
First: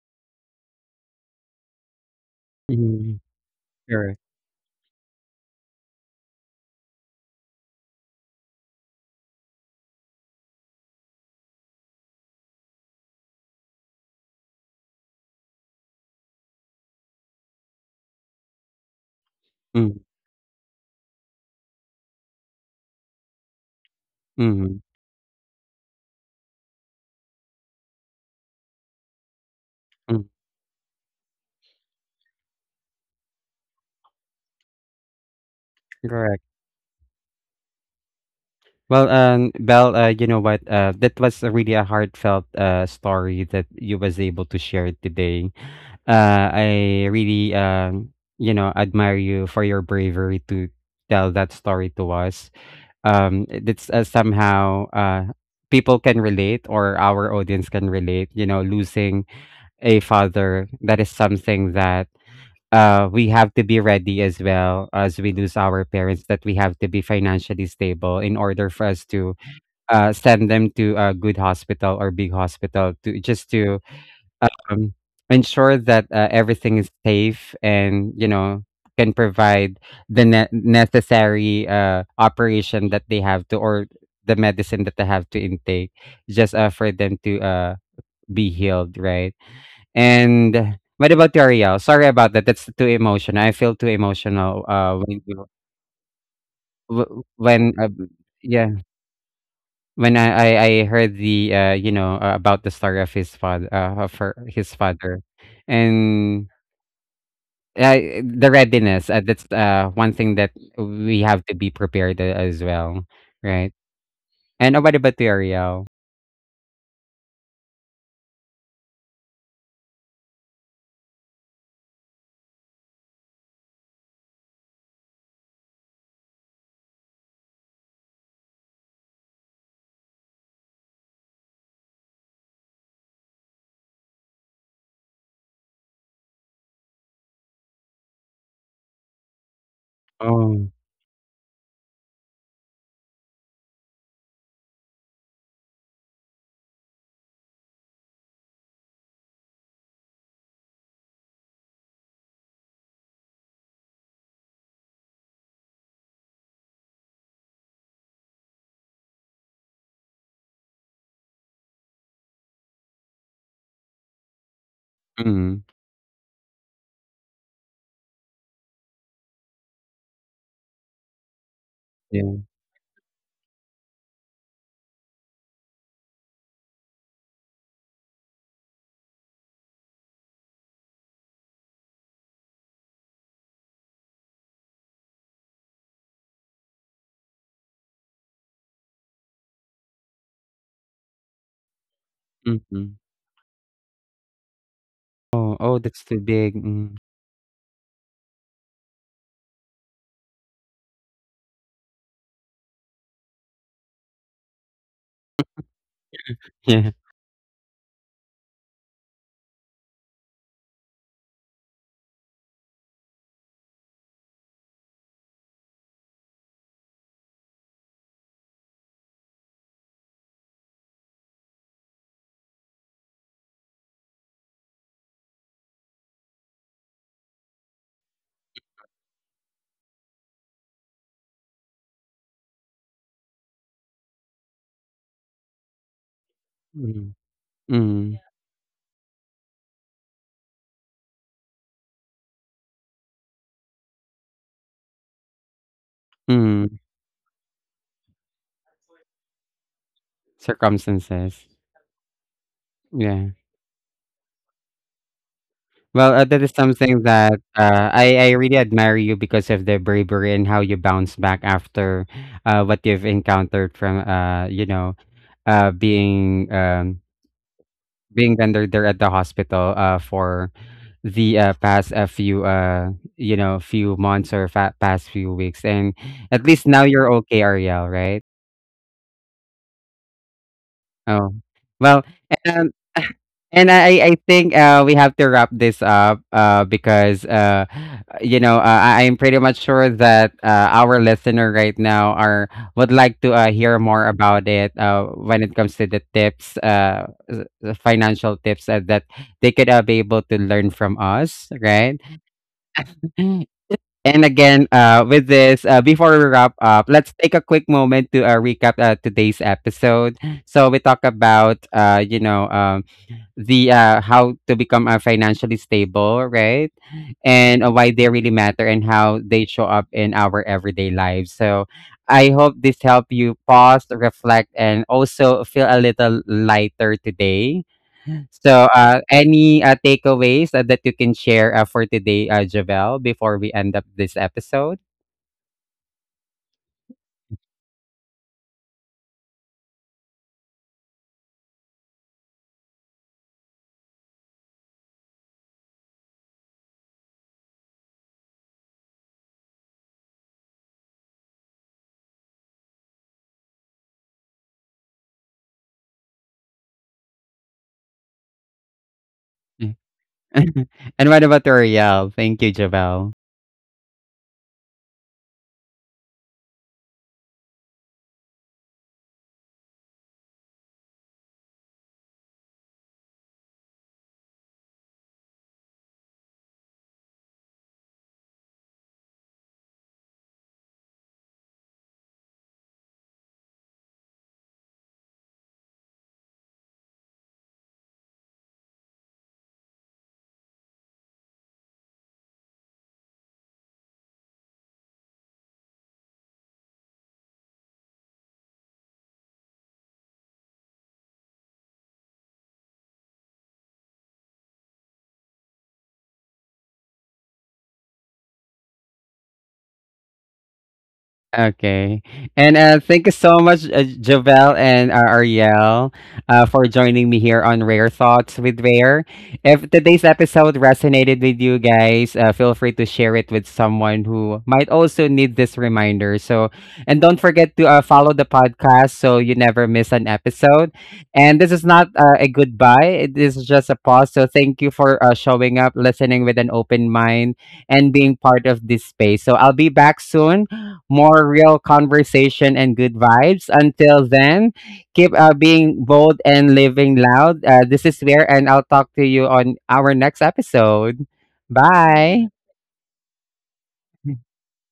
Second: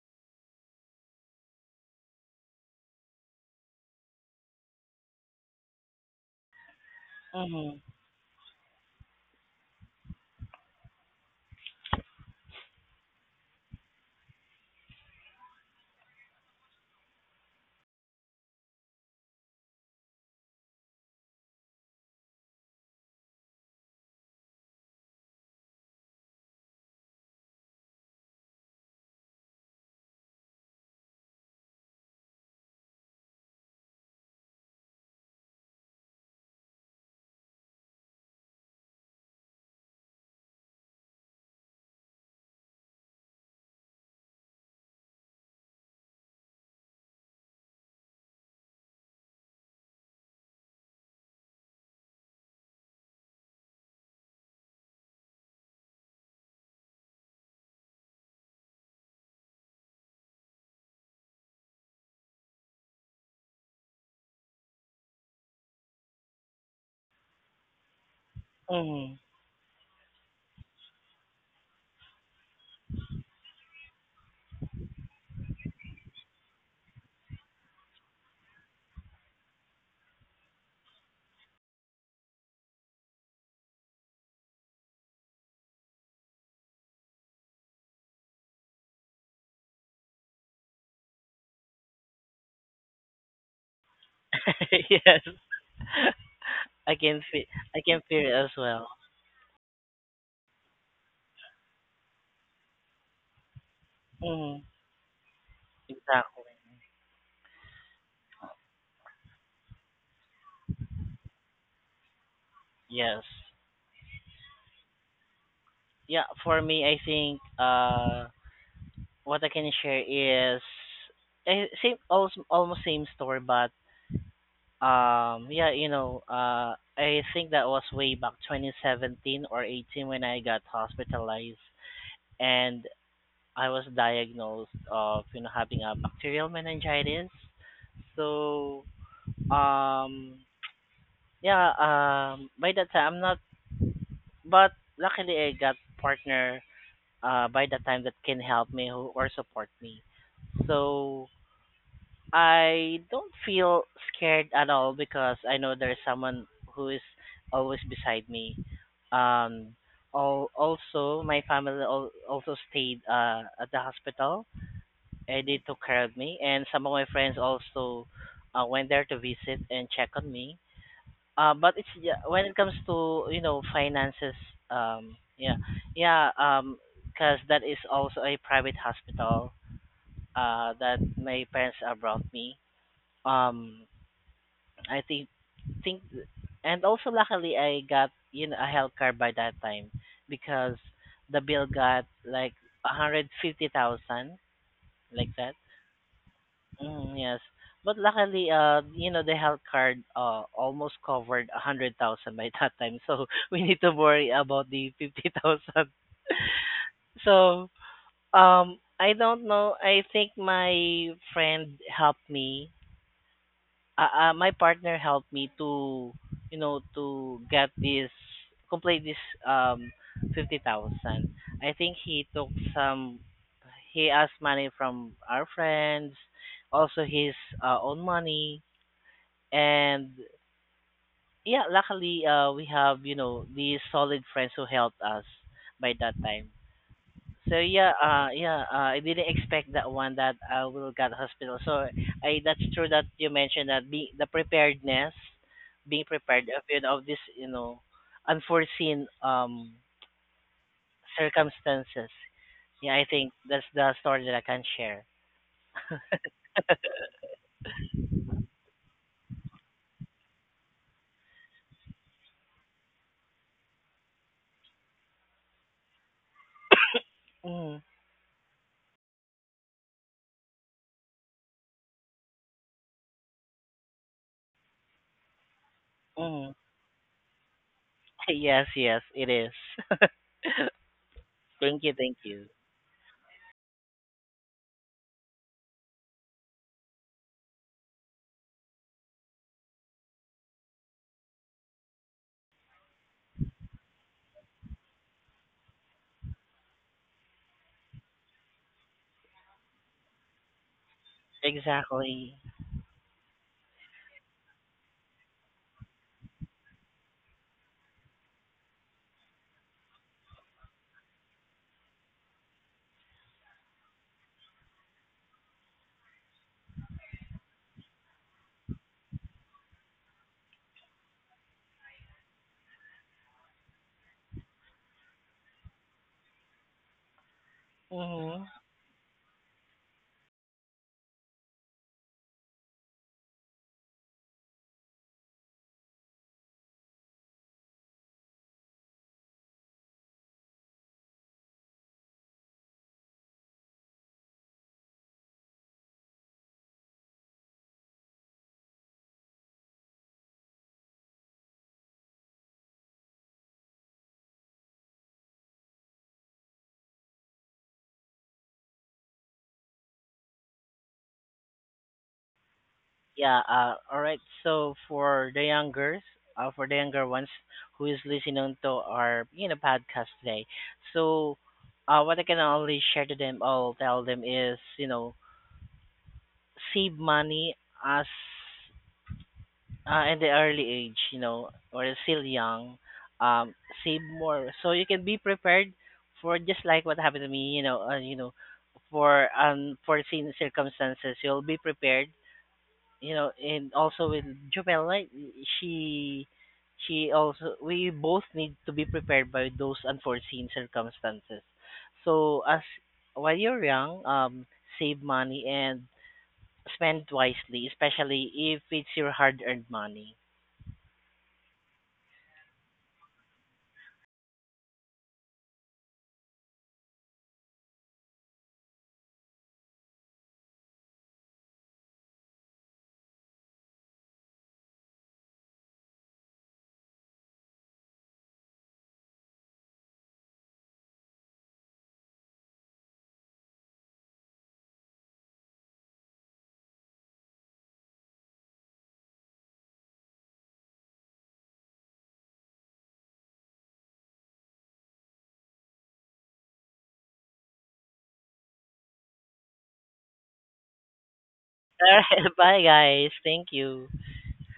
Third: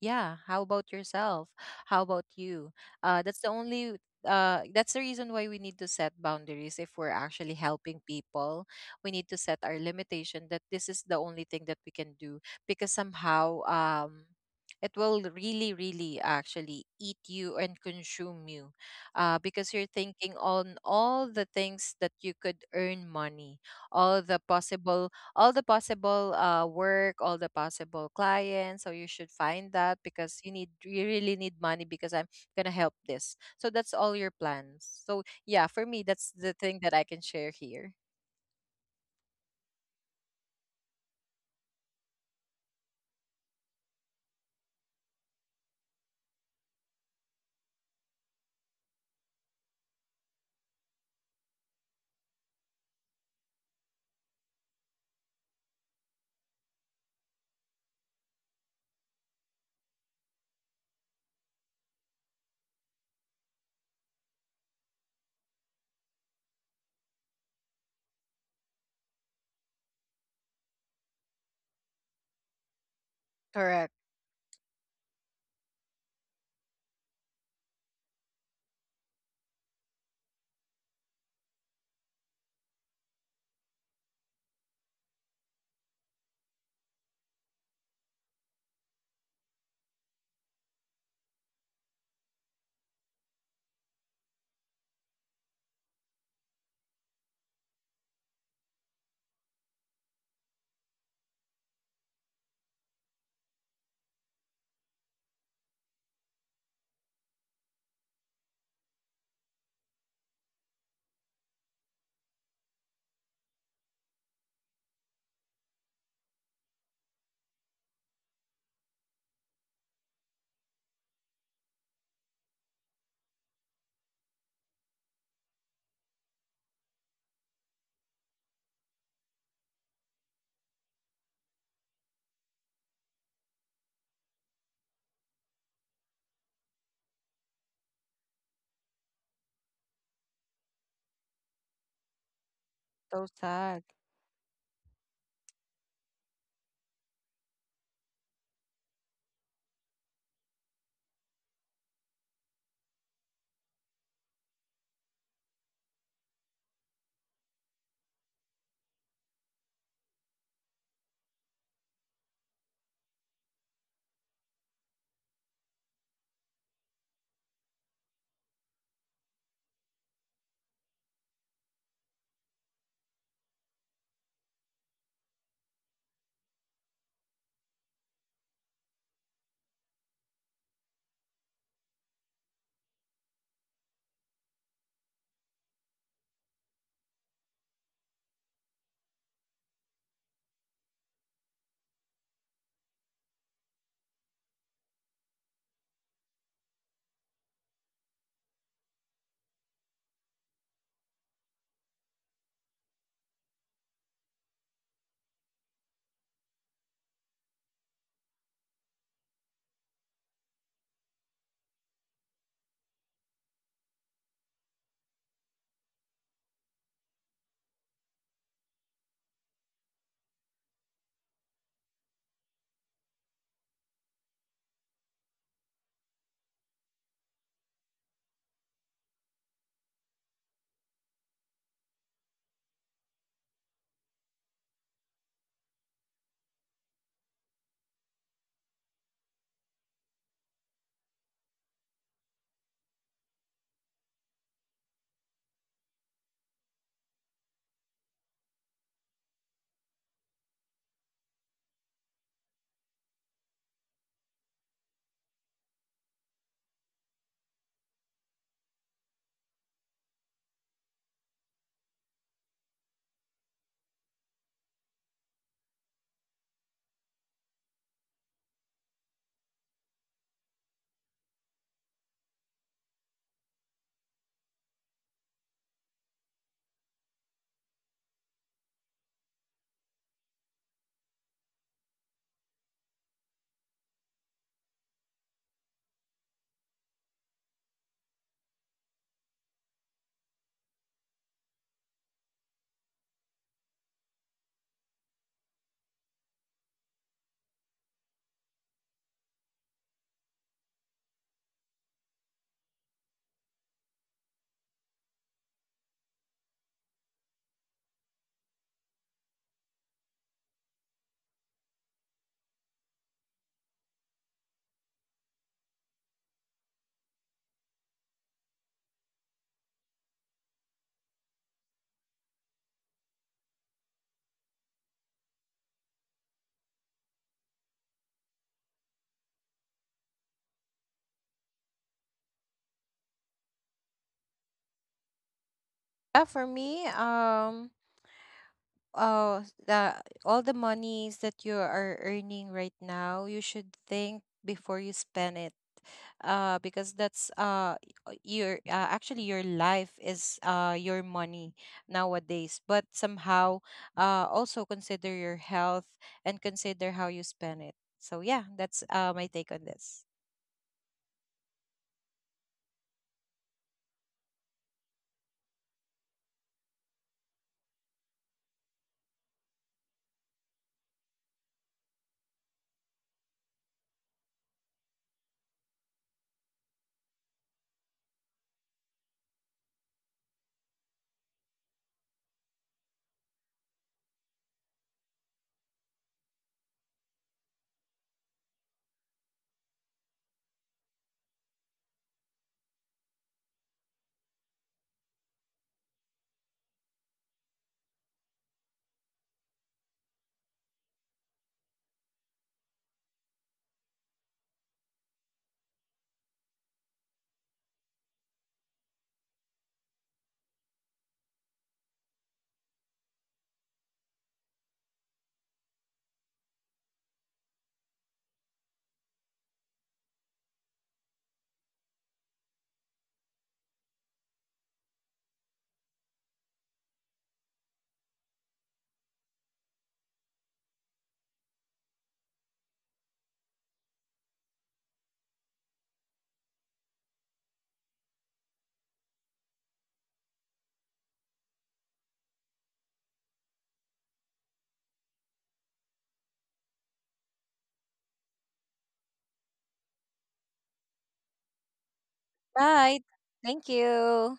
yeah. How about yourself? How about you?
Mhm.
That's the only.
Correct.
That's the reason why we need to set boundaries if we're actually
Mhm.
helping people. We need to set our limitation that this is the only thing that we can do, because somehow, it will really, really actually eat you and consume you, because you're
Mm.
thinking on all the things that you could earn money, all the
Mhm.
possible all the possible, work, all the possible clients. So you should find that
Mm.
because you really need money, because I'm gonna help this. So that's all your plans. So yeah, for me, that's the
Correct.
thing that I can share here.
Well, Belle, you know what? That was a really a heartfelt story that you was able to share today. I really, you know, admire you for your bravery to tell that story to us. It's somehow people can relate, or our audience can relate, you know, losing a father. That is something that we have to be ready as well. As we lose our parents, that we have to be financially stable in order for us
Mhm.
to send them to a good hospital or big hospital, to just to
Correct.
um, ensure that, everything is safe, and, you know, can provide the ne necessary, operation that they have to, or the medicine that they have to intake, just, for them to, be healed, right? And what about you, Ariel? Sorry about that. That's too emotional. I feel too emotional, when
Yes.
you
I
w-
can feel
when,
I
uh,
can feel it as
yeah,
well.
when I heard the, about the story of his father,
Hmm.
his father. And,
Exactly.
The readiness, that's, one thing that we have to be prepared a as well,
Yes.
right? And, what about the Ariel?
Yeah. For me, I think what I can share is, same, almost same story, but yeah, I think that was way back 2017 or 18 when I got hospitalized, and I was diagnosed of having a bacterial meningitis. So um,
Oh.
yeah, by that time I'm
So
not.
sad.
But luckily, I got partner by the time that can help me, who, or support me. So I don't feel scared at all, because I know there's someone who is always beside me. Um, Also, my family also stayed at the hospital, and
Mm.
they took care of me. And some of my friends also went there to visit and check on me. But it's, yeah,
Yeah.
when it comes to finances, yeah, yeah, because that is also a private hospital, that my parents brought me. Um, I think, think, and also luckily I got a health card by that time, because the bill got like
Mhm.
150,000 like
Oh.
that.
Oh, that's too big. Mm.
Mm, yes. But luckily, the health card almost covered 100,000 by that time, so we need to worry about the 50,000.
Yeah.
So, I don't know. I think my friend helped me, my partner helped me to you know to get this complete this um 50,000. I think he took some he asked money from our friends, also his own money. And yeah, luckily, we have, these solid friends who helped us by that time.
Mm.
So yeah,
Mm.
yeah, I didn't expect that one, that I will get hospital. So I that's true that you mentioned that, being prepared
Mm.
of, this, unforeseen
Circumstances.
circumstances. Yeah, I
Yeah.
think that's the story that I can share.
Well, that is something that, I really admire you, because of the bravery and how you bounce back after, what you've encountered from, you know, being,
Mm,
being rendered there at the hospital for the past a few, you know, few months, or past few weeks. And at least
mm.
now you're okay, Ariel, right?
Yes, yes, it is.
Oh.
Thank
Well.
you, thank you.
And. And I think we have to wrap this up, because, you know, I am pretty much sure that our listener right now are would like to hear more about it, when it comes to the tips, the financial tips that they could be able to learn from us, right?
Exactly.
And again, with this, before we wrap up, let's take a quick moment to recap today's episode. So we talk about, the how to become financially stable, right? And why they really matter and how they show up in our everyday lives. So I hope this helped you pause, reflect, and also feel a little lighter today.
Mm-hmm.
So any takeaways that you can share for today, Javel, before we end up this episode?
Yeah, for me, the all the monies that you are earning right now, you should think before you spend it, because your, actually, your life is your money nowadays. But somehow, also consider your health, and consider how you spend it. So yeah, that's my
Mm.
take on this.
And what about L'Oreal? Thank you, Javel.
Yeah, all right. So for the youngers, for the younger ones who is listening to our podcast today, so what I can only share to them, I'll tell them is, save money, as, in the early age, or you're still young, um, save more so you can be prepared, for just like what happened to me, for unforeseen circumstances, you'll be prepared, and also with Jumel, right? She she also We both need to be prepared by those unforeseen circumstances. So as while you're young, save money and spend wisely, especially if it's your hard-earned money.
Okay. And thank you so much, Jovel and Ariel, for joining me here on Rare Thoughts with Rare. If today's episode resonated with you guys, feel free to share it with someone who might also need this reminder. So, and don't forget to follow the podcast so you never miss an episode. And this is not a goodbye, this is just a pause. So, thank you for showing up, listening with an open mind, and being part of this space. So, I'll be back soon, more real conversation and good vibes. Until then, keep being bold and living loud. This is where, and I'll talk to you on our next episode.
All
Bye.
right, bye guys.
Right.
Thank
Thank
you.
you.